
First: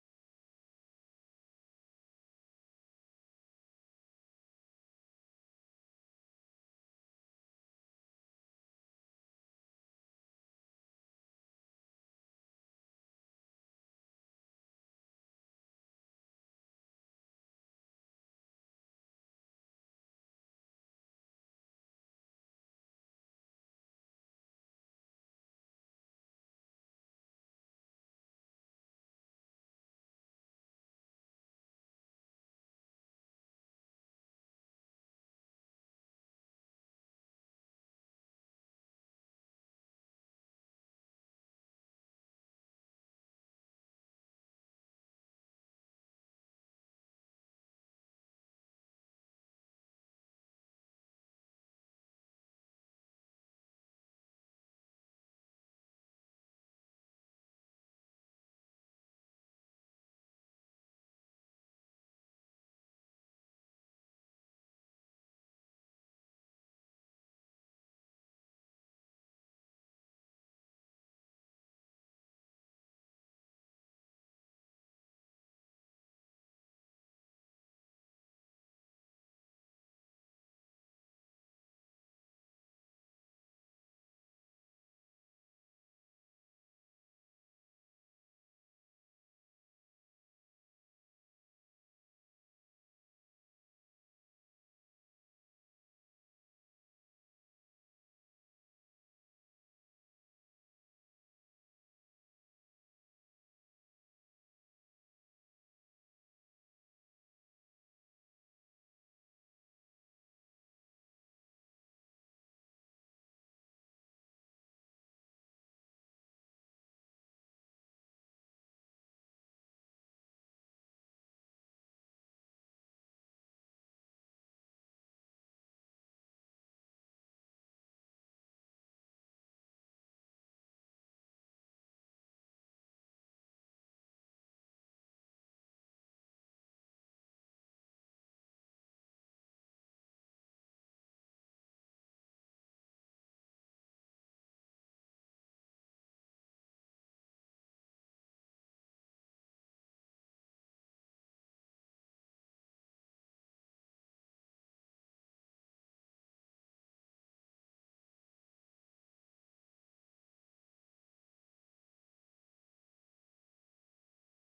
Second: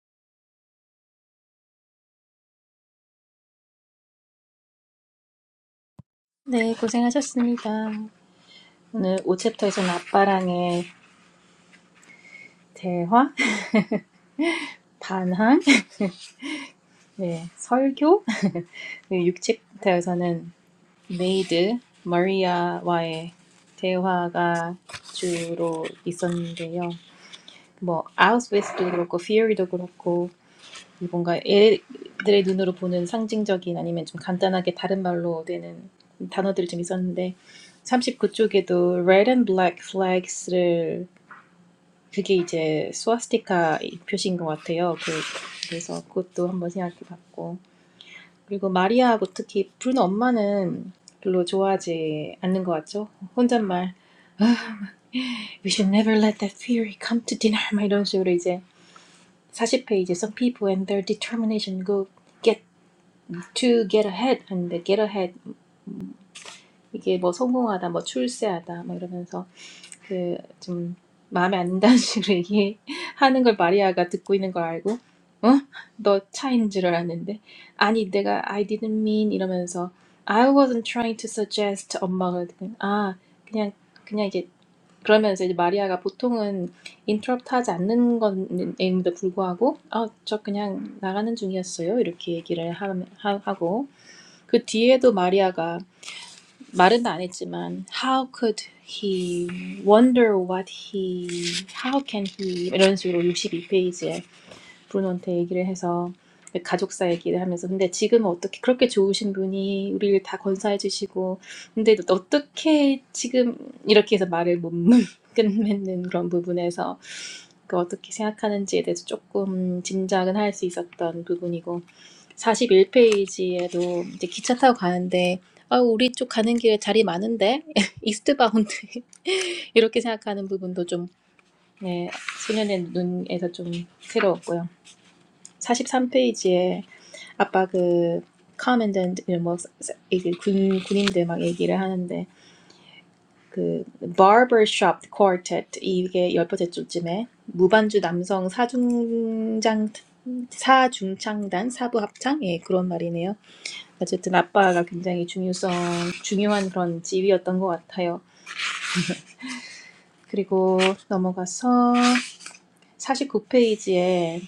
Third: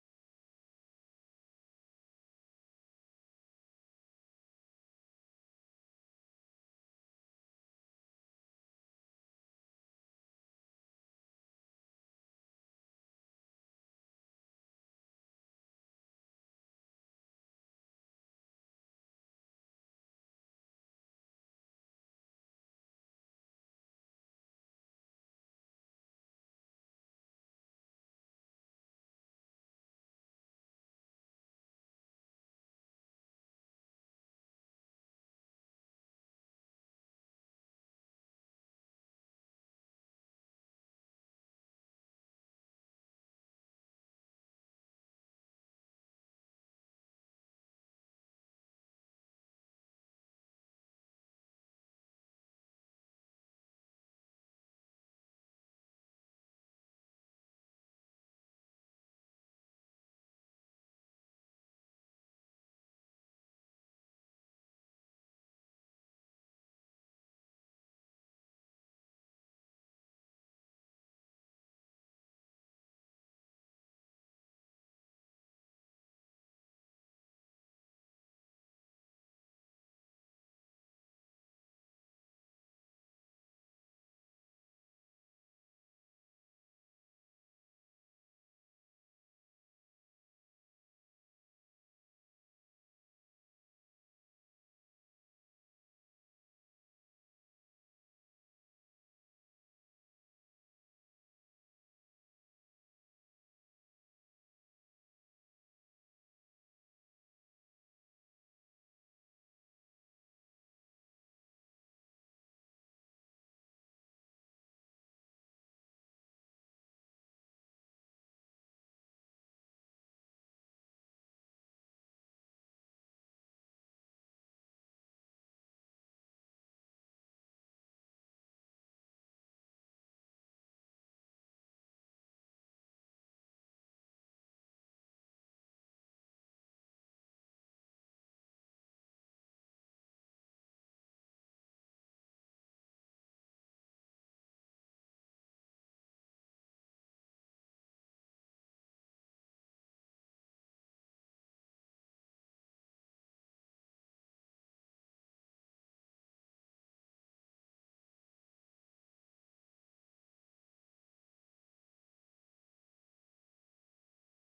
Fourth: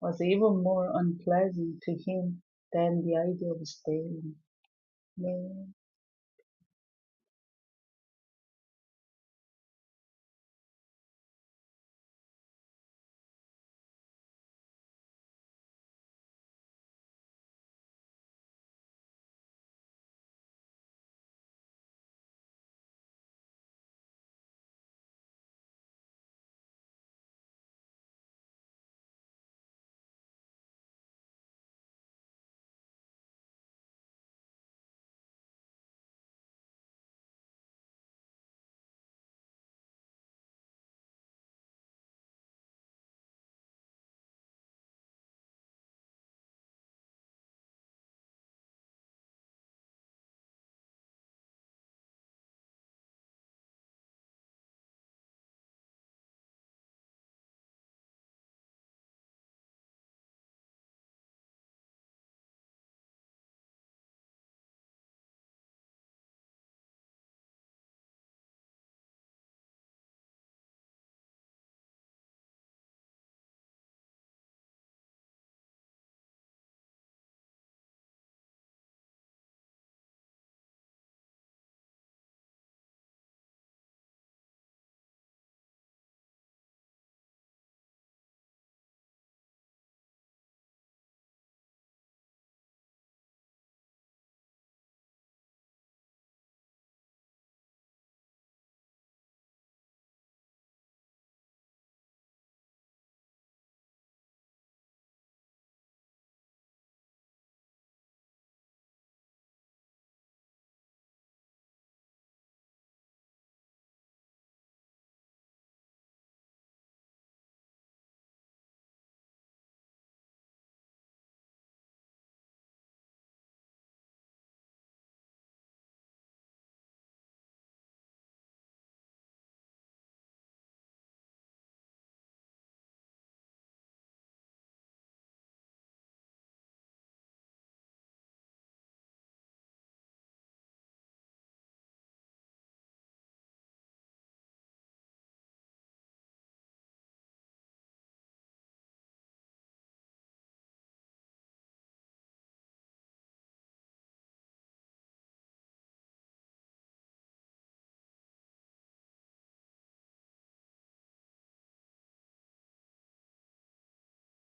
was even more unpleasant to him than the idea of staying. 네,
네, 고생하셨습니다. 오늘 5챕터에서는 아빠랑의 대화, 반항, 네, 설교, 6챕터에서는 메이드 마리아와의 대화가 주로 있었는데요. 뭐 아웃웨스도 그렇고 피어리도 그렇고 뭔가 애들의 눈으로 보는 상징적인 아니면 좀 간단하게 다른 말로 되는 단어들이 좀 있었는데 39쪽에도 red and black flags를 그게 이제 스와스티카 표시인 것 같아요. 그, 그래서 그것도 한번 생각해 봤고 그리고 마리아하고 특히 브루노 엄마는 별로 좋아하지 않는 것 같죠? 혼잣말 We should never let that fury come to dinner 막 이런 식으로 이제 40페이지 Some people and their determination go get to get ahead and get ahead 이게 뭐 성공하다 뭐 출세하다 막 이러면서 그 좀 마음에 안 든다는 식으로 얘기하는 걸 마리아가 듣고 있는 걸 알고 어? 너 차인 줄 알았는데 아니 내가 I didn't mean 이러면서 I wasn't trying to suggest 엄마가 그냥 아 그냥 그냥 이제 그러면서 이제 마리아가 보통은 인터럽트 하지 않는 건에도 불구하고 아저 그냥 나가는 중이었어요 이렇게 얘기를 하, 하- 하고 그 뒤에도 마리아가 말은 안 했지만 how could he wonder what he how can he 이런 식으로 육십이 페이지에 브루노한테 얘기를 해서 가족사 얘기를 하면서 근데 지금은 어떻게 그렇게 좋으신 분이 우리를 다 건사해 주시고 근데 어떻게 지금 이렇게 해서 말을 못 끝맺는 그런 부분에서 그 어떻게 생각하는지에 대해서 조금 짐작은 할 수 있었던 부분이고 사십일 페이지에도 이제 기차 타고 가는데 아, 우리 쪽 가는 길에 자리 많은데 이스트바운드 이렇게 생각하는 부분도 좀 네, 소년의 눈에서 좀 새로웠고요. 사십삼 페이지에 아빠 그 커맨던트 뭐 이게 군 군인들 막 얘기를 하는데 그 barbershop quartet 이게 열번째 줄쯤에 무반주 남성 사중장 사중창단 사부 합창 예 그런 말이네요. 어쨌든 아빠가 굉장히 중요성 중요한 그런 지위였던 것 같아요. 그리고 넘어가서 사십구 페이지에.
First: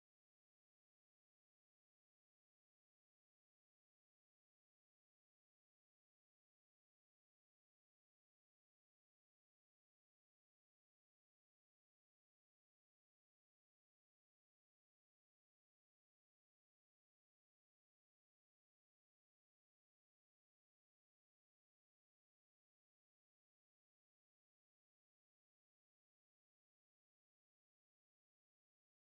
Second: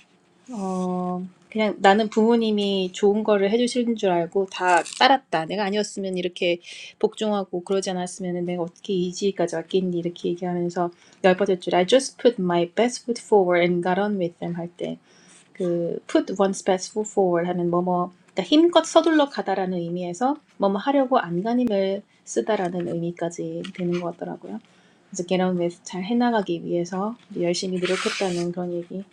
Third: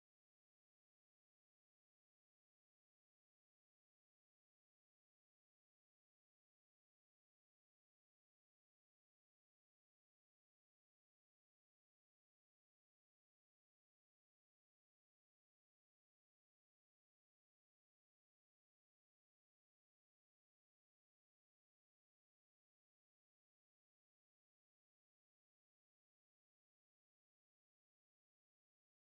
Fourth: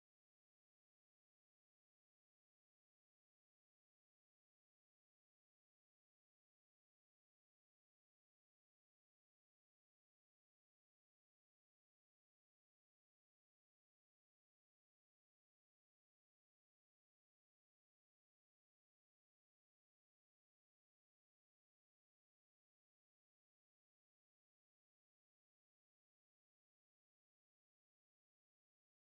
어, 그냥 나는 부모님이 좋은 거를 해주시는 줄 알고 다 따랐다. 내가 아니었으면 이렇게 복종하고 그러지 않았으면 내가 어떻게 이 지위까지 왔겠니? 이렇게 얘기하면서 열받을 줄. I just put my best foot forward and got on with them 할 때, 그 put one's best foot forward 하는 뭐뭐, 그러니까 힘껏 서둘러 가다라는 의미에서 뭐뭐 하려고 안간힘을 쓰다라는 의미까지 되는 것 같더라고요. 그래서 get on with 잘 해나가기 위해서 열심히 노력했다는 그런 얘기.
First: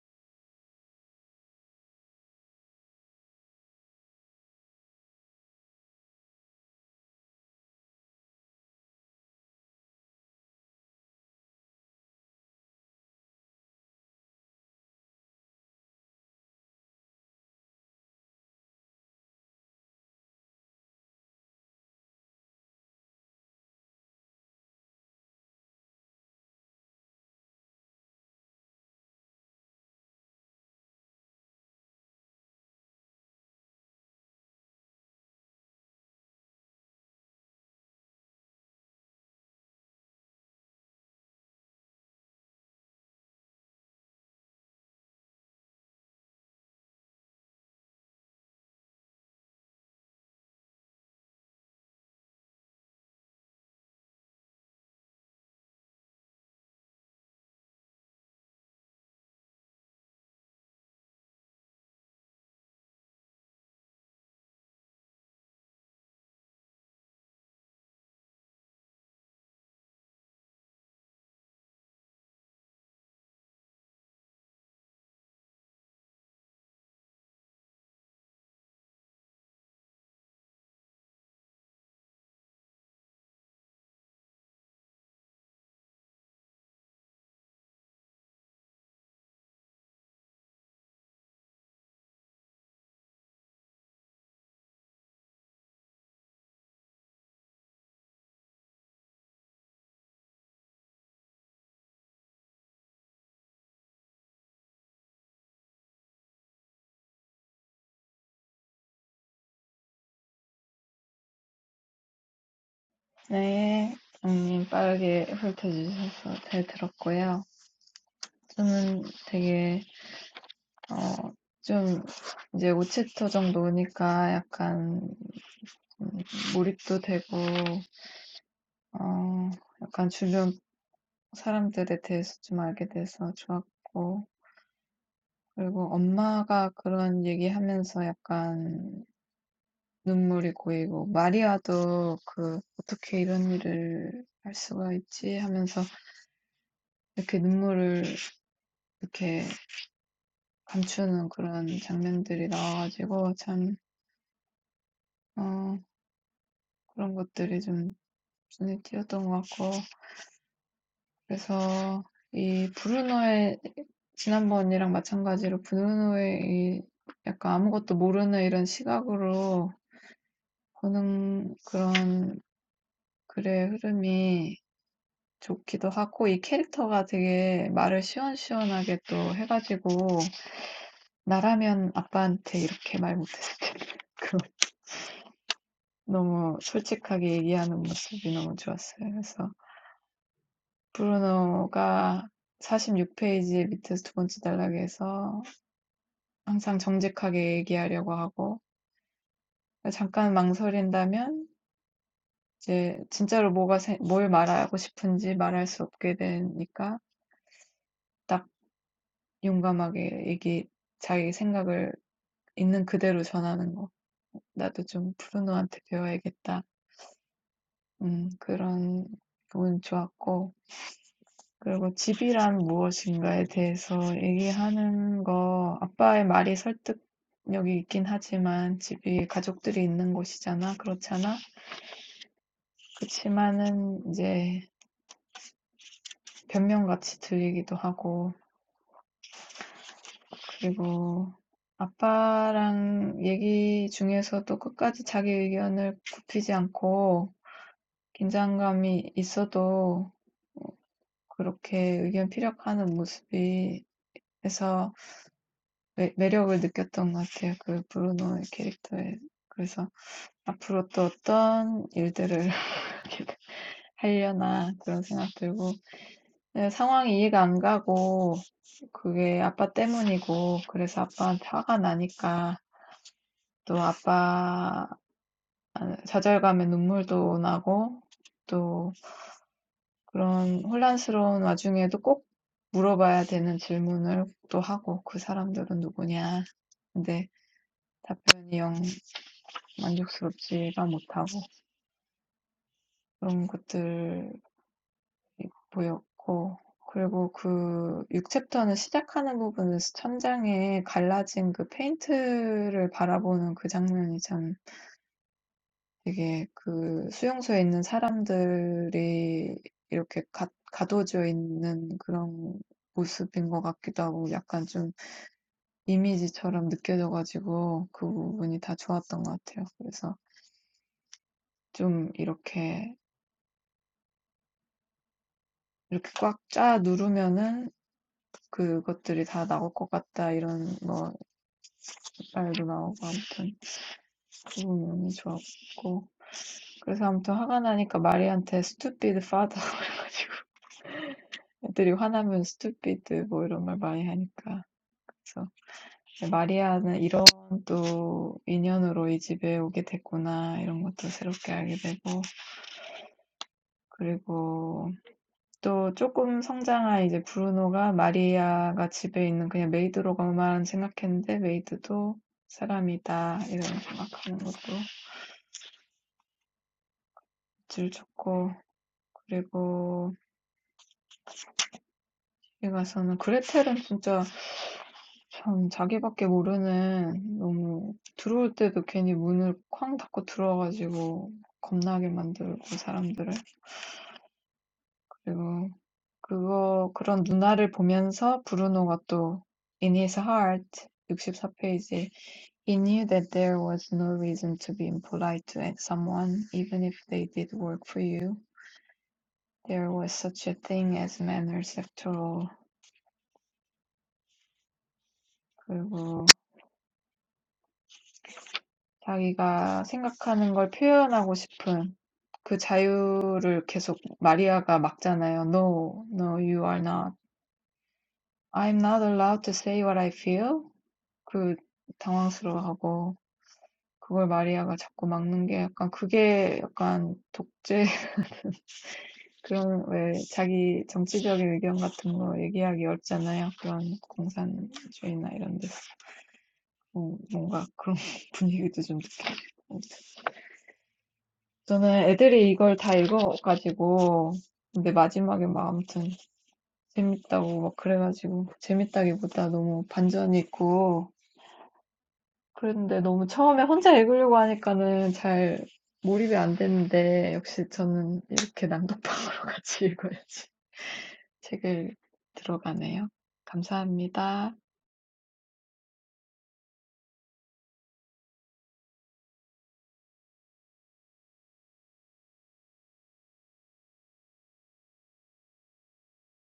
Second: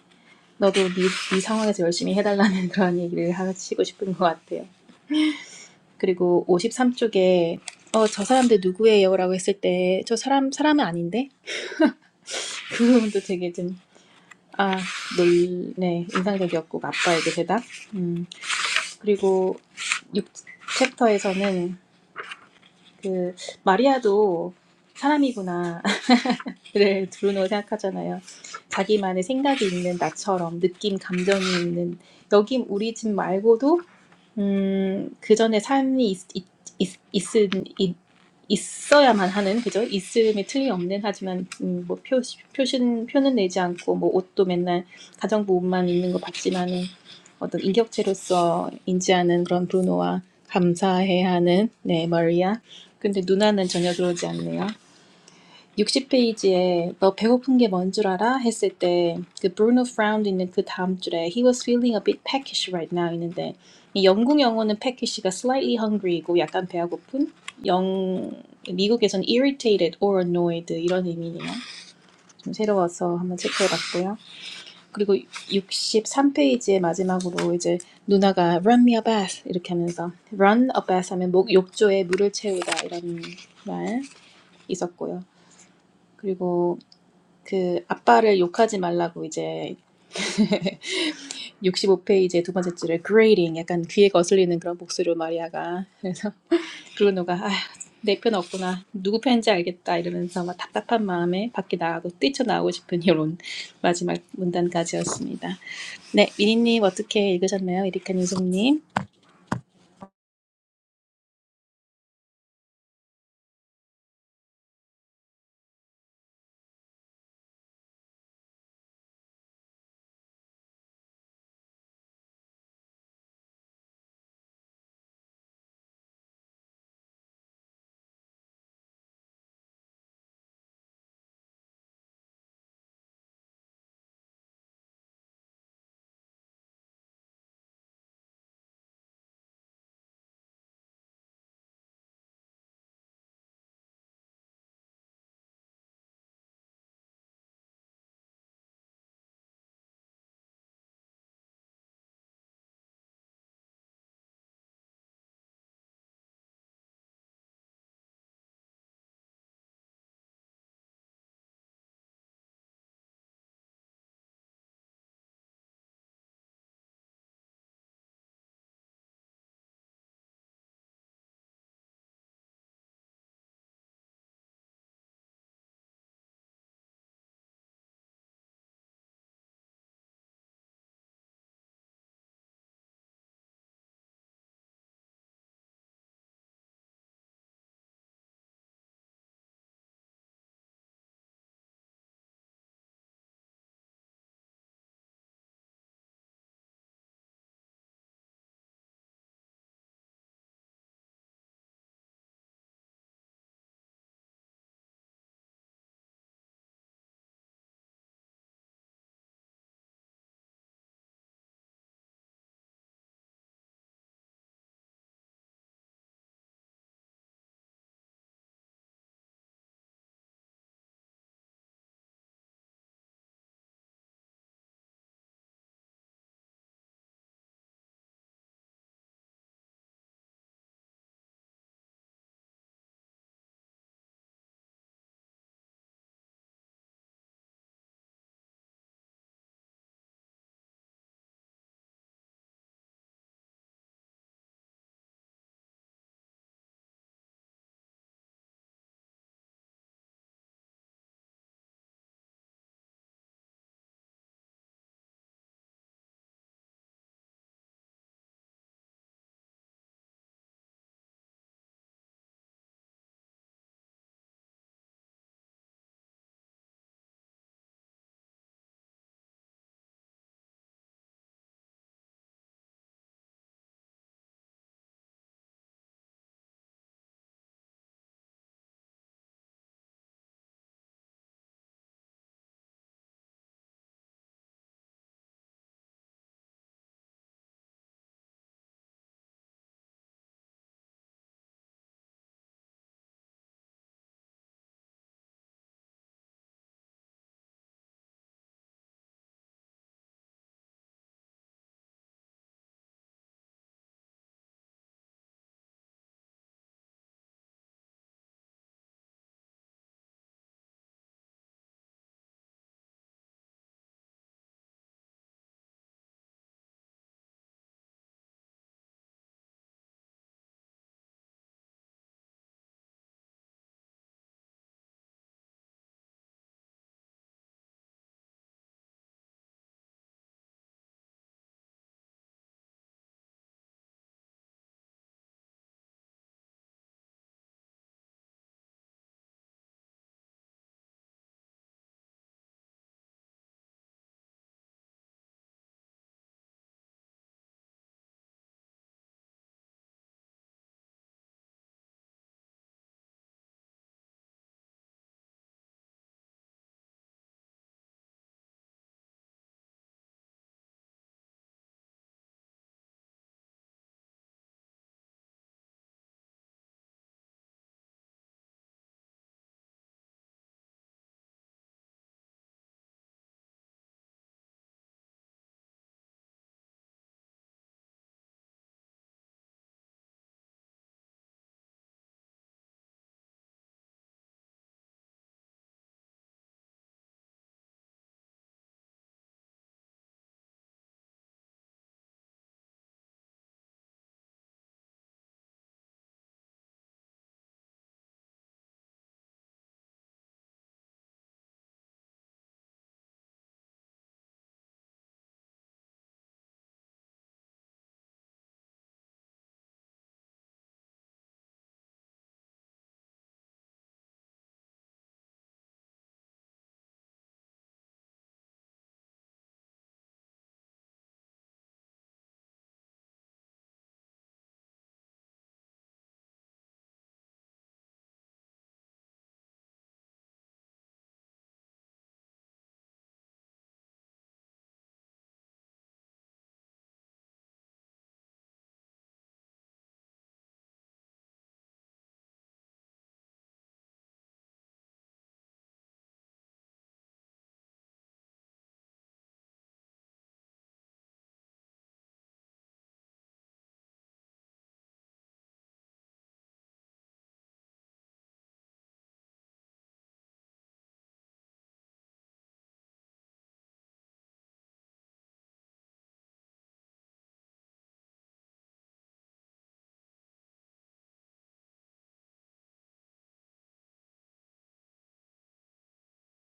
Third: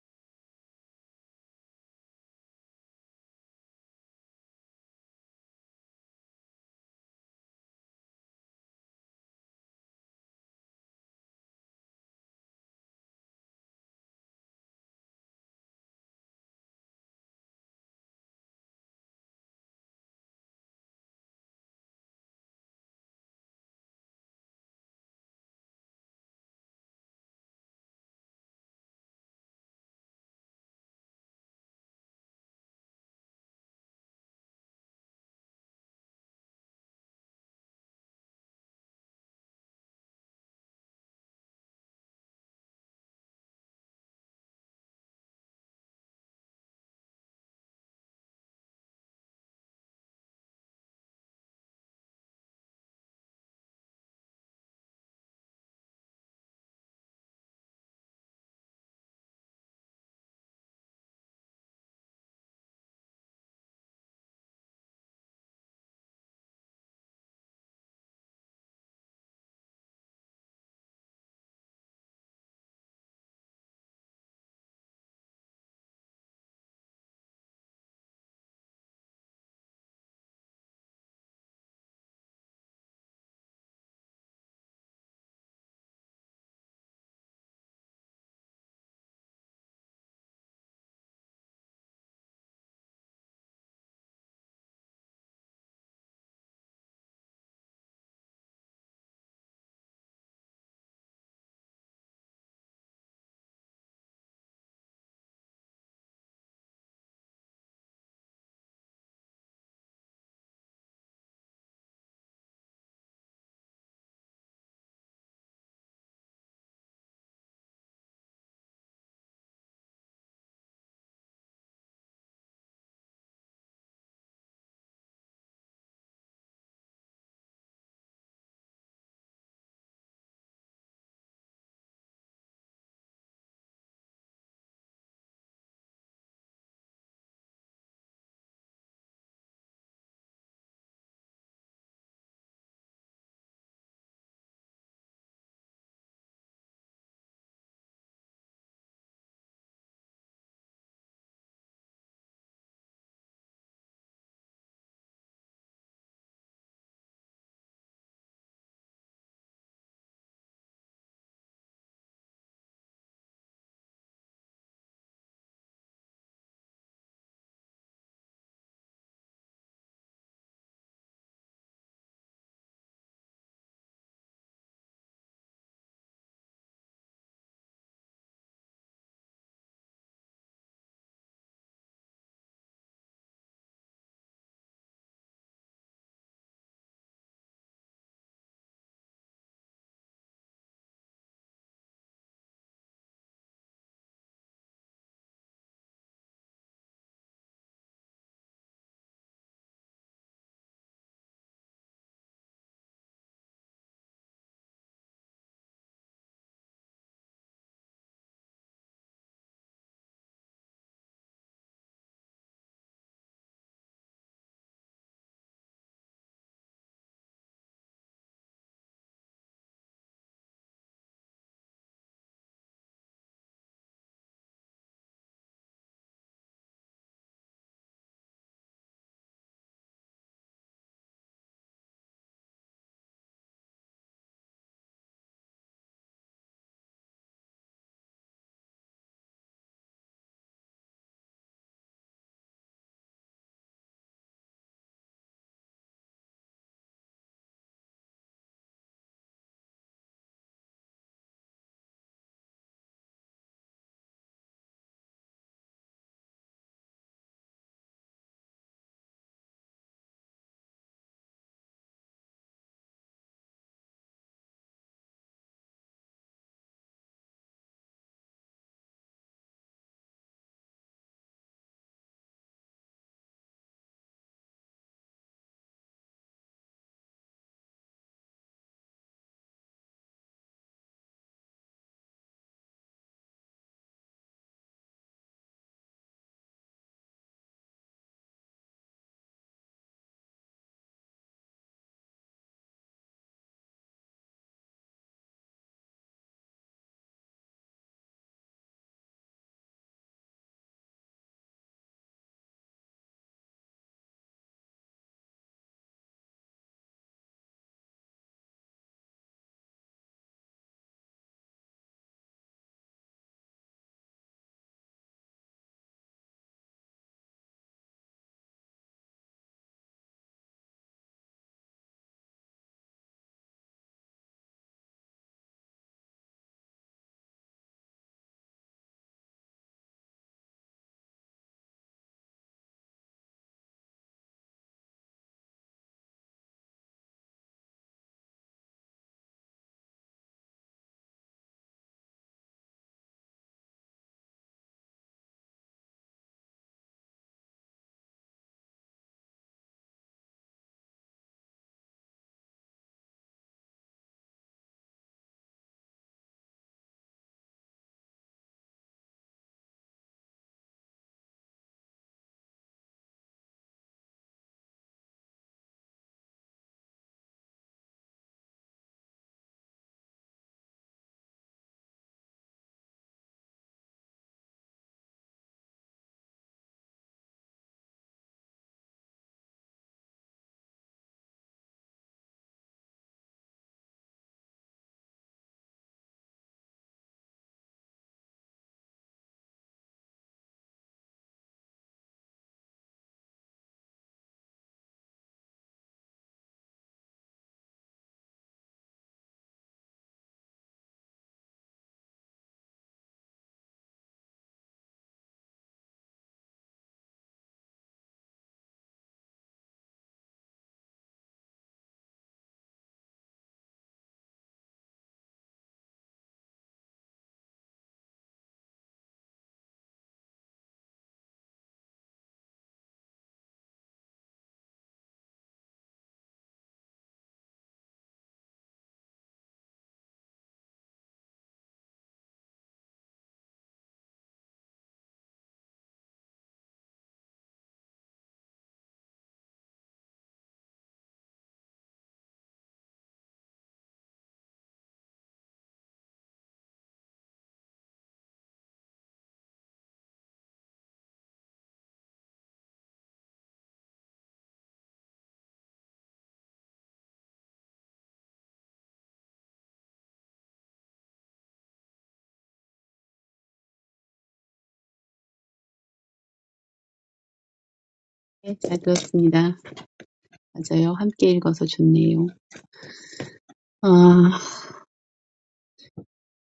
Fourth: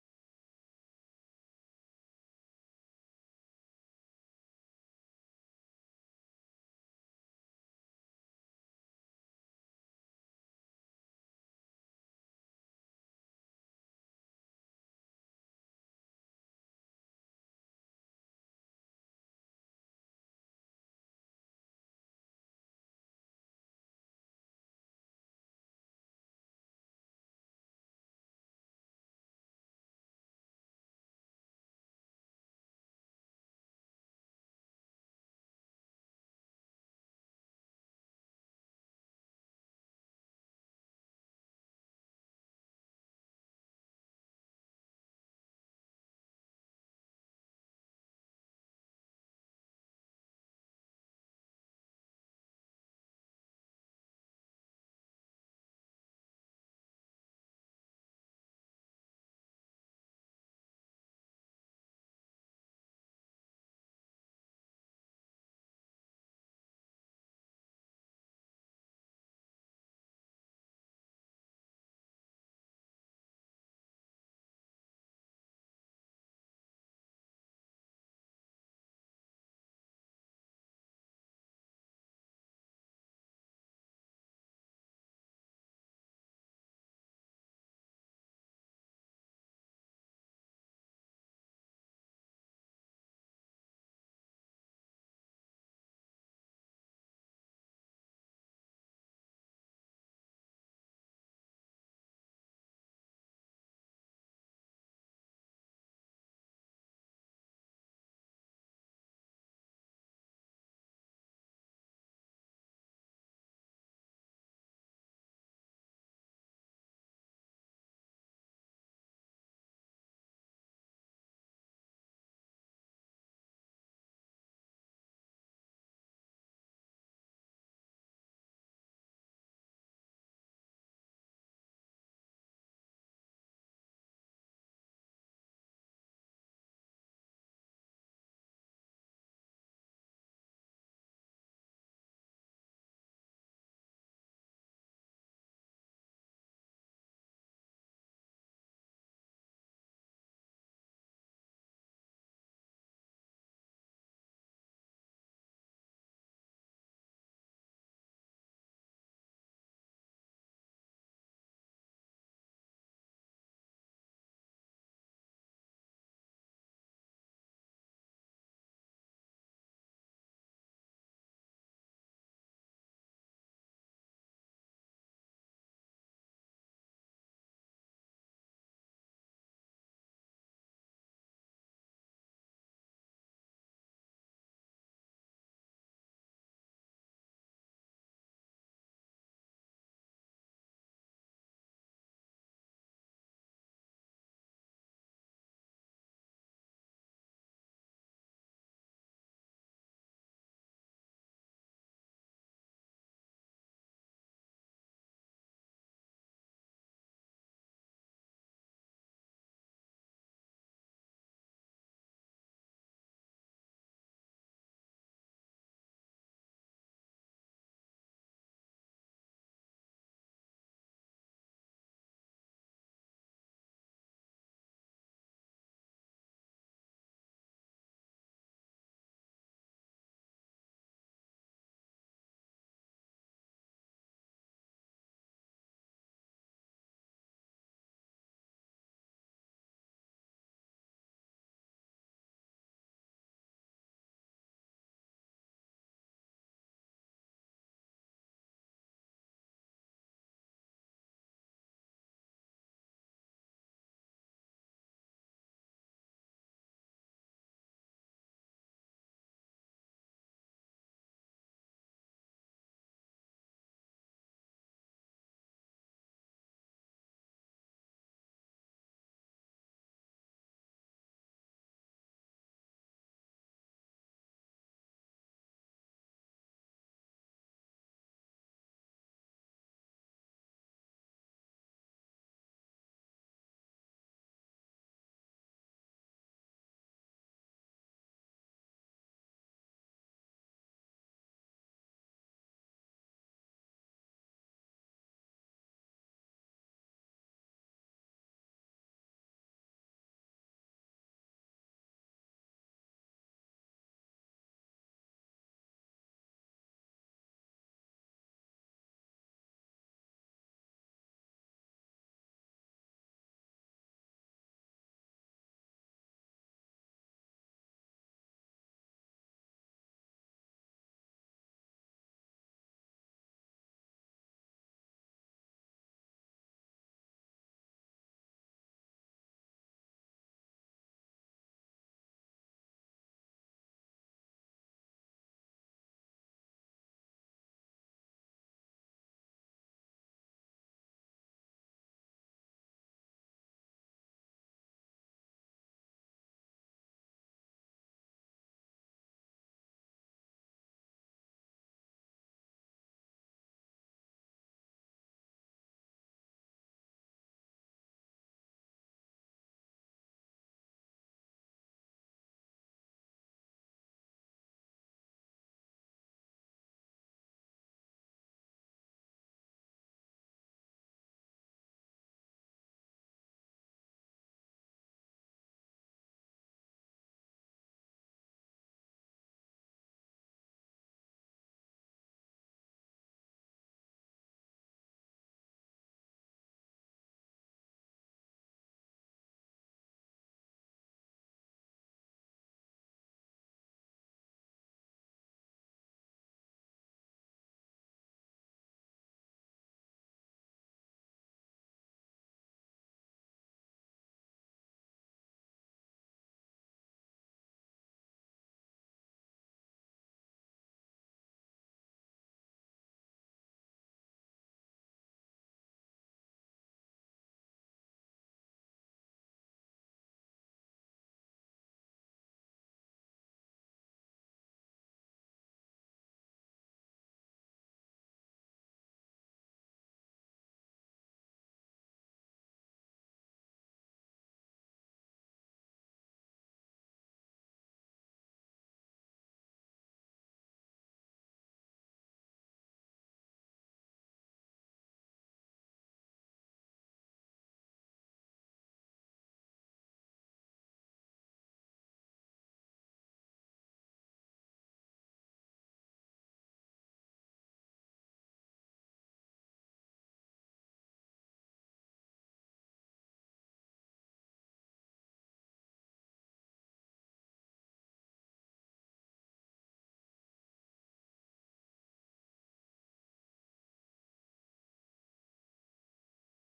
너도 네, 네 상황에서 열심히 해달라는 그런 얘기를 하시고 싶은 것 같아요. 그리고 오십삼 쪽에 어, 저 사람들 누구예요? 라고 했을 때 저 사람, 사람은 아닌데? 그 부분도 되게 좀 아, 놀, 네, 인상적이었고 아빠에게 대답. 음, 그리고 육 챕터에서는 그 마리아도 사람이구나 를 브루노 생각하잖아요. 자기만의 생각이 있는 나처럼 느낌, 감정이 있는 여긴 우리 집 말고도 음, 그 전에 삶이 있, 있, 있, 있은, 있, 있어야만 하는, 그죠? 있음이 틀림없는, 하지만, 음, 뭐, 표, 표신, 표는 내지 않고, 뭐, 옷도 맨날 가정부 옷만 입는 거 봤지만은, 어떤 인격체로서 인지하는 그런 브루노와 감사해야 하는, 네, 머리야. 근데 누나는 전혀 그러지 않네요. 60페이지에 너 배고픈 게 뭔 줄 알아? 했을 때 그 Bruno frowned 있는 그 다음 줄에 he was feeling a bit peckish right now 있는데 이 영국 영어는 peckish가 slightly hungry이고 약간 배가 고픈 영 미국에선 irritated or annoyed 이런 의미네요. 좀 새로워서 한번 체크해봤고요. 그리고 63페이지의 마지막으로 이제 누나가 run me a bath 이렇게 하면서 run a bath 하면 목 욕조에 물을 채우다 이런 말 있었고요. 그리고 그 아빠를 욕하지 말라고 이제 65페이지의 두 번째 줄에 grading 약간 귀에 거슬리는 그런 목소리로 마리아가 그래서 브루노가 아휴 내 편 없구나 누구 편인지 알겠다 이러면서 막 답답한 마음에 밖에 나가고 뛰쳐나오고 싶은 이런 마지막 문단까지였습니다. 네 미니님 어떻게 읽으셨나요? 에리카님 송님
네, 장님 빠르게 훑어주셔서 잘 들었고요. 저는 되게, 어, 좀, 이제 5챕터 정도 오니까 약간, 몰입도 되고, 어, 약간 주변 사람들에 대해서 좀 알게 돼서 좋았고, 그리고 엄마가 그런 얘기하면서 약간 눈물이 고이고, 마리아도 그, 어떻게 이런 일을 할 수가 있지 하면서 이렇게 눈물을 이렇게 감추는 그런 장면들이 나와가지고 참 어 그런 것들이 좀 눈에 띄었던 것 같고 그래서 이 브루노의 지난번이랑 마찬가지로 브루노의 이 약간 아무것도 모르는 이런 시각으로 보는 그런 글의 흐름이 좋기도 하고 이 캐릭터가 되게 말을 시원시원하게 또 해가지고 나라면 아빠한테 이렇게 말 못했을 텐데 그 너무 솔직하게 얘기하는 모습이 너무 좋았어요. 그래서 브루노가 46 페이지 밑에서 두 번째 단락에서 항상 정직하게 얘기하려고 하고 잠깐 망설인다면 이제 진짜로 뭐가 생- 뭘 말하고 싶은지 말할 수 없게 되니까 딱 용감하게 얘기 자기 생각을 있는 그대로 전하는 거. 나도 좀 브루노한테 배워야겠다. 음, 그런 부분 좋았고 그리고 집이란 무엇인가에 대해서 얘기하는 거 아빠의 말이 설득력이 있긴 하지만 집이 가족들이 있는 곳이잖아. 그렇잖아. 그치만은 이제 변명같이 들리기도 하고 그리고 아빠랑 얘기 중에서도 끝까지 자기 의견을 굽히지 않고 긴장감이 있어도 그렇게 의견 피력하는 모습이 해서 매, 매력을 느꼈던 것 같아요. 그 브루노의 캐릭터에. 그래서 앞으로 또 어떤 일들을 이렇게 하려나 그런 생각 들고 네, 상황이 이해가 안 가고 그게 아빠 때문이고 그래서 아빠한테 화가 나니까 또 아빠 좌절감에 눈물도 나고 또 그런 혼란스러운 와중에도 꼭 물어봐야 되는 질문을 또 하고 그 사람들은 누구냐 근데 답변이 영 만족스럽지가 못하고 그런 것들이 보였고 그리고 그 육 챕터는 시작하는 부분에서 천장에 갈라진 그 페인트를 바라보는 그 장면이 참 되게 그 수용소에 있는 사람들이 이렇게 가 가둬져 있는 그런 모습인 것 같기도 하고 약간 좀 이미지처럼 느껴져가지고 그 부분이 다 좋았던 것 같아요. 그래서 좀 이렇게, 이렇게 꽉 짜 누르면은 그것들이 다 나올 것 같다 이런 뭐 말도 나오고 아무튼 그 부분이 좋았고 그래서 아무튼 화가 나니까 마리한테 stupid father 그래가지고 애들이 화나면 stupid 뭐 이런 말 많이 하니까 그래서 마리아는 이런 또 인연으로 이 집에 오게 됐구나 이런 것도 새롭게 알게 되고 그리고 또 조금 성장한 이제 브루노가 마리아가 집에 있는 그냥 메이드로만 생각했는데 메이드도 사람이다 이런 생각하는 것도 질 좋고 그리고 뒤에 가서는 그레텔은 진짜 참 자기밖에 모르는 너무 들어올 때도 괜히 문을 쾅 닫고 들어와 겁나게 만들고 사람들을 그리고 그거 그런 누나를 보면서 브루노가 또 In His Heart 64 페이지 He knew that there was no reason to be impolite to someone, even if they did work for you. There was such a thing as manners after all. 그리고 자기가 생각하는 걸 표현하고 싶은 그 자유를 계속 마리아가 막잖아요. No, no, you are not. I'm not allowed to say what I feel. 그 당황스러워하고 그걸 마리아가 자꾸 막는 게 약간 그게 약간 독재. 그런 왜 자기 정치적인 의견 같은 거 얘기하기 어렵잖아요. 그런 공산주의나 이런 데서 음, 뭔가 그런 분위기도 좀 느껴요. 저는 애들이 이걸 다 읽어가지고 근데 마지막에 막 아무튼 재밌다고 막 그래가지고 재밌다기보다 너무 반전이 있고 그랬는데 너무 처음에 혼자 읽으려고 하니까는 잘 몰입이 안 되는데 역시 저는 이렇게 낭독방으로 같이 읽어야지. 책을 들어가네요. 감사합니다.
네, 잘 들었습니다. 맞아요. 함께 읽어서 좋네요. 아,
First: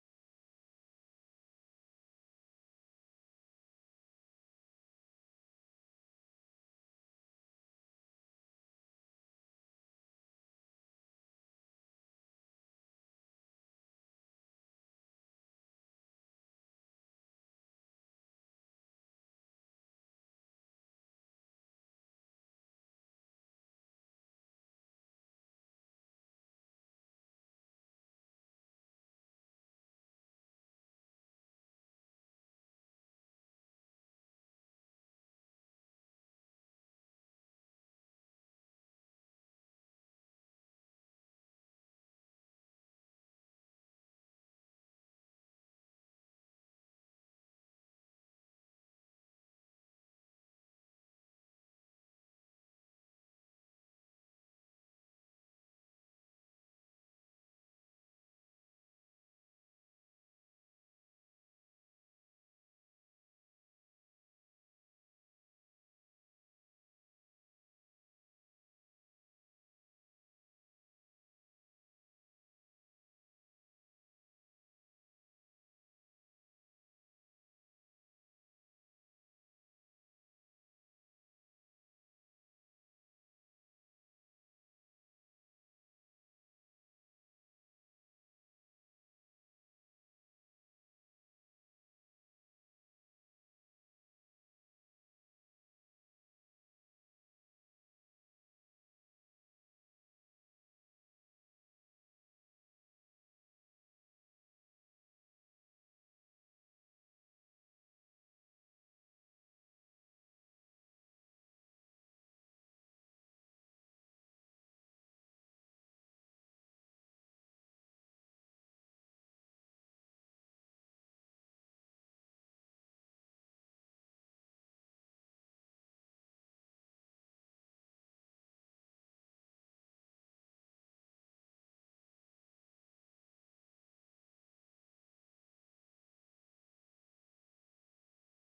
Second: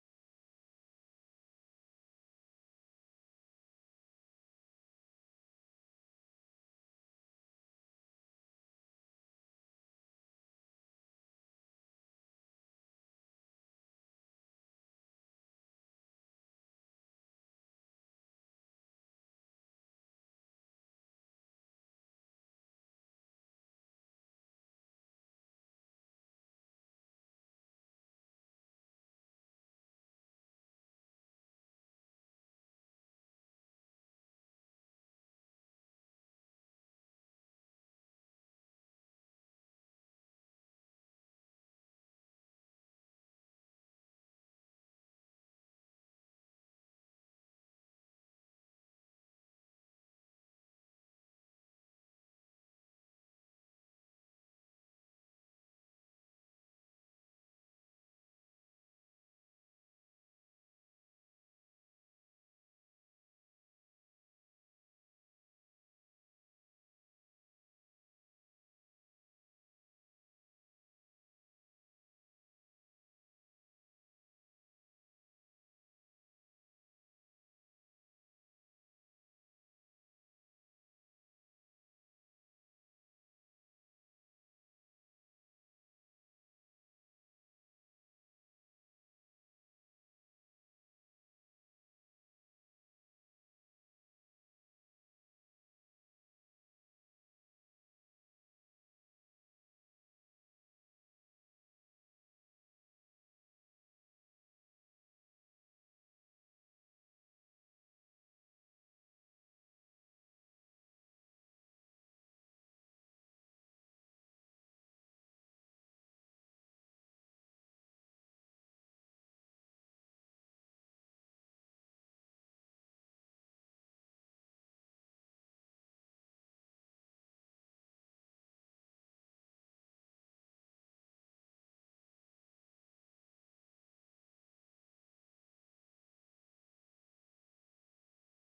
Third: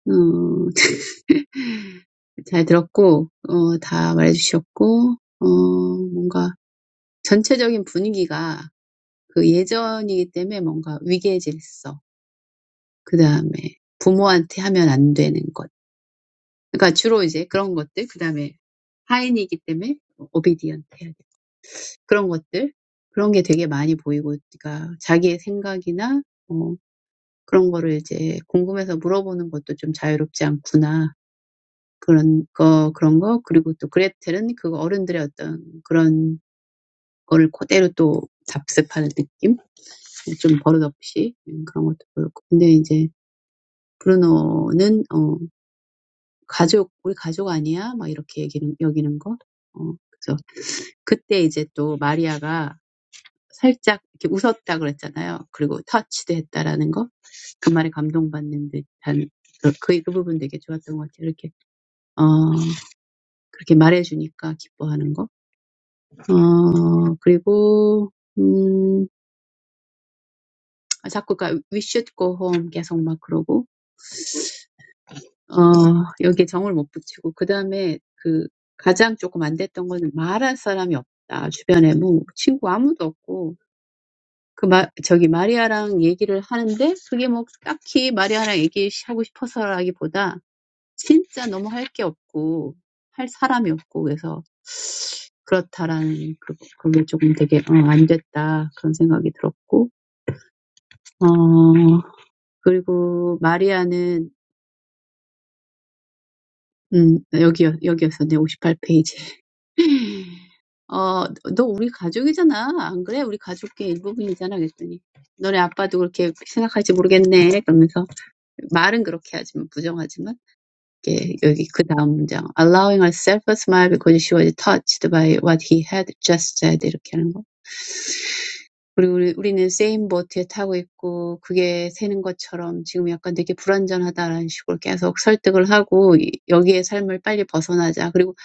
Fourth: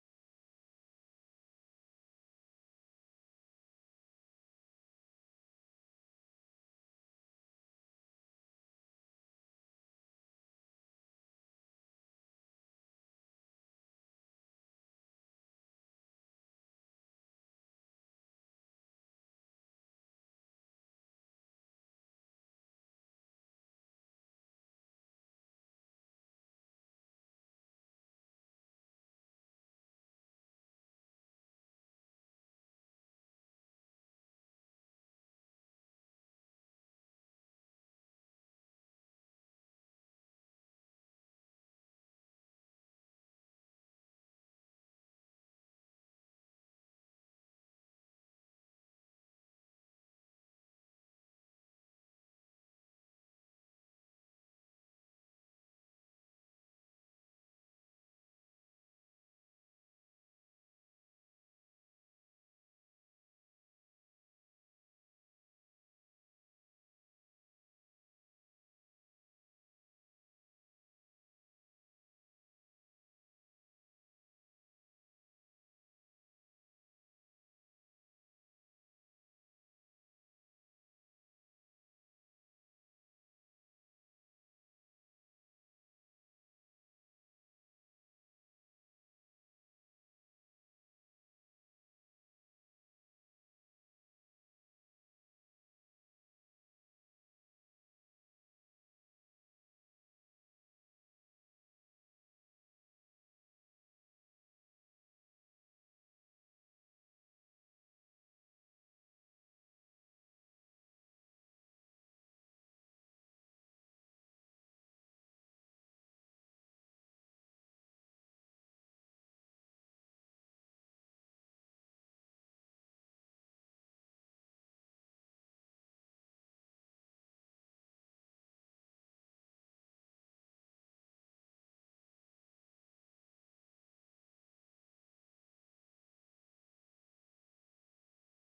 음, 잘 들었고, 어, 다 말해주셨고, 어, 뭔가 전체적인 분위기가 그 예전이기 때문에 뭔가 위계질서, 그 다음에 부모한테 하면 안 되는 것, 그러니까 주로 이제 그런 것들, 그 다음에 하인이기 때문에 obedient 해야 돼. 그런 것들, 그런 게 되게 많이 보이고, 그러니까 자기의 생각이나, 어, 그런 거를 이제 궁금해서 물어보는 것도 좀 자유롭지 않구나. 그런 거, 그런 거. 그리고 또 그레텔은 그 어른들의 어떤 그런 거를 그대로 또 답습하는 느낌? 좀 버릇없이 음, 그런 것도 보였고. 근데 이제 브루노는, 어, 가족, 우리 가족 아니야? 막 이렇게 얘기는, 여기는 거. 어, 그래서 That Maria smiled a little, and touched her. That was the most touching part. When he told her that, she was so happy. And he kept saying, "We should go home." He couldn't get her to go home. He kept saying, "We should go home." He kept saying, "We should go home." He kept saying, "We should go home." He kept saying, "We should go home." 그 마, 저기 마리아랑 얘기를 하는데 그게 뭐 딱히 마리아랑 얘기하고 싶어서라기보다 진짜 너무 할게 없고 할 사람이 없고 그래서 그렇다라는 그, 그게 조금 되게 어, 안 됐다 그런 생각이 들었고 어 그리고 마리아는 음 여기 여기였었네 58페이지 페이지 너 우리 가족이잖아. 안 그래? 우리 가족의 일부분이잖아. 그랬더니, 너네 아빠도 그렇게 생각할지 모르겠네. 그러면서 말은 그렇게 하지만 부정하지만 이게 여기 그 다음 문장 allowing herself a smile because she was touched by what he had just said 이렇게 하는 거. 그리고 우리, 우리는 same boat에 타고 있고 그게 새는 것처럼 지금 약간 되게 불완전하다라는 식으로 계속 설득을 하고 여기의 삶을 빨리 벗어나자. 그리고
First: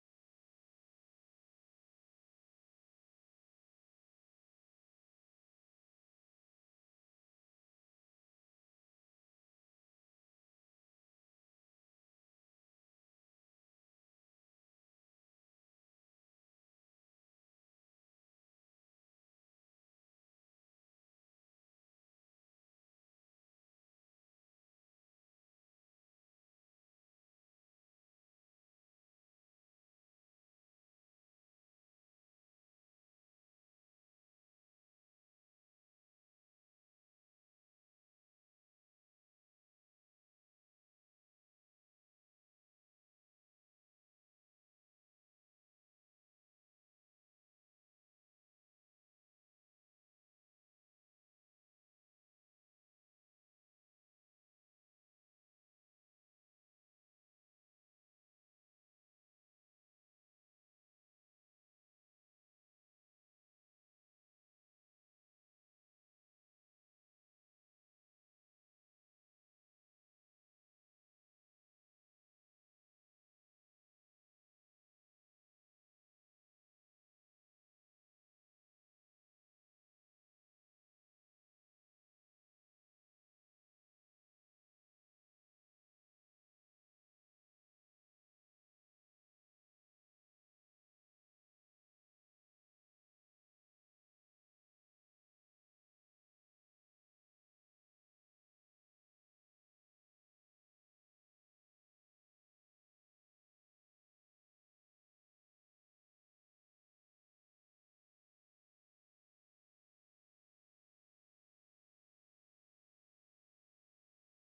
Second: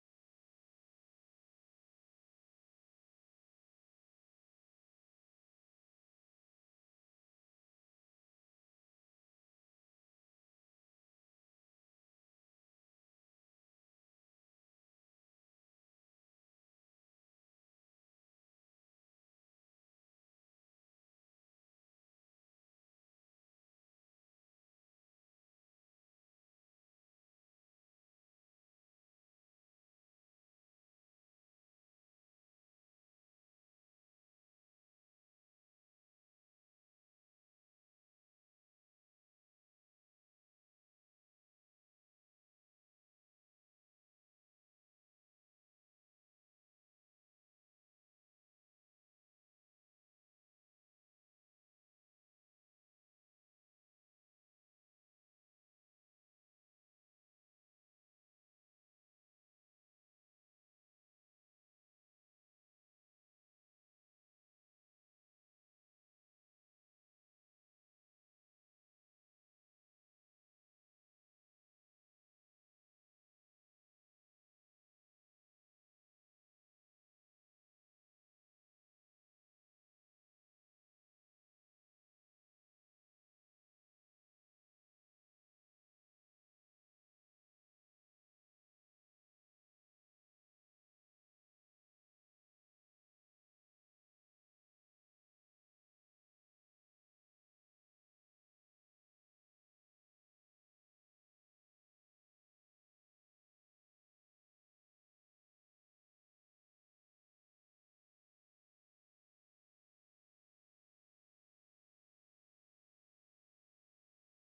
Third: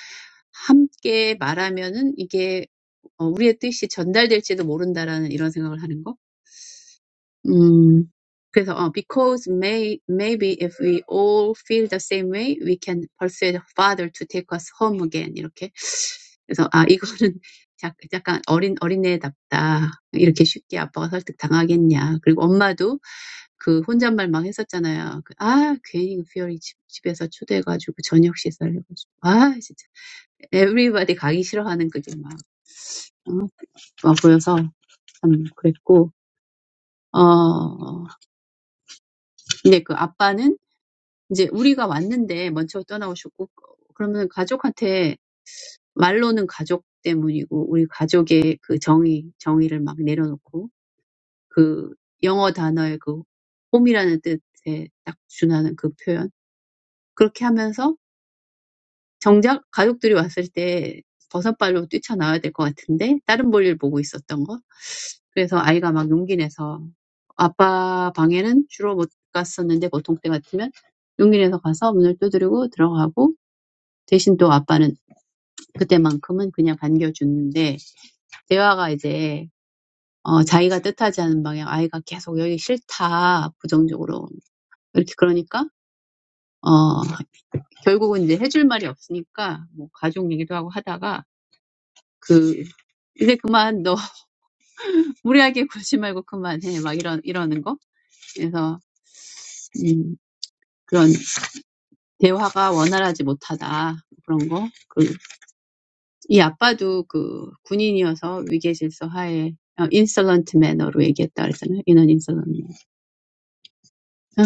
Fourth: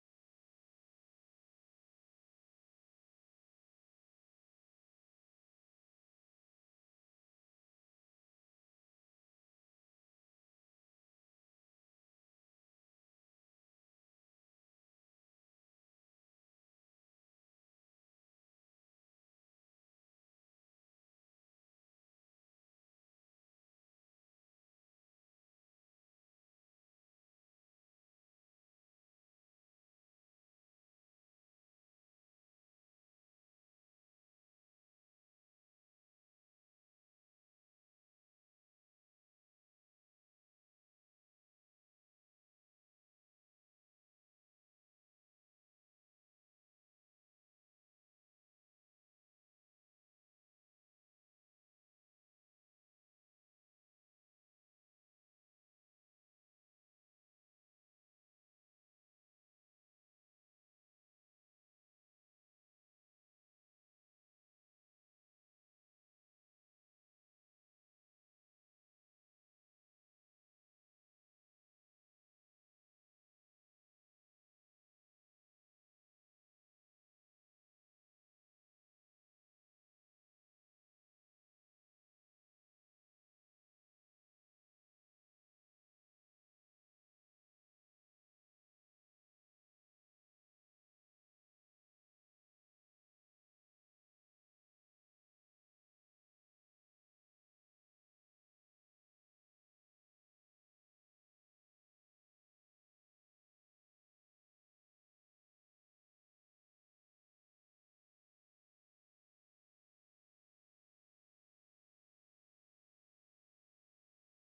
함께 말하면은 이게 어, 우리의 뜻이 전달될지도 모른다라는 이런 생각을 하는 거. Hmm. So, because may, maybe if we all feel the same way, we can persuade father to take us home again. Like, so, ah, this is a little bit like a young child. Like, how can dad persuade me to go home? And mom also, that was a lonely talk. Ah, why did you invite me to your house for dinner? Ah, everyone is so reluctant to go. Ah, so that's it. 근데 그 아빠는 이제 우리가 왔는데 먼저 떠나오셨고 그러면 가족한테 말로는 가족 때문이고 우리 가족의 그 정의 정의를 막 내려놓고 그 영어 단어의 그 홈이라는 뜻에 딱 준하는 그 표현 그렇게 하면서 정작 가족들이 왔을 때 버선발로 뛰쳐나와야 될것 같은데 다른 볼일 보고 있었던 거. 그래서 아이가 막 용기 내서 아빠 방에는 주로 못 갔었는데 보통 때 같으면 용기 내서 가서 문을 두드리고 들어가고 대신 또 아빠는 그때만큼은 그냥 반겨주는데 대화가 이제 어 자기가 뜻하지 않은 방향 아이가 계속 여기 싫다 부정적으로 이렇게 그러니까 어 결국은 이제 해줄 말이 없으니까 뭐 가족 얘기도 하고 하다가 그. 이제 그만 너 무리하게 굴지 말고 그만해 막 이런 이러는 거 그래서 음, 그런 대화가 원활하지 못하다 그런 거. 그, 이 아빠도 그 군인이어서 위계 질서 하에 어, 인솔런트 매너로 얘기했다 그랬잖아요. 이런 인솔런트. 아,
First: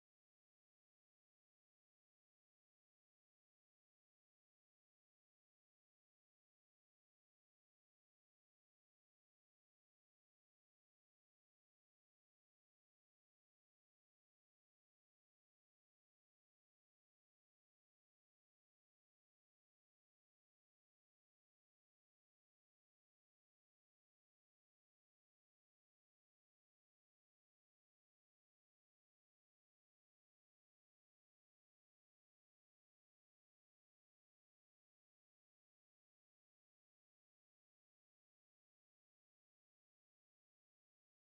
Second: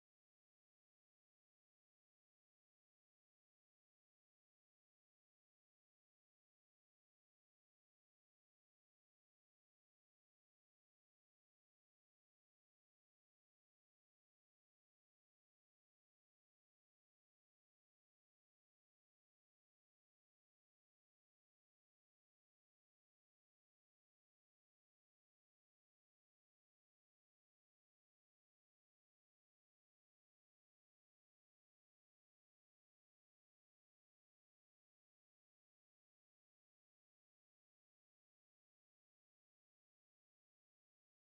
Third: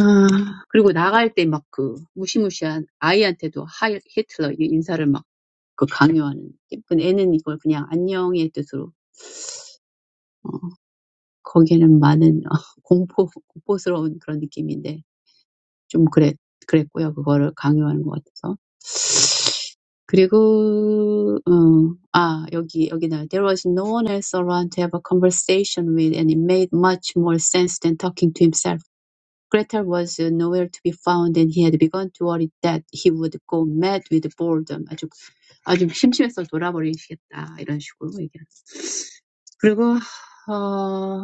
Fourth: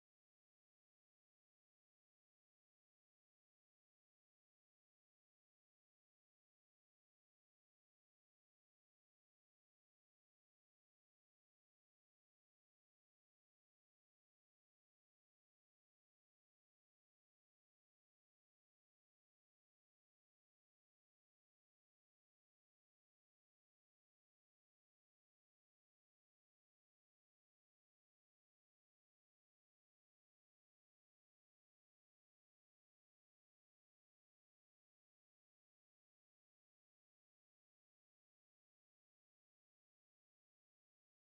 그리고 나갈 때막그 무시무시한 아이한테도 하이 히틀러 이 인사를 막그 강요하는. 근데 애는 이걸 그냥 안녕의 뜻으로. 어, 거기에는 많은 공포 공포스러운 그런 느낌인데 좀 그랬, 그랬고요. 그거를 강요하는 것 같아서. 그리고, 어, 아, 여기, 여기다. There was no one else around to have a conversation with and it made much more sense than talking to himself. Gretel was uh, nowhere to be found and he had begun to worry that he would go mad with boredom. 아주, 아주 심심해서 돌아버리시겠다. 이런 식으로 얘기하는. 그리고, 어,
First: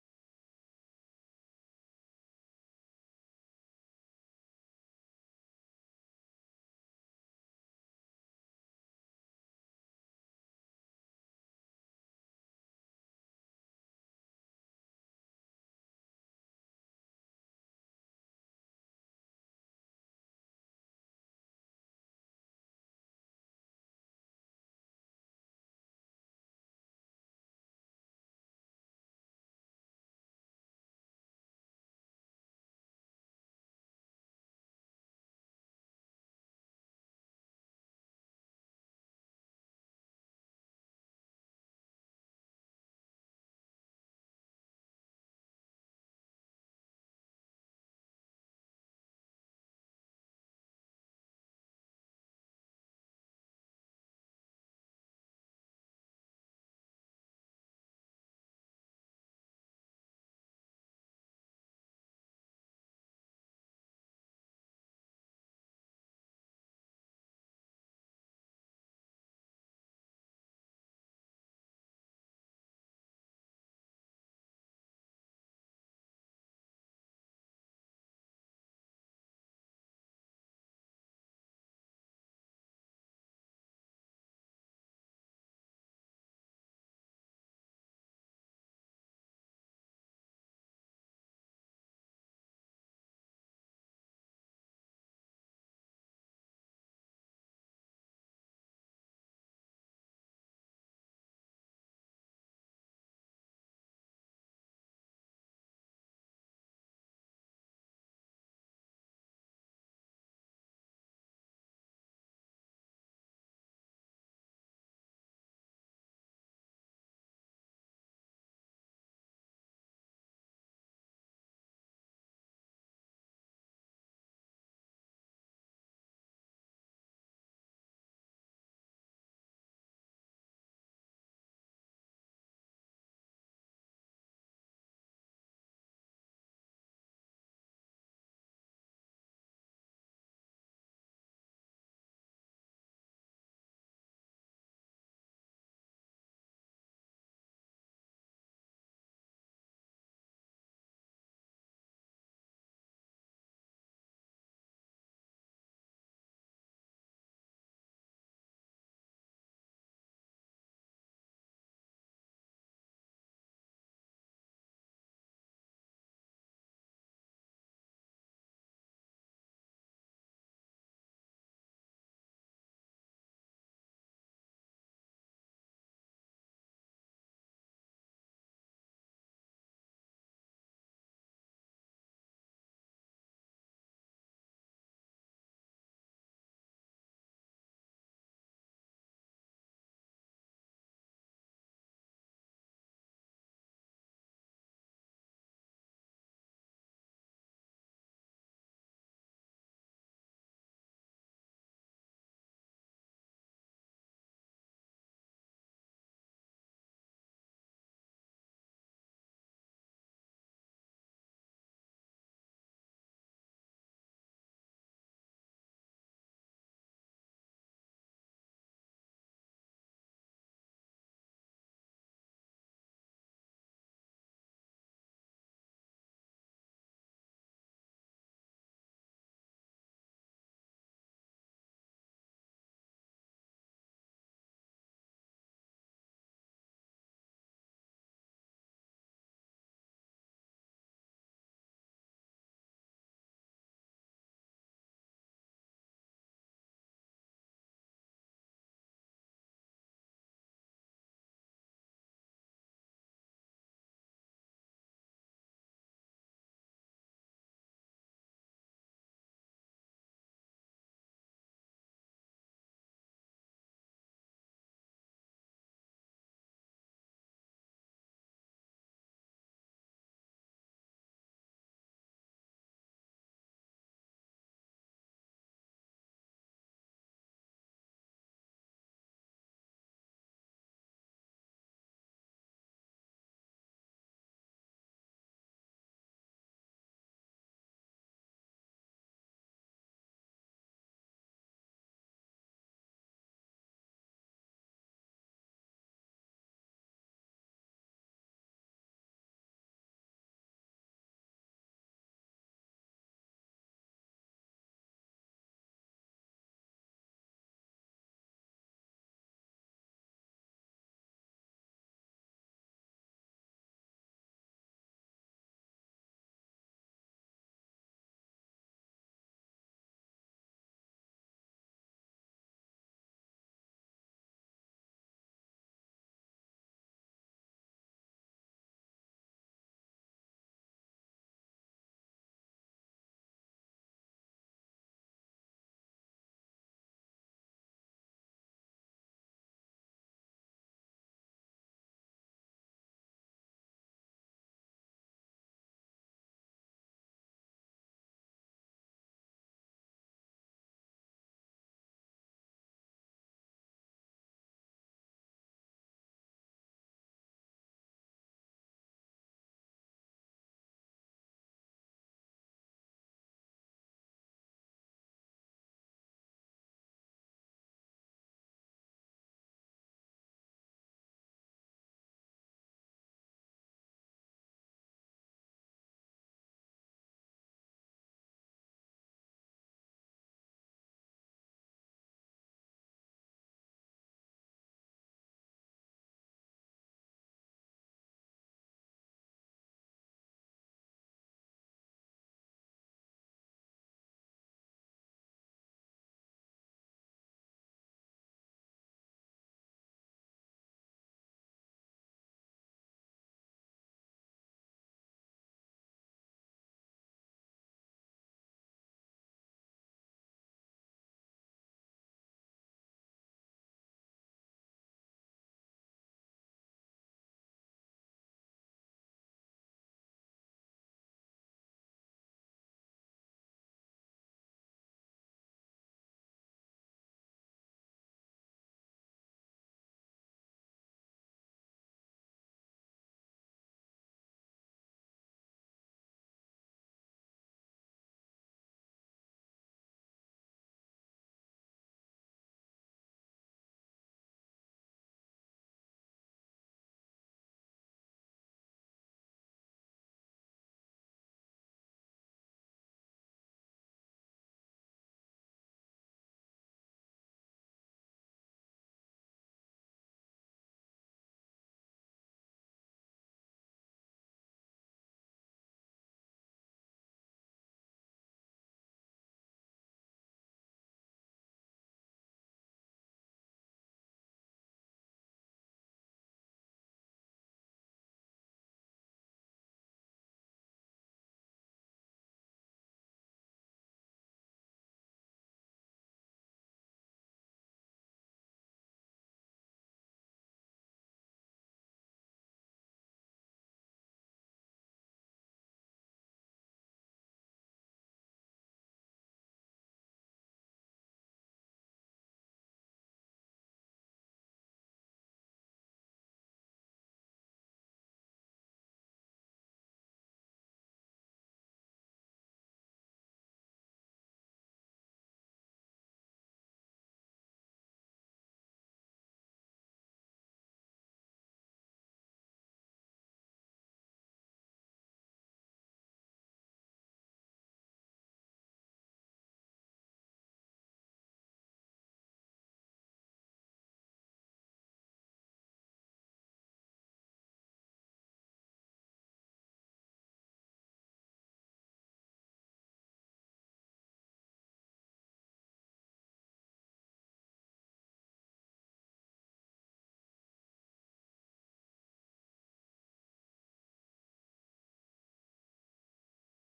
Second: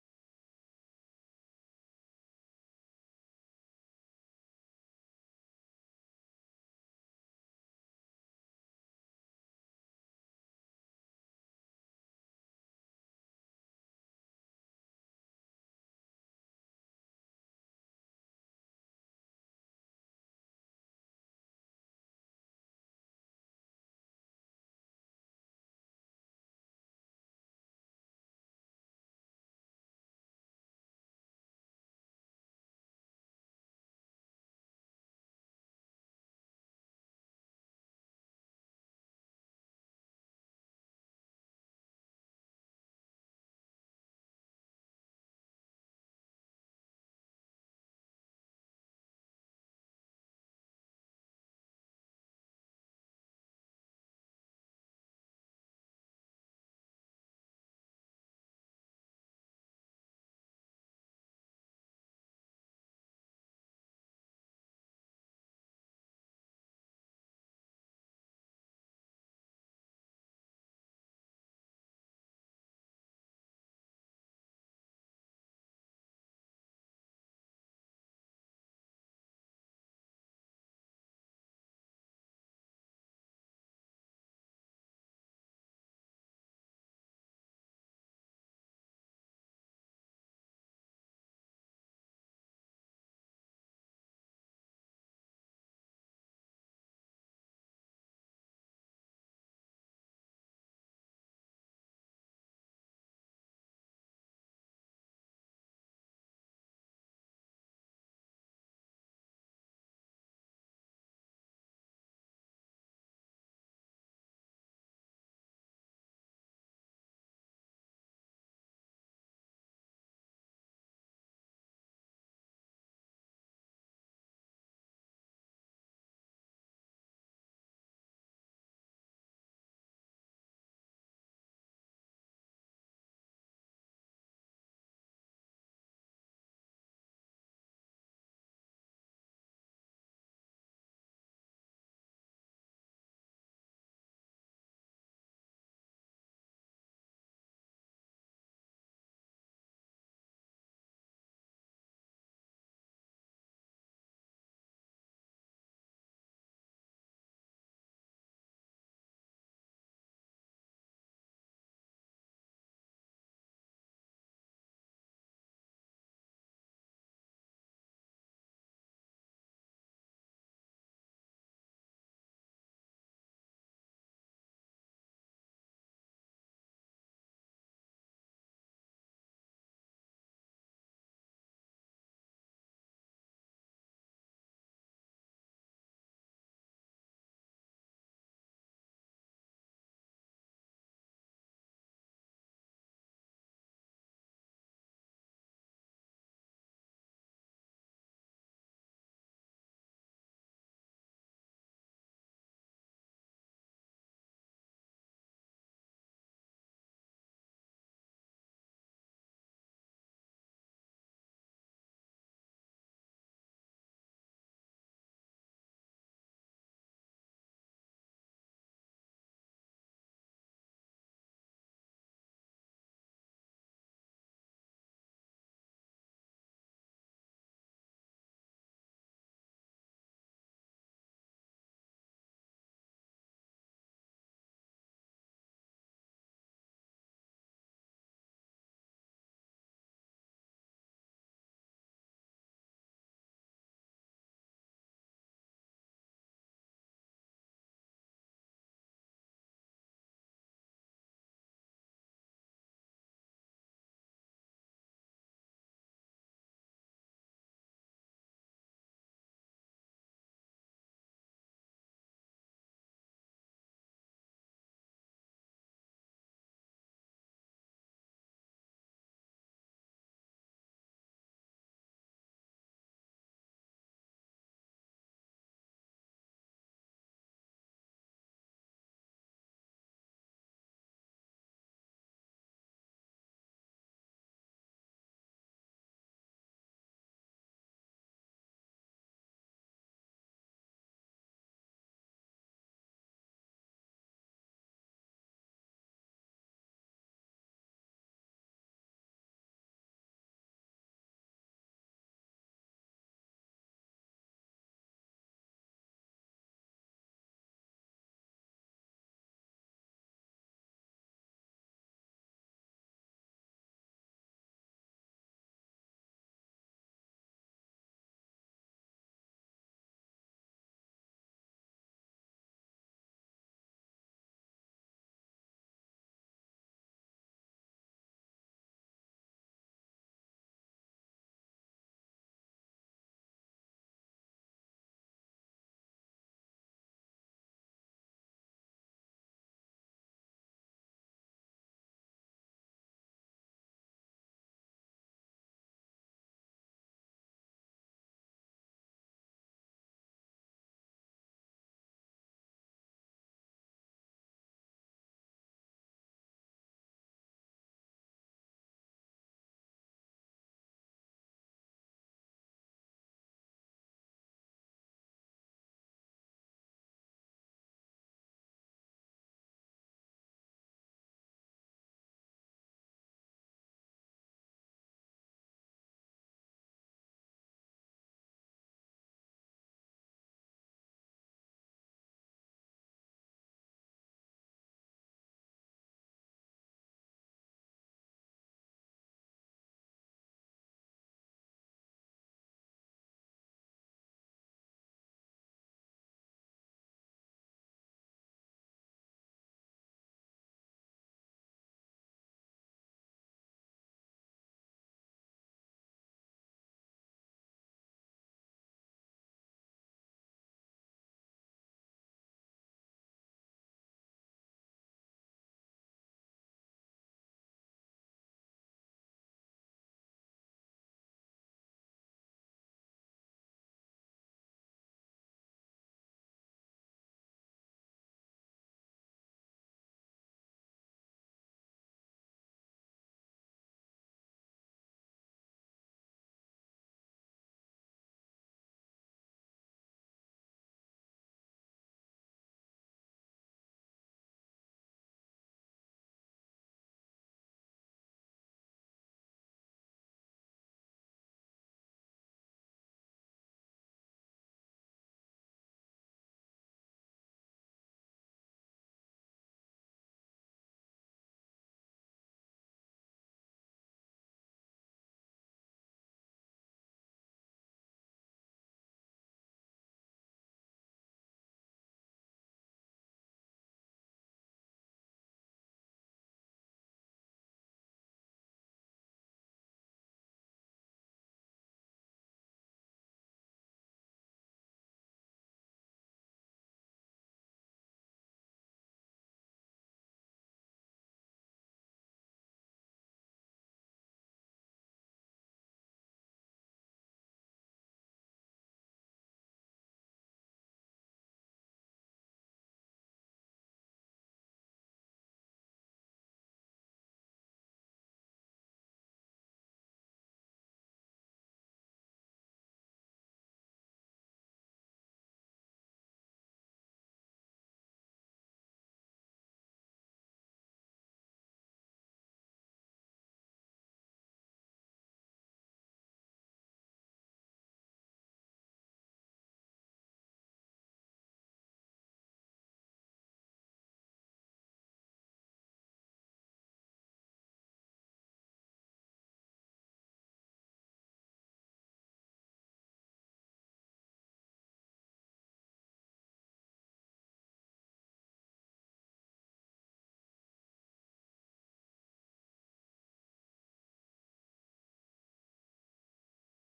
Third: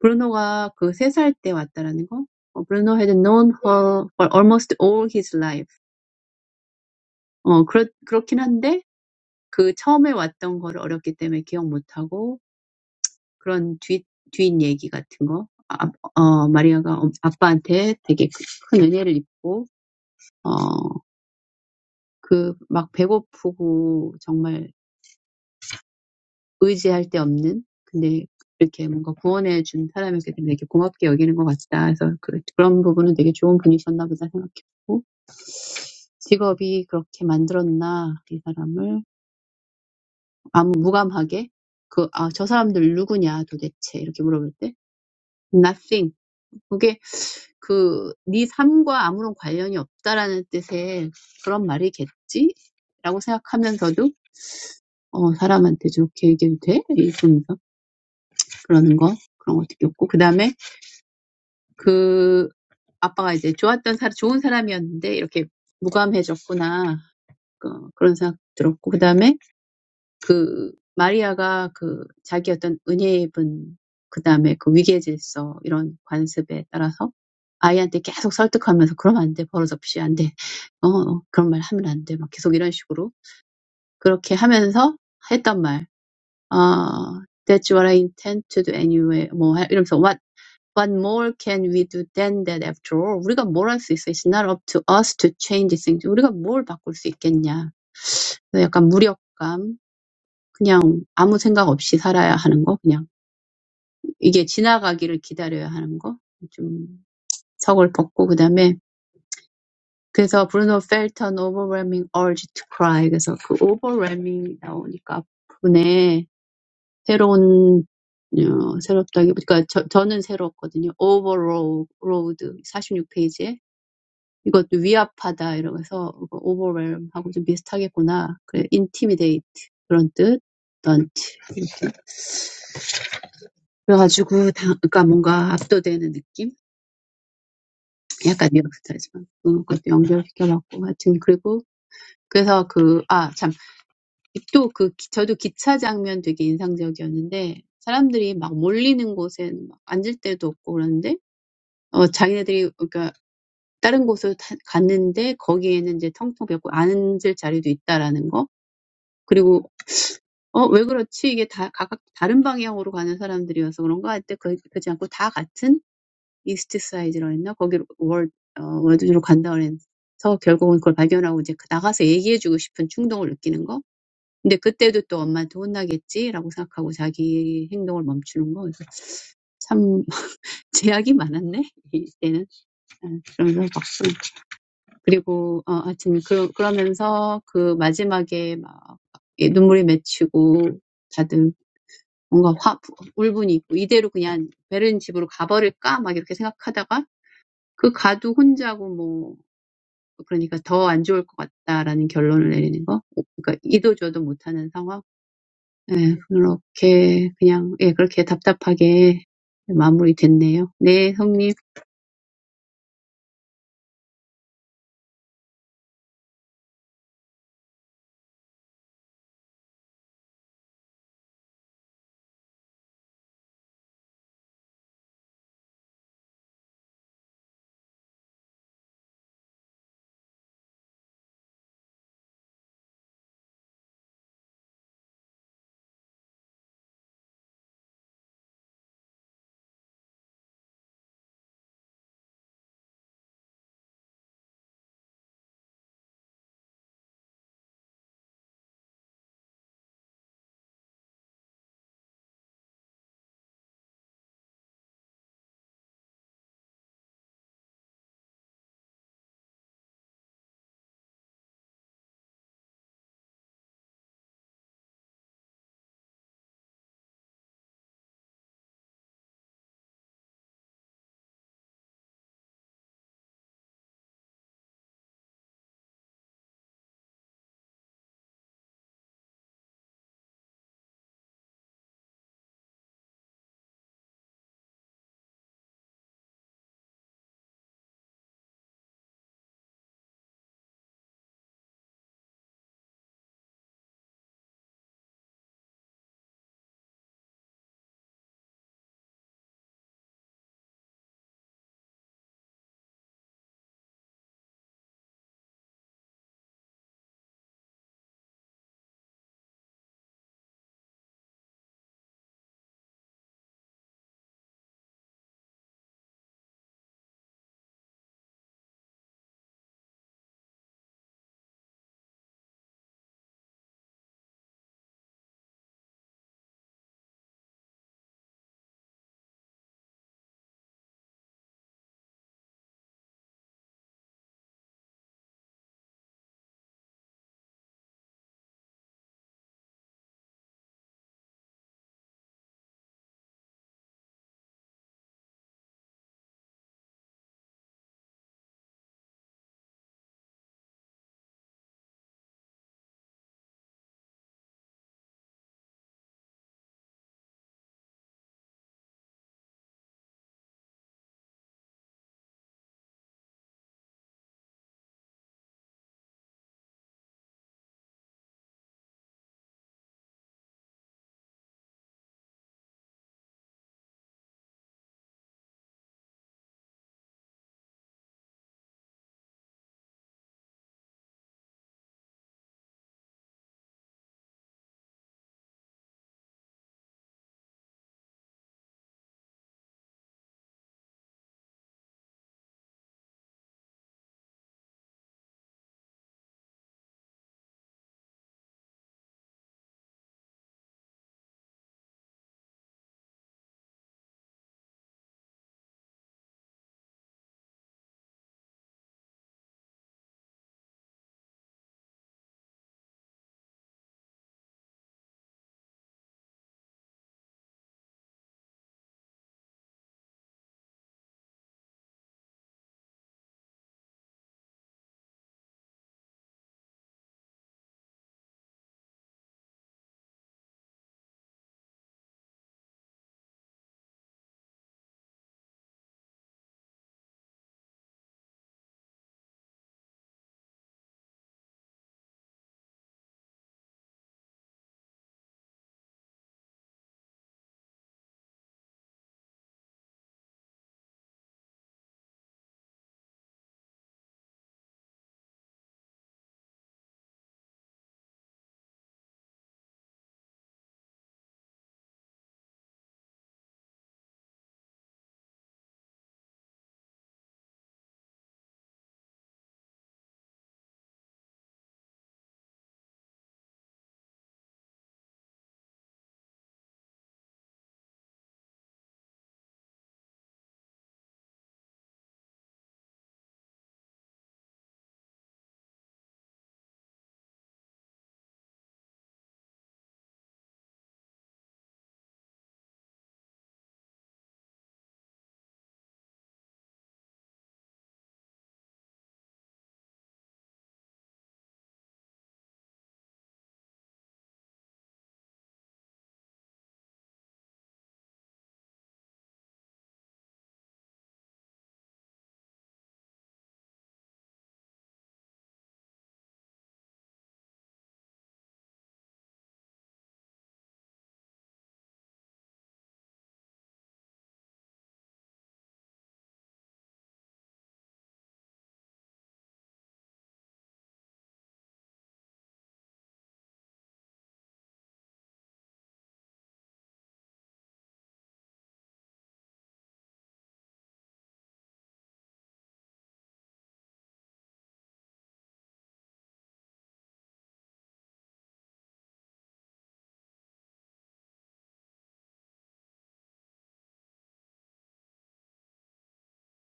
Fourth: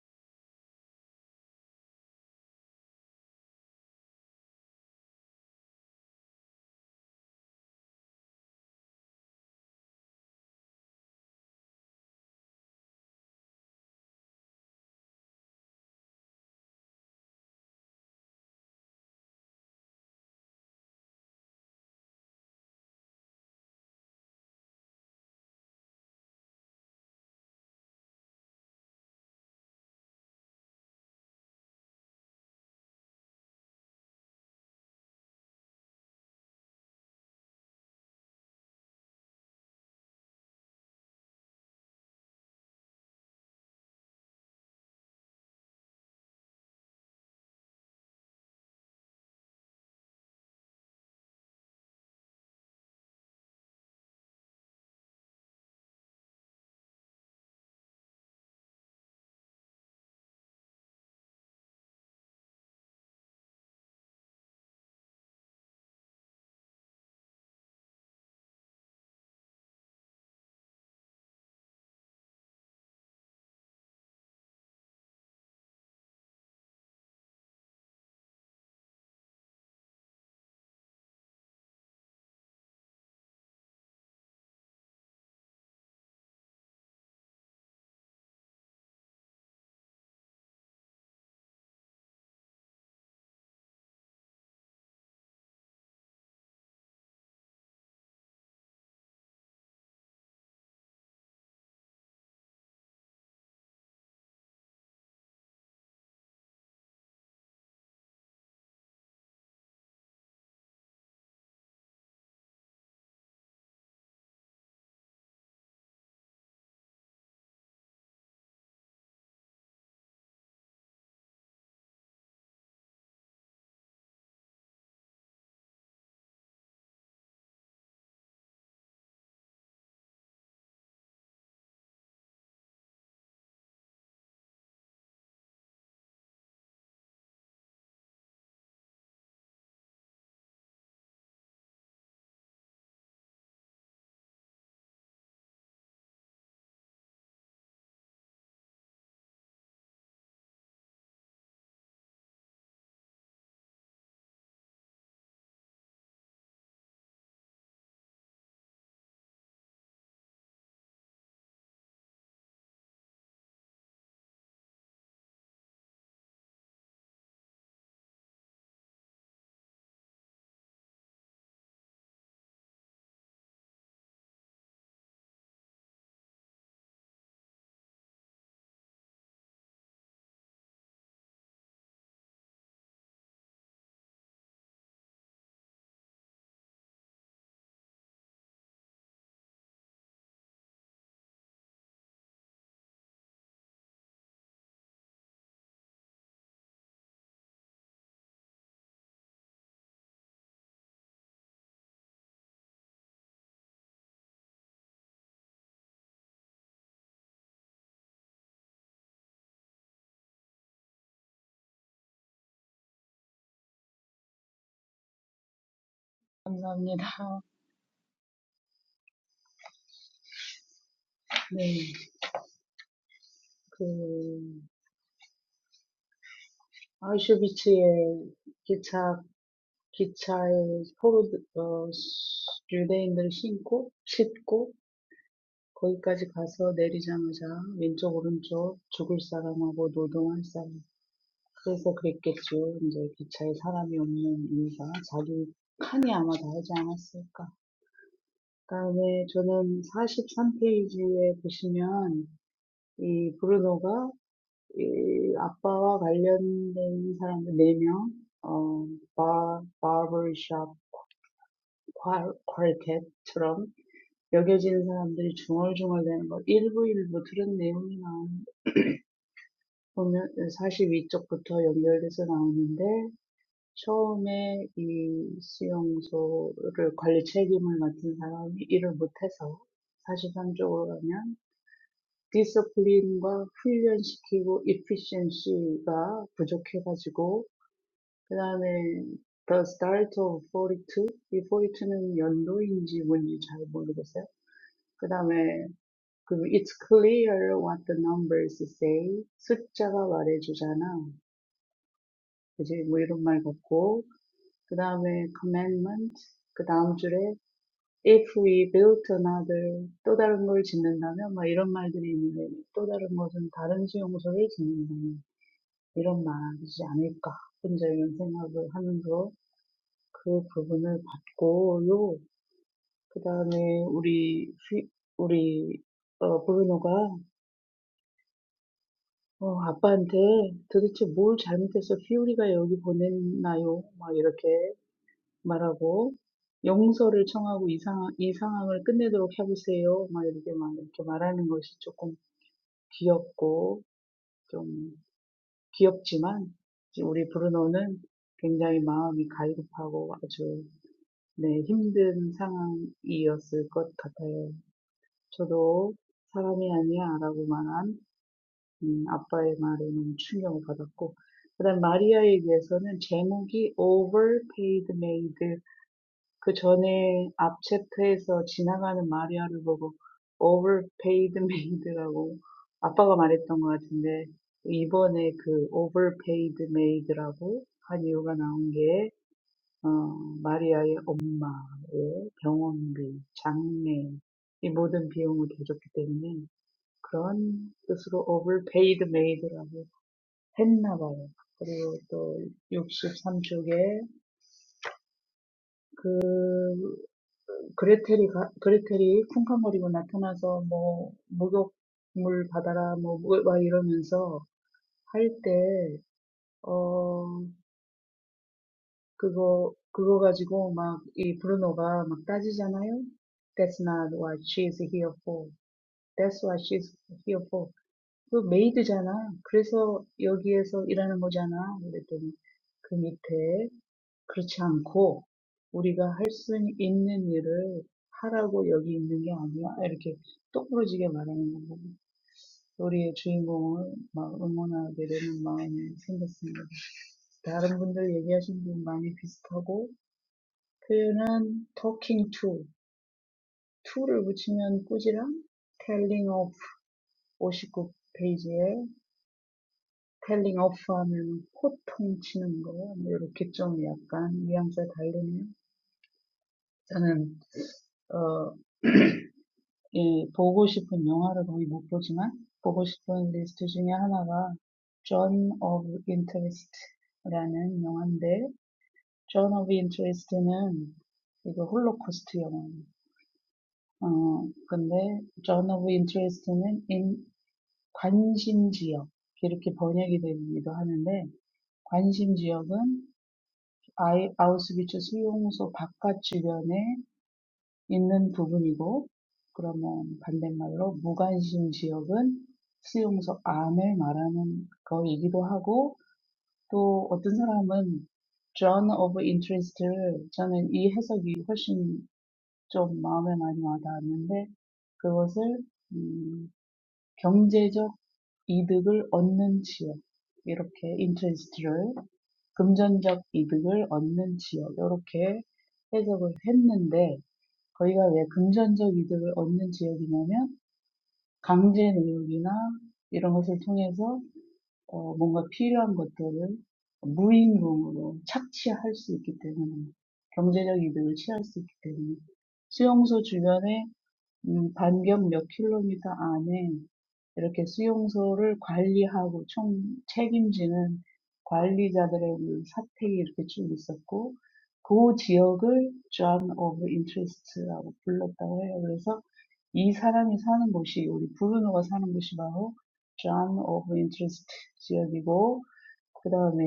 브루노가 그 3살 때 왔다라는 거? 어, Bruno had known her for almost all his life. 어, 그렇, 그렇긴 한데, 그 처음에 왔던 거를 어렸기 때문에 기억 못하고, 그런 뒷, 뒷 얘기 같은 거. 아, 어, 마리아가 엄- 아빠한테 되게 큰 은혜를 입고, 어, 그, 막 배고프고, 정말 의지할 데 없는, 근데 이렇게 뭔가 구원해 준 사람에게 되게 고맙게 여기는 것 같다. 그래서 그, 그런 부분은 되게 좋은 분이셨나 보다 생각했고, 직업이 그렇게 만들었나, 이 사람을. 아무, 무감하게. 그, 아, 저 사람들 누구냐, 도대체. 이렇게 물어볼 때. Nothing. That's like, "Oh, you're not a good person." 그 마리아가 그 자기 어떤 은혜의 분, 그 다음에 그 위계 질서 이런 관습에 따라서 아이한테 계속 설득하면서 그러면 안 돼, 버릇없이 안 돼, 어 그런 말 하면 안 돼, 막 계속 이런 식으로 그렇게 하면서 했던 말, 아 That's what I intend to do anyway. 뭐 하- 이러면서 What more can we do than that? After all, we can't change things. What more can we do than that? After all, we can't change things. 우리가 뭘 바꿀 수 있겠냐? 그래서 약간 무력감, 그냥 아무 생각 없이 살아야 하는 거, 그냥. 이게 지나가기를 기다려야 하는 거, 좀 서글펐고, 그 다음에, 그래서 Bruno felt an overwhelming urge to cry. 그래서 그 overwhelming 나오니까 부분에 새로운, 어, 새롭다기, 그러니까 저, 저는 새롭거든요. overload, 46페이지에. 이것도 위압하다, 이러면서 overwhelm하고 좀 비슷하겠구나. 그 intimidate, 그런 뜻. daunt 그래가지고 당 그러니까 뭔가 압도되는 느낌? 약간 이렇기도 하지만 그런 것도 연결시켜봤고 하여튼 그리고 그래서 그, 아, 참. 또 그, 기- 저도 기차 장면 되게 인상적이었는데, 사람들이 막 몰리는 곳에 막 앉을 데도 없고 그러는데, 어, 자기네들이, 그러니까, 다른 곳으로 타, 갔는데, 거기에는 이제 텅텅 비었고, 앉을 자리도 있다라는 거. 그리고, 어, 왜 그렇지? 이게 다, 각각 다른 방향으로 가는 사람들이어서 그런가? 할때 그, 그렇지 않고 다 같은 이스트 사이드라 했나? 거기로 월, 어, 월드로 간다 그래서 결국은 그걸 발견하고 이제 그 나가서 얘기해주고 싶은 충동을 느끼는 거. 근데 그때도 또 엄마한테 혼나겠지라고 생각하고 자기 행동을 멈추는 거. 그래서 참 제약이 많았네 이때는. 아, 그러면서 박수. 그리고 어, 하여튼 그, 그러면서 그 마지막에 막 예, 눈물이 맺히고 다들 뭔가 화 울분이 있고 이대로 그냥 베른 집으로 가버릴까 막 이렇게 생각하다가 그 가도 혼자고 뭐 그러니까 더안 좋을 것 같다라는 결론을 내리는 거. 그러니까 이도 저도 못하는 상황. 예, 그렇게 그냥 예, 그렇게 답답하게 마무리됐네요. 네, 성님.
감사합니다. 네, 그 아이쇼 기차, 기차에 포로, 어, 유대인들 신고, 싣고, 거기까지 가서 내리자마자 왼쪽, 오른쪽 죽을 사람하고 노동할 사람. 그래서 그랬겠죠. 이제 기차에 사람이 없는 이유가 자기 칸이 아마 다르지 않았을까. 그 다음에 저는 43페이지에 보시면 이 브루노가 이 아빠와 관련된 사람들 네 명, 어, 바, 바버샵 콰- quartet처럼 여겨지는 사람들이 중얼중얼대는 걸 일부 일부 들은 내용이 나오는, 보면 42쪽부터 연결돼서 나오는데, 처음에 이 수용소를 관리 책임을 맡은 사람이 일을 못해서 43쪽으로 가면, 디스플린과 훈련시키고 efficiency가 부족해가지고 그다음에 The Start of 42. 이이 forty 연도인지 뭔지 잘 모르겠어요. 그다음에 그 It's clear what the numbers say. 숫자가 말해주잖아. 그지? 뭐 이런 말 같고. 그다음에 Commandment. 그 다음 줄에 If we built another 또 다른 걸 짓는다면 막 이런 말들이 있는데 또 다른 것은 다른 수용소를 짓는다면 이런 말이지 않을까. 혼자 이런 생각을 하면서 그 부분을 봤고요. 그 다음에 우리 휘, 우리 어 브루노가 어 아빠한테 도대체 뭘 잘못해서 피오리가 여기 보냈나요? 막 이렇게 말하고 용서를 청하고 이 상황 이 상황을 끝내도록 해보세요. 막 이렇게 막 이렇게 말하는 것이 조금 귀엽고 좀 귀엽지만 이제 우리 브루노는 굉장히 마음이 갈급하고 아주 네 힘든 상황이었을 것 같아요. 저도 사람이 아니야라고 말한 음, 아빠의 말에 너무 충격을 받았고 그다음 마리아 얘기에서는 제목이 Overpaid Maid 그 전에 앞 챕터에서 지나가는 마리아를 보고 Overpaid Maid라고 아빠가 말했던 것 같은데 이번에 그 Overpaid Maid라고 한 이유가 나온 게 어, 마리아의 엄마의 병원비, 장례 이 모든 비용을 대줬기 때문에 그런 뜻으로 overpaid made라고 했나 봐요. 그리고 또 63쪽에 그레텔이 가- 그레텔이 쿵쾅거리고 나타나서 뭐 목욕물 받아라 뭐막 이러면서 할 때, 어, 그거 그거 가지고 막 이 브루노가 막 따지잖아요. That's not what she is here for. That's what she's here for. 그 메이드잖아. 그래서 여기에서 일하는 거잖아. 그랬더니 그 밑에 그렇지 않고 우리가 할 수 있는 일을 하라고 여기 있는 게 아니야. 이렇게 똑부러지게 말하는 거고 우리의 주인공을 막 응원하게 되는 마음이 생겼습니다. 다른 분들 얘기하신 분 많이 비슷하고 표현은 talking to, to를 붙이면 꾸지람, telling of 59 페이지에 스펠링 오프 하면 호통 치는 거, 이렇게 좀 약간 뉘앙스가 다르네요. 저는, 어, 이 보고 싶은 영화를 거의 못 보지만, 보고 싶은 리스트 중에 하나가 John of Interest라는 영화인데, John of Interest는 이거 홀로코스트 영화예요. 어, 근데 John of Interest는 인, 관심지역 이렇게 번역이 되기도 하는데, 관심지역은 아이- 아우슈비츠 수용소 바깥 주변에 있는 부분이고 그러면 반대말로 무관심 지역은 수용소 안을 말하는 거이기도 하고 또 어떤 사람은 zone of interest를 저는 이 해석이 훨씬 좀 마음에 많이 와닿았는데 그것을 음, 경제적 이득을 얻는 지역 이렇게 interest를 금전적 이득을 얻는 지역 이렇게 해석을 했는데 거기가 왜 금전적 이득을 얻는 지역이냐면 강제 노역이나 이런 것을 통해서 어, 뭔가 필요한 것들을 무임금으로 착취할 수 있기 때문에 경제적 이득을 취할 수 있기 때문에 수용소 주변에 음, 반경 몇 킬로미터 안에 이렇게 수용소를 관리하고 총 책임지는 관리자들의 그 사택이 이렇게 쭉 있었고, 그 지역을 Zone of Interest라고 불렀다고 해요. 그래서 이 사람이 사는 곳이, 우리 브루노가 사는 곳이 바로 Zone of Interest 지역이고, 그 다음에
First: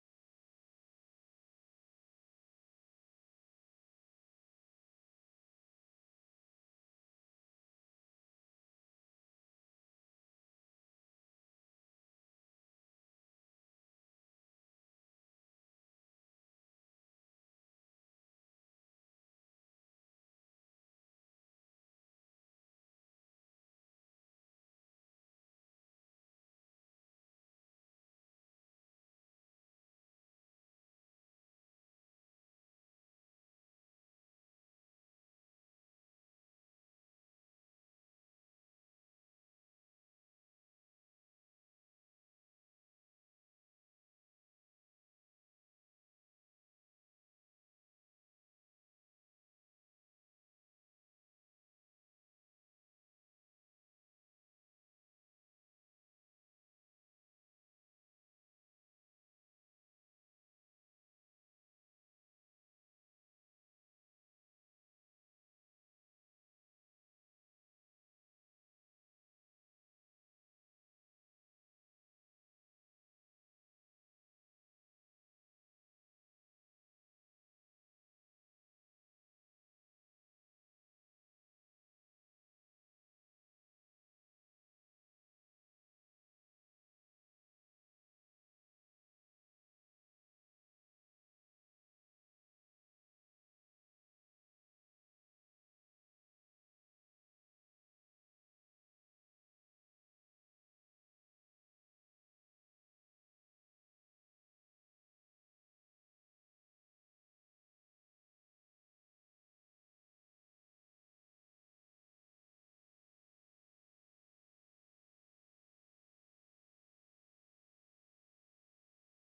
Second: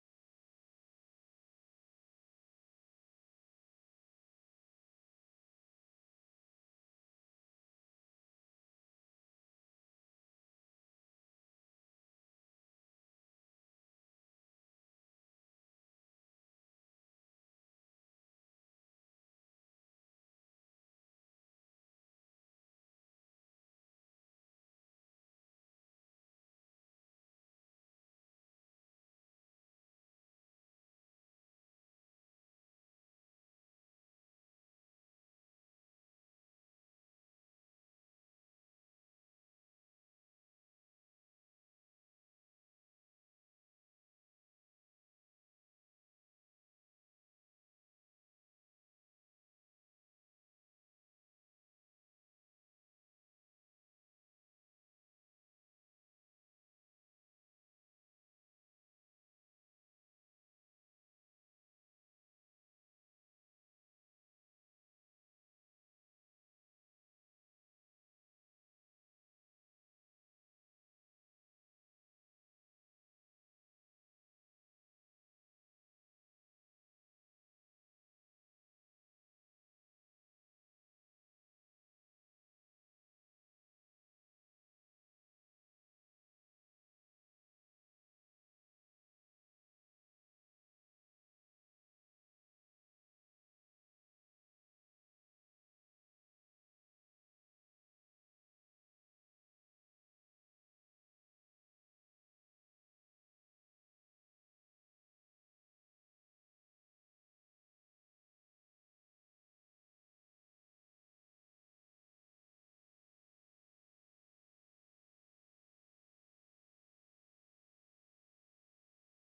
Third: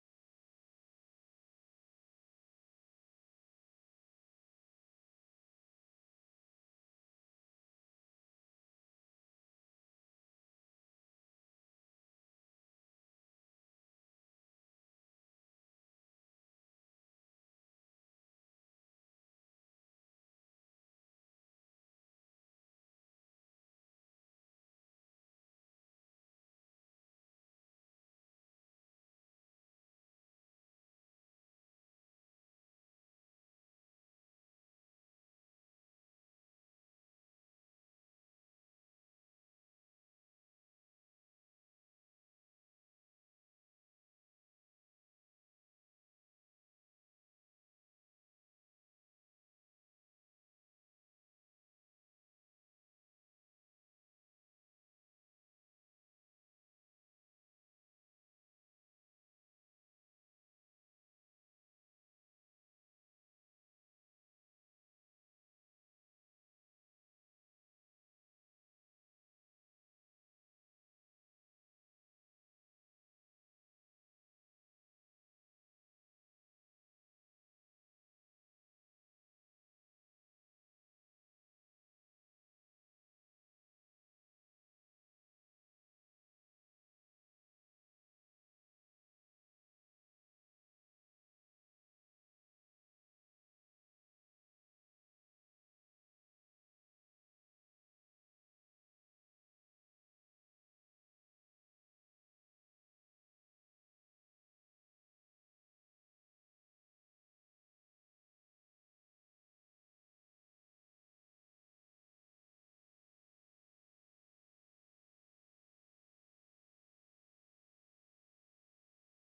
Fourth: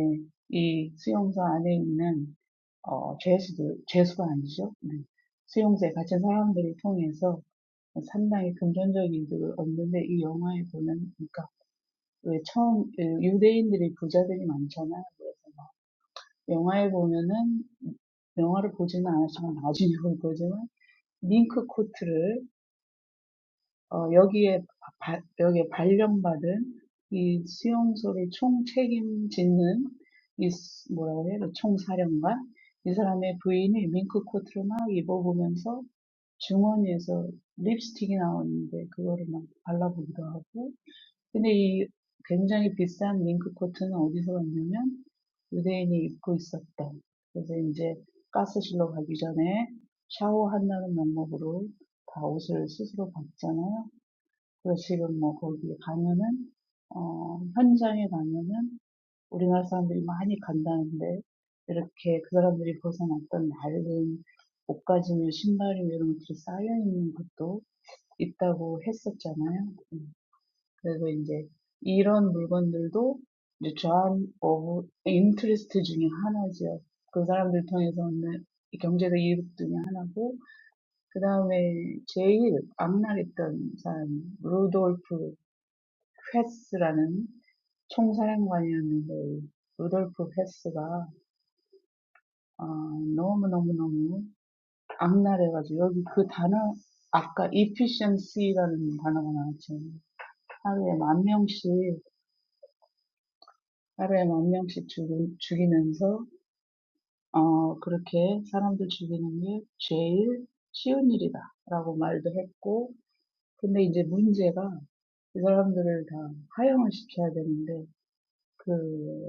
이 수용소 안에 있는, 어, 죄수들, 죄수가 아니죠. 네. 수용소에 갇힌 사람들을 통해서 상당히 금전적인 그거 없는데 이 영화에 보면 그러니까 왜 처음 유대인들이 부자들이 많잖아. 그래서 영화에 보면은 영화를 보지는 않았지만 나중에 볼 거지만 링크 코트를 어, 여기에 바, 여기에 발령받은 이 수용소를 총 책임지는 이 뭐라고 해야 돼? 총사령관 이 사람의 부인이 밍크 코트를 막 입어보면서 중원에서 립스틱이 나오는데 그거를 막 발라보기도 하고 근데 이 굉장히 비싼 밍크 코트는 어디서 왔냐면 유대인이 입고 있었던 그래서 이제 가스실로 가기 전에 샤워한다는 명목으로 다 옷을 스스로 벗잖아요. 그래서 지금 뭐 거기 가면은 어, 현장에 가면은 우리나라 사람들이 많이 간다는데 이렇게 그 사람들이 벗어났던 낡은 옷가지며 신발이며 이런 것들이 쌓여 있는 것도 있다고 했었잖아요. 음, 그래서 이제 이런 물건들도 이제 job of interest 중에 하나지요. 그 사람들 통해서 얻는 경제적 이득 중에 하나고 그 다음에 제일 악랄했던 사람, 루돌프 헤스라는 총사령관이었는데 루돌프 헤스가 어, 너무너무너무 악랄해가지고 여기 그 단어 아까 efficiency라는 단어가 나왔죠. 하루에 만 명씩 하루에 만 명씩 죽이, 죽이면서 어 그렇게 사람들 죽이는 게 제일 쉬운 일이다라고 말도 했고 근데 이제 문제가 그 사람들을 다 하향을 시켜야 되는데 그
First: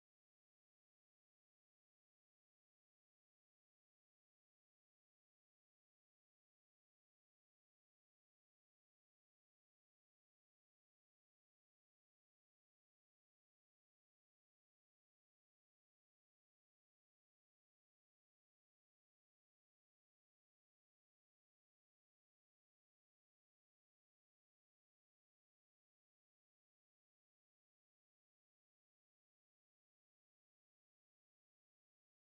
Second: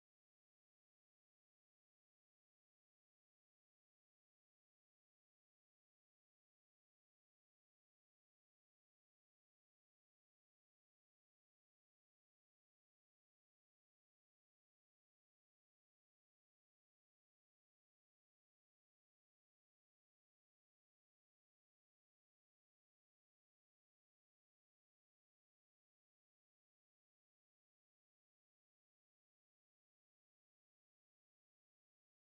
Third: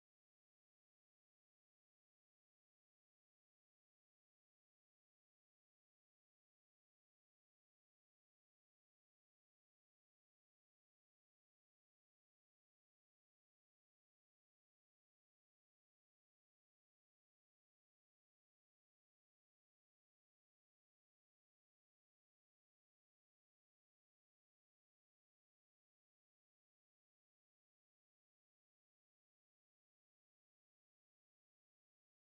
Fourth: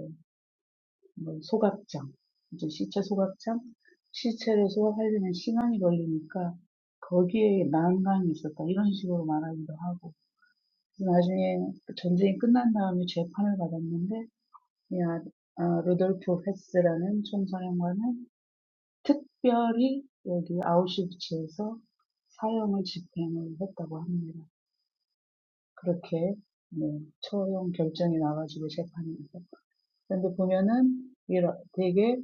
뭐 소각장, 이제 시체 소각장, 시체를 소각하려면 시간이 걸리니까 거기에 난강이 있었다. 이런 식으로 말하기도 하고. 나중에 전쟁이 끝난 다음에 재판을 받았는데, 이 아, 아, 루돌프 헤스라는 총사령관은 특별히 여기 아우슈비츠에서 사형을 집행을 했다고 합니다. 그렇게 네, 처형 결정이 나가지고 재판이 있었 근데 보면은 이런 되게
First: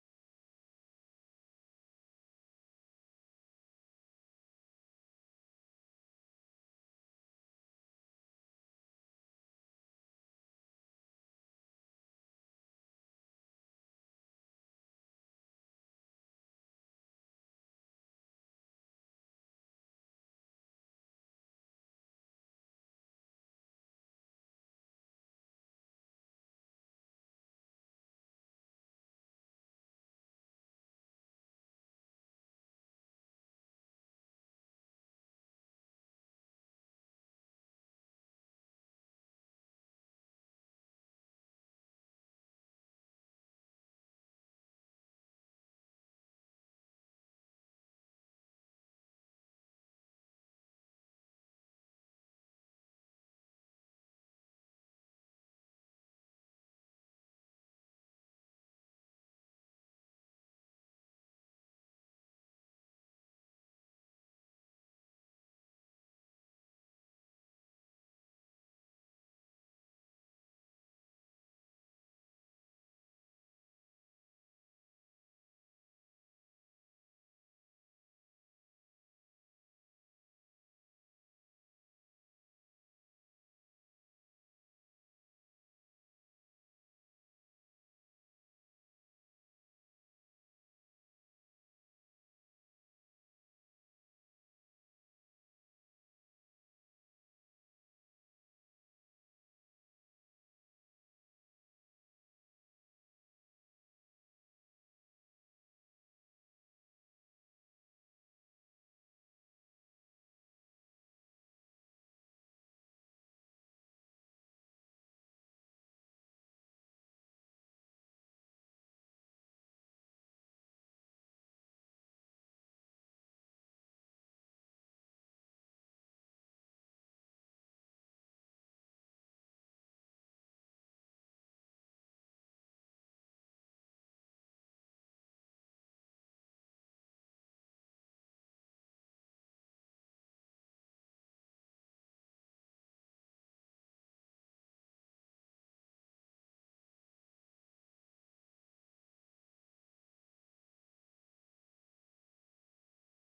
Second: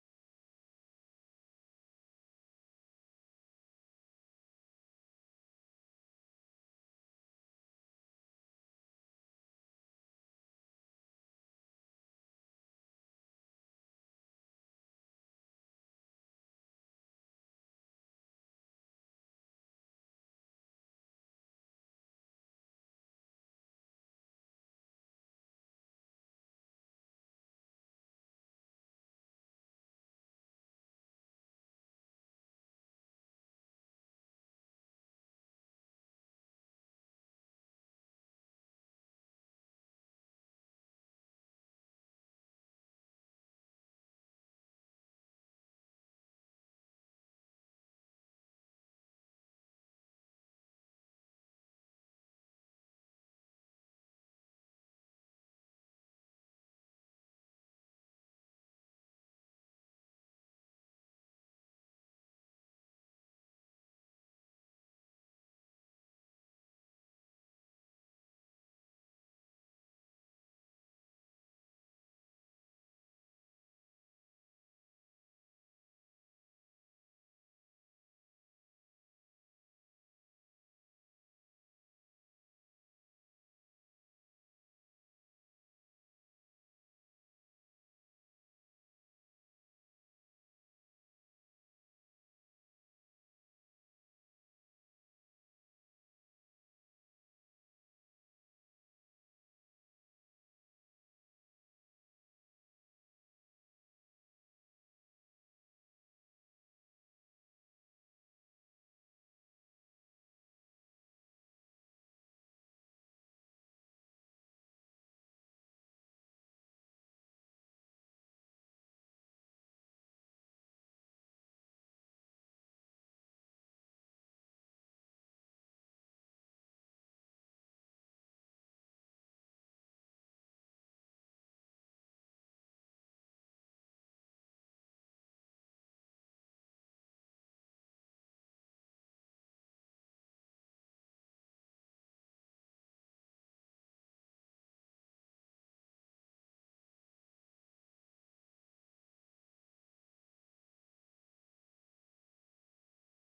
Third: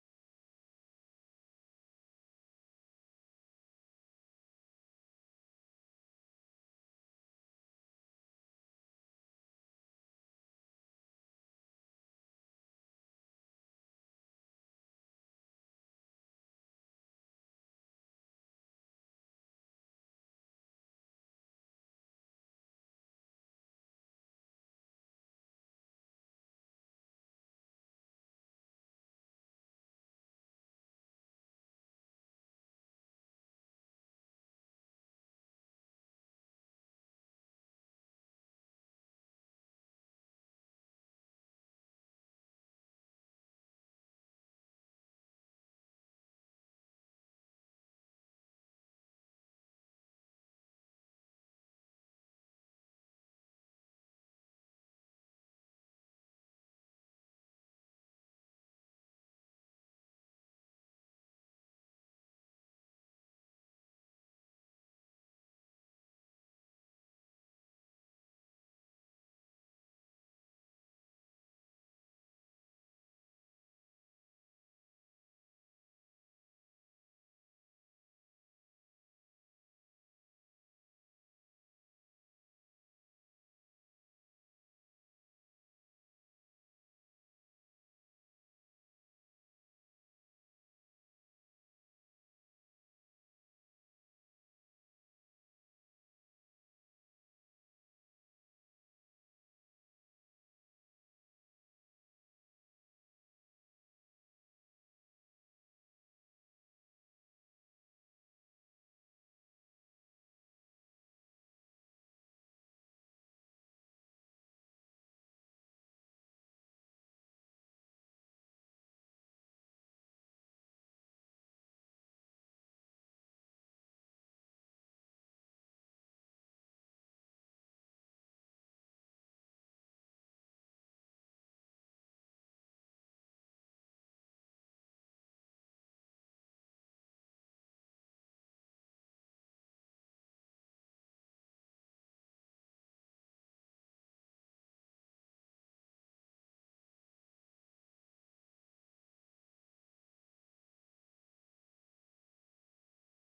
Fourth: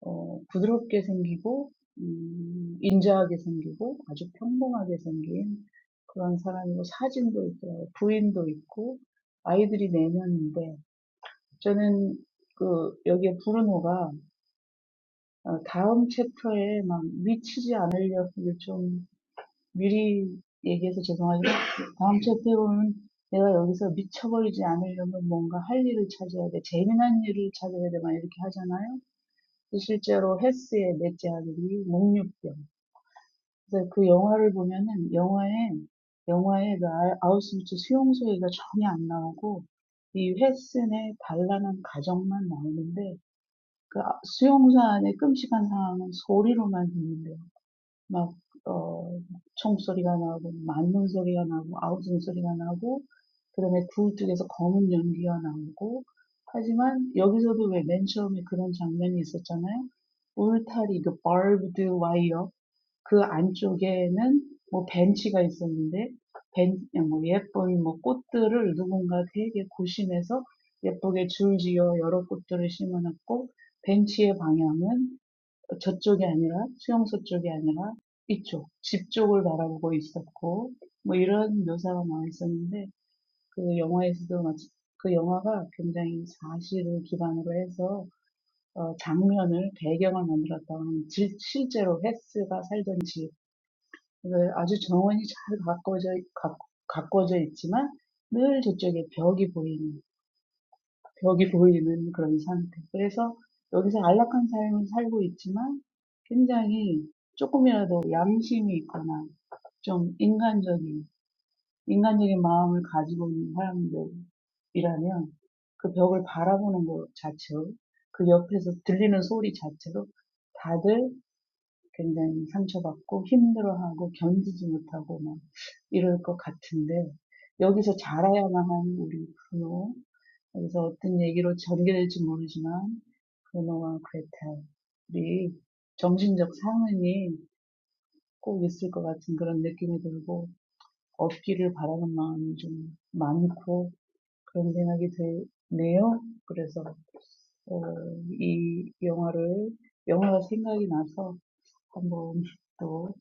어, 부드럽게 생기고 음, 인자하게 생기고 아주 평범하게 생긴 그런 사람이고 사진도 있더라고요. 부인도 있고 아이들이 4명인데 저는 그 여기에 브루노가 어, 다음 챕터에 막 미치지 않으려고 좀 미리 얘기해서 죄송하지만 다음 챕터에 보면 내가 여기서 미쳐버리지 않으려면 뭔가 할 일을 찾아야 돼. 재미난 일을 찾아야 돼. 막 이렇게 하잖아요. 그 실제로 헤스의 넷째 아들이 목류병. 그래서 그 영화를 보면은 영화에 영화에 그 아- 아우슈비츠 수용소 얘기가 전혀 안 나오고 이 헤슨의 단란한 가정만 나오는데 그 수용소 안의 끔찍한 상황은 소리로만 듣는데 막, 어, 총소리가 나고, 맞는 소리가 나고, 아우성 소리가 나고, 그다음에 굴 쪽에서 검은 연기가 나오고, 하지만 여기서도 왜 맨 처음에 그런 장면이 있었잖아요. 울타리, 그 barbed wire, 그 안쪽에는 뭐 벤치가 있었는데, 벤, 뭐 예쁜 뭐 꽃들을 누군가 되게 고심해서 예쁘게 줄지어 여러 꽃들을 심어놨고, 벤치의 방향은 저쪽이 아니라 수용소 쪽이 아니라 이쪽 집 쪽을 바라보고 있었고 뭐 이런 묘사가 나와 있었는데 그 영화에서도 마치 그 영화가 굉장히 사실을 기반으로 해서 어, 장면을 배경을 만들었다고 하면 실제로 헤스가 살던 집 아주 정원이 잘 가꿔져 가 가꿔져 있지만 늘 저쪽에 벽이 보이는 벽이 보이는 그런 상태. 그래서 여기서 안락한 삶을 살고 있지만 굉장히 조금이라도 양심이 있거나 좀 인간적인, 인간적인 마음을 가지고 있는 사람들이라면 그 벽을 바라보는 것 자체로 그 옆에서 들리는 소리 자체로 다들 굉장히 상처받고 힘들어하고 견디지 못하고 막 이럴 것 같은데 여기서 자라야만 하는 우리 부모 여기서 어떤 얘기로 전개될지 모르지만 그노와 그레텔이 정신적 상흔이 꼭 있을 것 같은 그런 느낌이 들고 없기를 바라는 마음이 좀 많고 그런 생각이 드네요. 그래서 어, 이 영화를 영화가 생각이 나서 한번 또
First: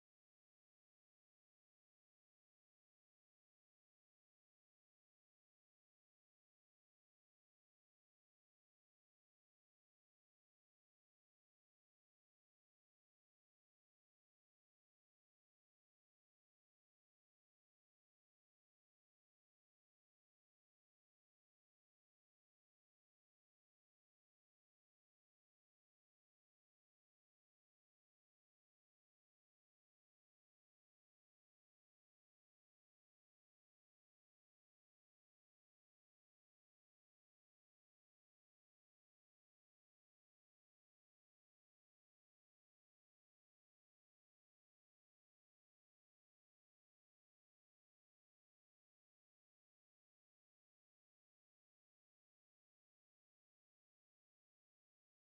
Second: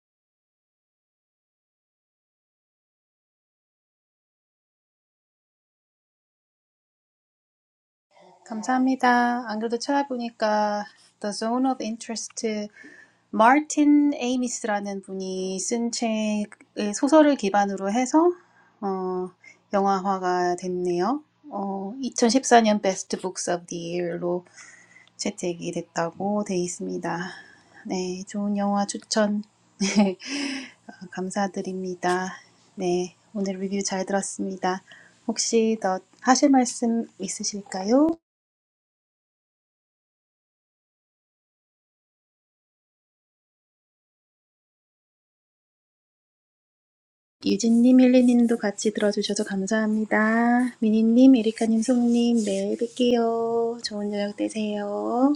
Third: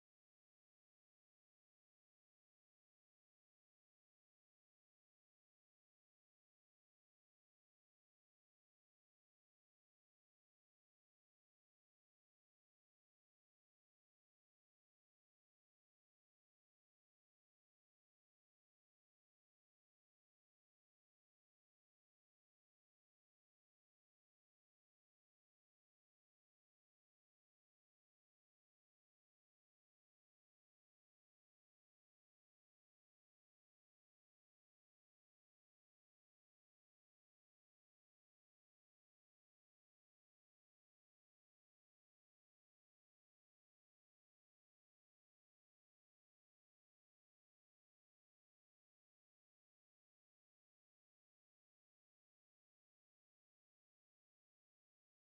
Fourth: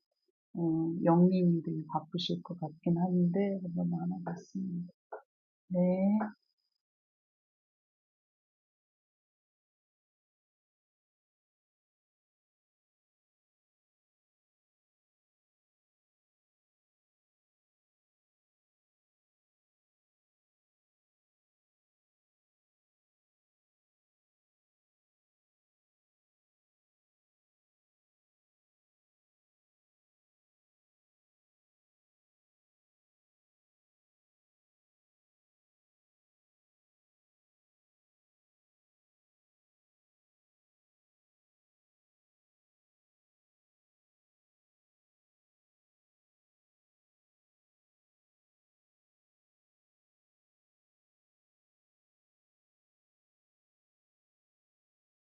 어, 영님이 되게 바쁘실 것 같긴 한데 한번 나눠봤습니다. 네.
감사합니다. 안 그래도 찾아보니까 The Zone of Interest 마틴 에이미스라는 분이 쓴 책의 소설을 기반으로 해서 어, 영화화가 됐네요. 어, 2014년 Best Books of the Year로 채택이 됐다고 돼 있습니다. 네, 좋은 영화 추천 감사드립니다. 네, 오늘 리뷰 잘 들었습니다. 혹시 더 하실 말씀 있으실까요? 유진님, 헬리님도 같이 들어주셔서 감사합니다. 미니님, 에리카님, 송님, 내일 뵐게요. 좋은 저녁 되세요.